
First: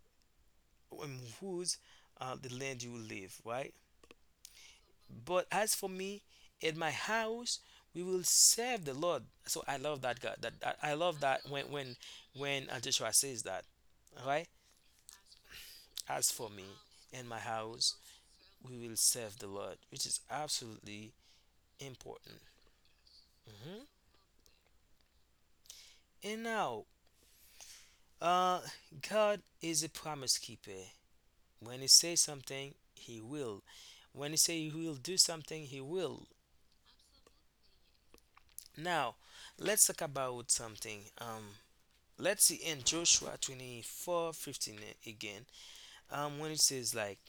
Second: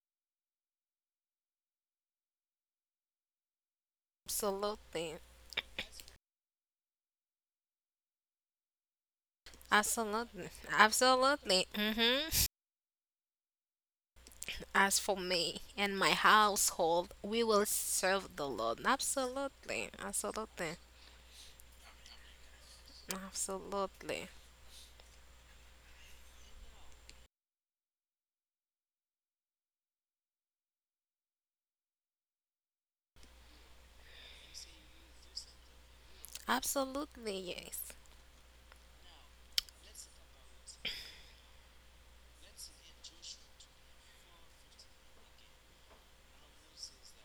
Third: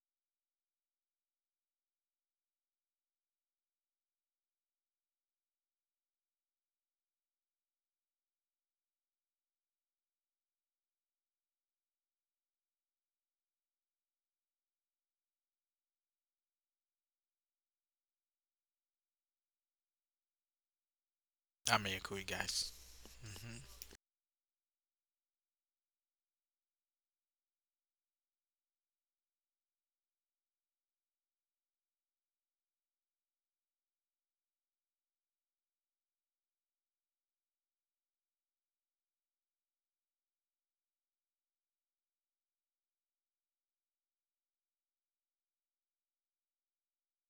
S1: in whose uh, the land you live, right?
S2: Absolutely.
S1: But as for me, in my house, we will serve the Lord. So I love that God.
S2: Absolutely.
S1: That I I love that
S2: Absolutely.
S1: when when
S2: hmm
S1: when uh, Joshua says that, right?
S2: As for me and my
S1: As for me,
S2: household,
S1: in my
S2: we will
S1: house,
S2: serve the
S1: we
S2: Lord.
S1: will serve the Lord,
S2: Absolutely.
S1: which is
S2: Absolutely.
S1: absolutely
S3: I'm agree,
S1: important.
S3: guys. Mm-hmm.
S1: Hmm
S2: Absolutely.
S1: And now, uh, God is a promise keeper. When He says something, He will. When He say He will do something, He will.
S2: Absolutely. Yes.
S1: Now, let's talk about something. Um, let's see in Joshua twenty-four fifteen again, um, when it says, like,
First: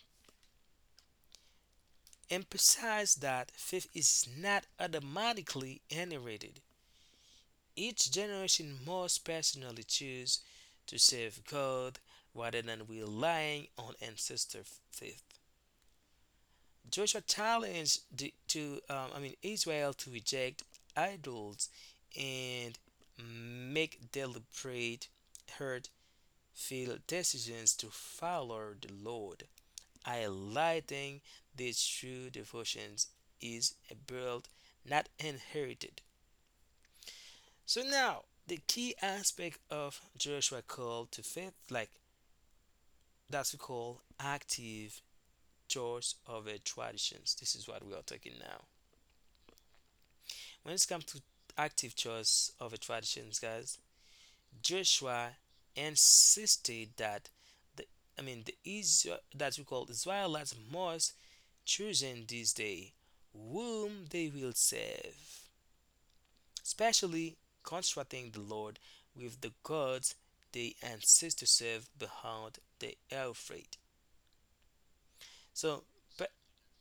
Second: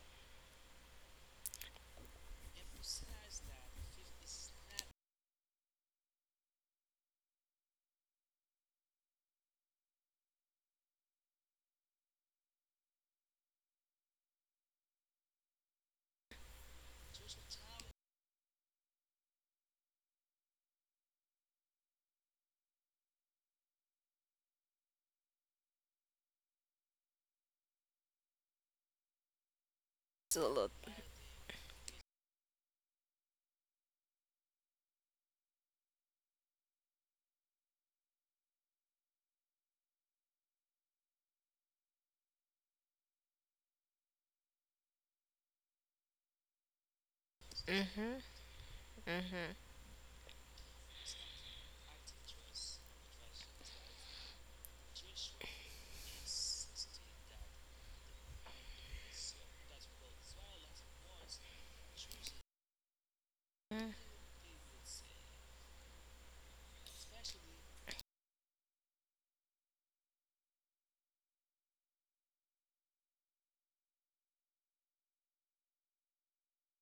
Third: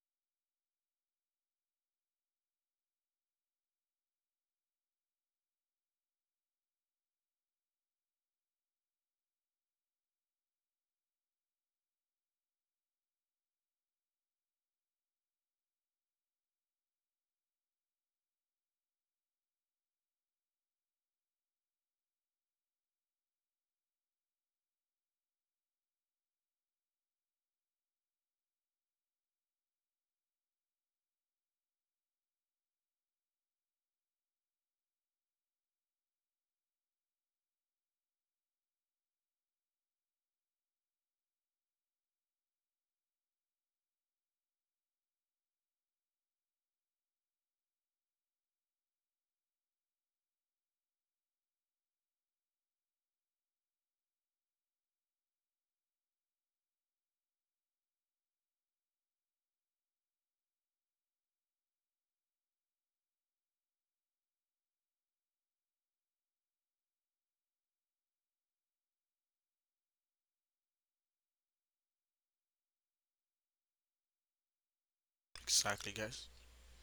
S1: emphasize that faith is not automatically generated. Each generation must personally choose to serve God rather than relying on ancestor faith. Joshua challenged the, to, um, I mean, Israel to reject idols and make deliberate, hurt, feel decisions to follow the Lord.
S2: Absolutely.
S1: Highlighting these true devotions is a build, not inherited. So now the key aspect of Joshua call to faith, like that's we call active choice of a traditions. This is what we are
S2: Hmm.
S1: talking now.
S2: Hmm.
S1: When it comes to active choice of a traditions, guys, Joshua insisted that the I mean the Israel that we call Israelites must choosing this day whom they will serve, especially contrasting the Lord with the gods they insist to serve behind the Euphrates. So,
S3: Exactly, guys.
S1: but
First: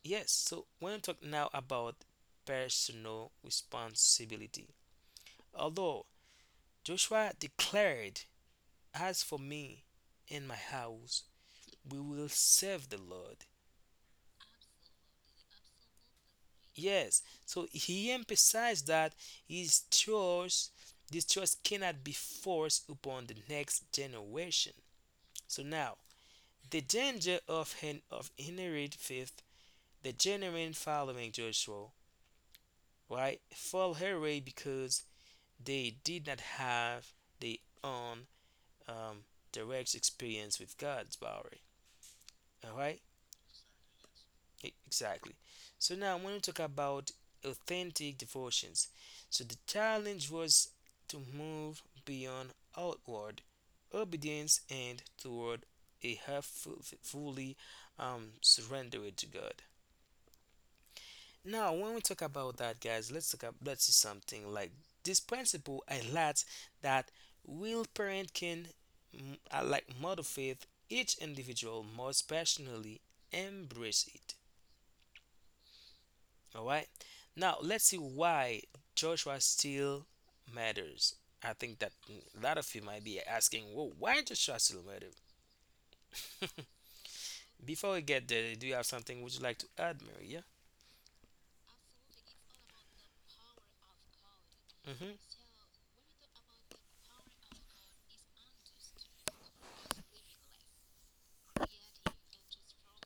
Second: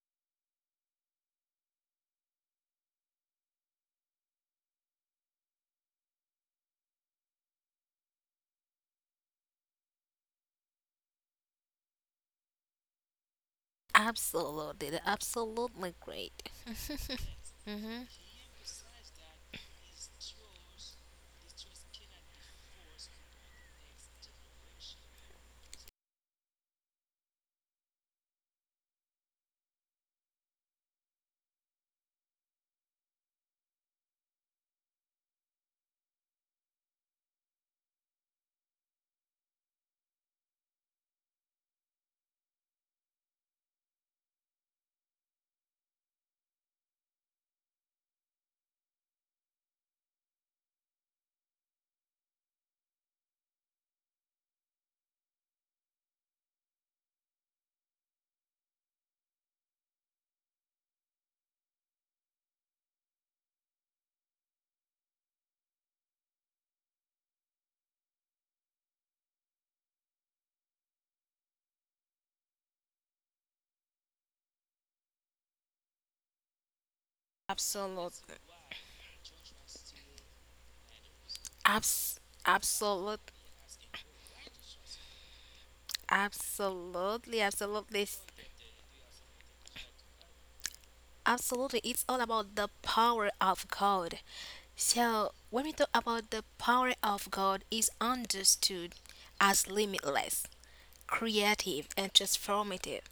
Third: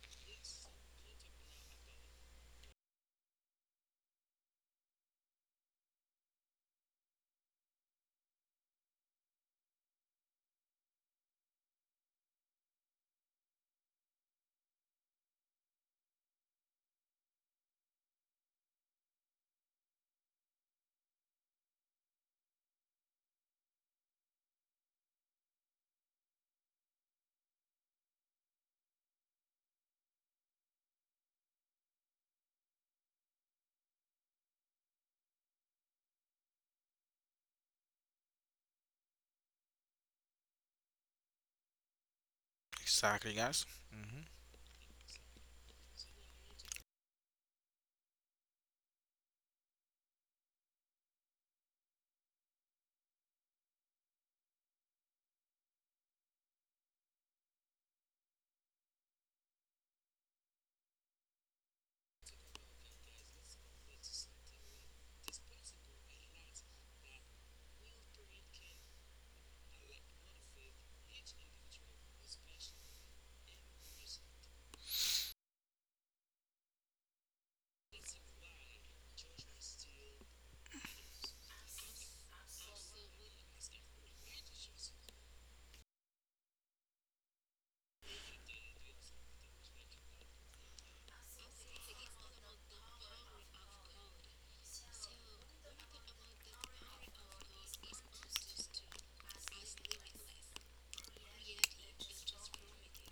S1: yes, so when we talk now about personal responsibility, although Joshua declared, as for me and my house, we will serve the Lord.
S2: Absolutely. Absolutely great.
S1: Yes, so
S2: Hmm.
S1: he emphasized that his choice, this choice cannot be forced upon the next generation. So now, the danger of an of inherit faith, the generation following Joshua, right, fell her way because they did not have their own um, direct experience with God's power. All right.
S3: Exactly, guys. Mm-hmm.
S1: E- Exactly. So now I want to talk about authentic devotions. So the challenge was to move beyond outward obedience and toward a half fu- fully um, surrendered to God. Now, when we talk about that, guys, let's talk about, let's see something like this principle highlights that will parent can, mm, uh, like mother faith, each individual must passionately embrace it. All right. Now let's see
S2: Absolutely.
S1: why Joshua still matters. I think that
S2: Abs-
S1: a lot of you might be
S2: Absolutely.
S1: asking, "Whoa, why Joshua still matters?"
S2: Absolutely, absolutely,
S1: Before we
S2: s-
S1: get there, do you have something would you like to add, Maria?
S2: absolutely. It's all about the power of God. So,
S1: Mm-hmm.
S2: when we talk about the power of God, is understood as limitless, creative, and transformative,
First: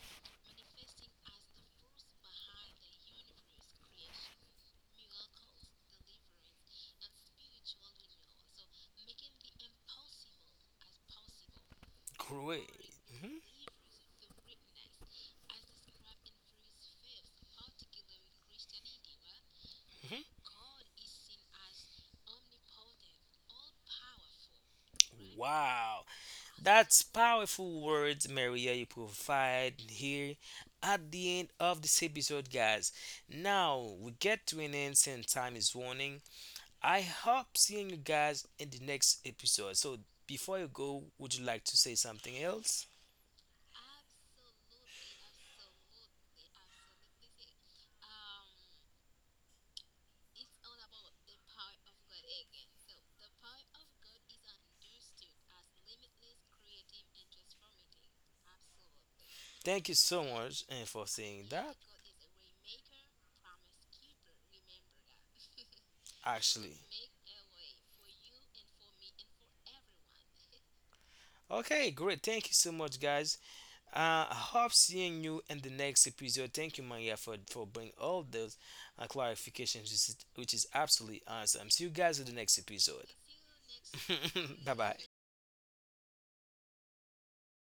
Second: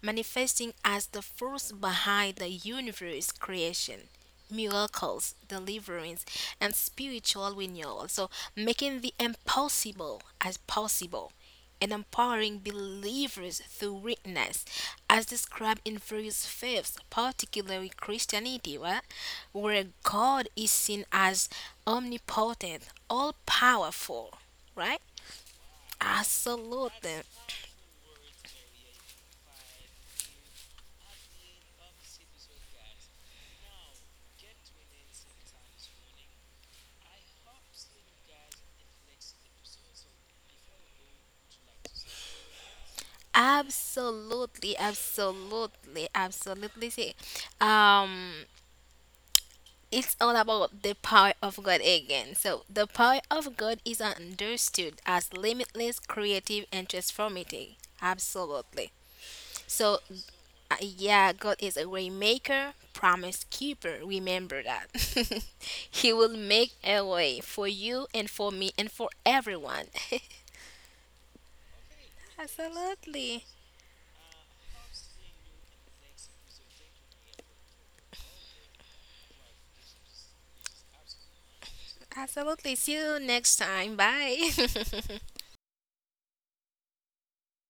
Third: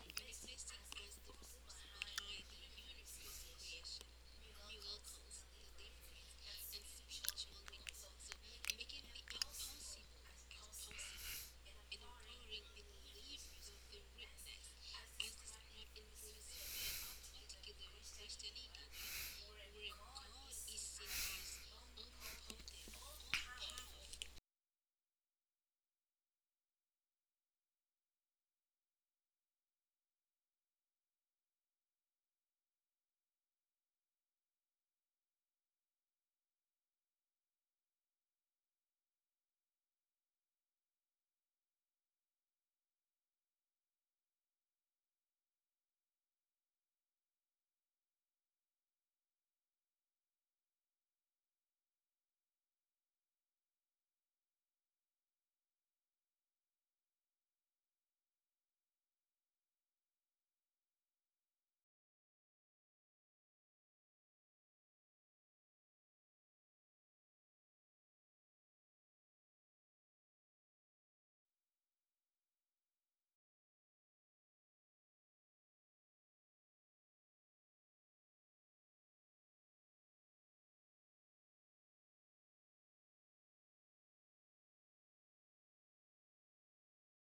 S2: manifesting as the force behind the universe creation, miracles, deliverance, and spiritual renewal. So, making the impossible as possible and empowering
S1: Great. hmm
S2: believers through witness, as described in various faiths, particularly Christianity, right? Where
S1: hmm
S2: God is seen as omnipotent, all powerful, right?
S1: Wow, that's
S2: Absolutely.
S1: powerful words, Maria. You provide here at the end of this episode, guys. Now we get to an end, and time is warning. I hope seeing you guys in the next episode. So before you go, would you like to say something else?
S2: Absolutely, absolutely, absolutely. See, um, it's all about the power of God again. So, the power of God is understood as limitless, creative, and transformative. Absolutely.
S1: Thank you
S2: So,
S1: so much
S2: uh,
S1: and for
S2: yeah,
S1: saying
S2: God
S1: that
S2: is a waymaker, promise keeper. Remember that. He will make
S1: actually.
S2: a way for you and for me and for everyone.
S1: Okay, great. Thank you so much guys.
S2: Absolutely.
S1: Uh, I hope seeing you in the next episode. Thank you, Maria, for for bringing all those uh, clarifications, which is, which is absolutely awesome. See you guys in the next
S2: Absolutely. See
S1: episode.
S2: you next time. Bye.
S1: bye bye.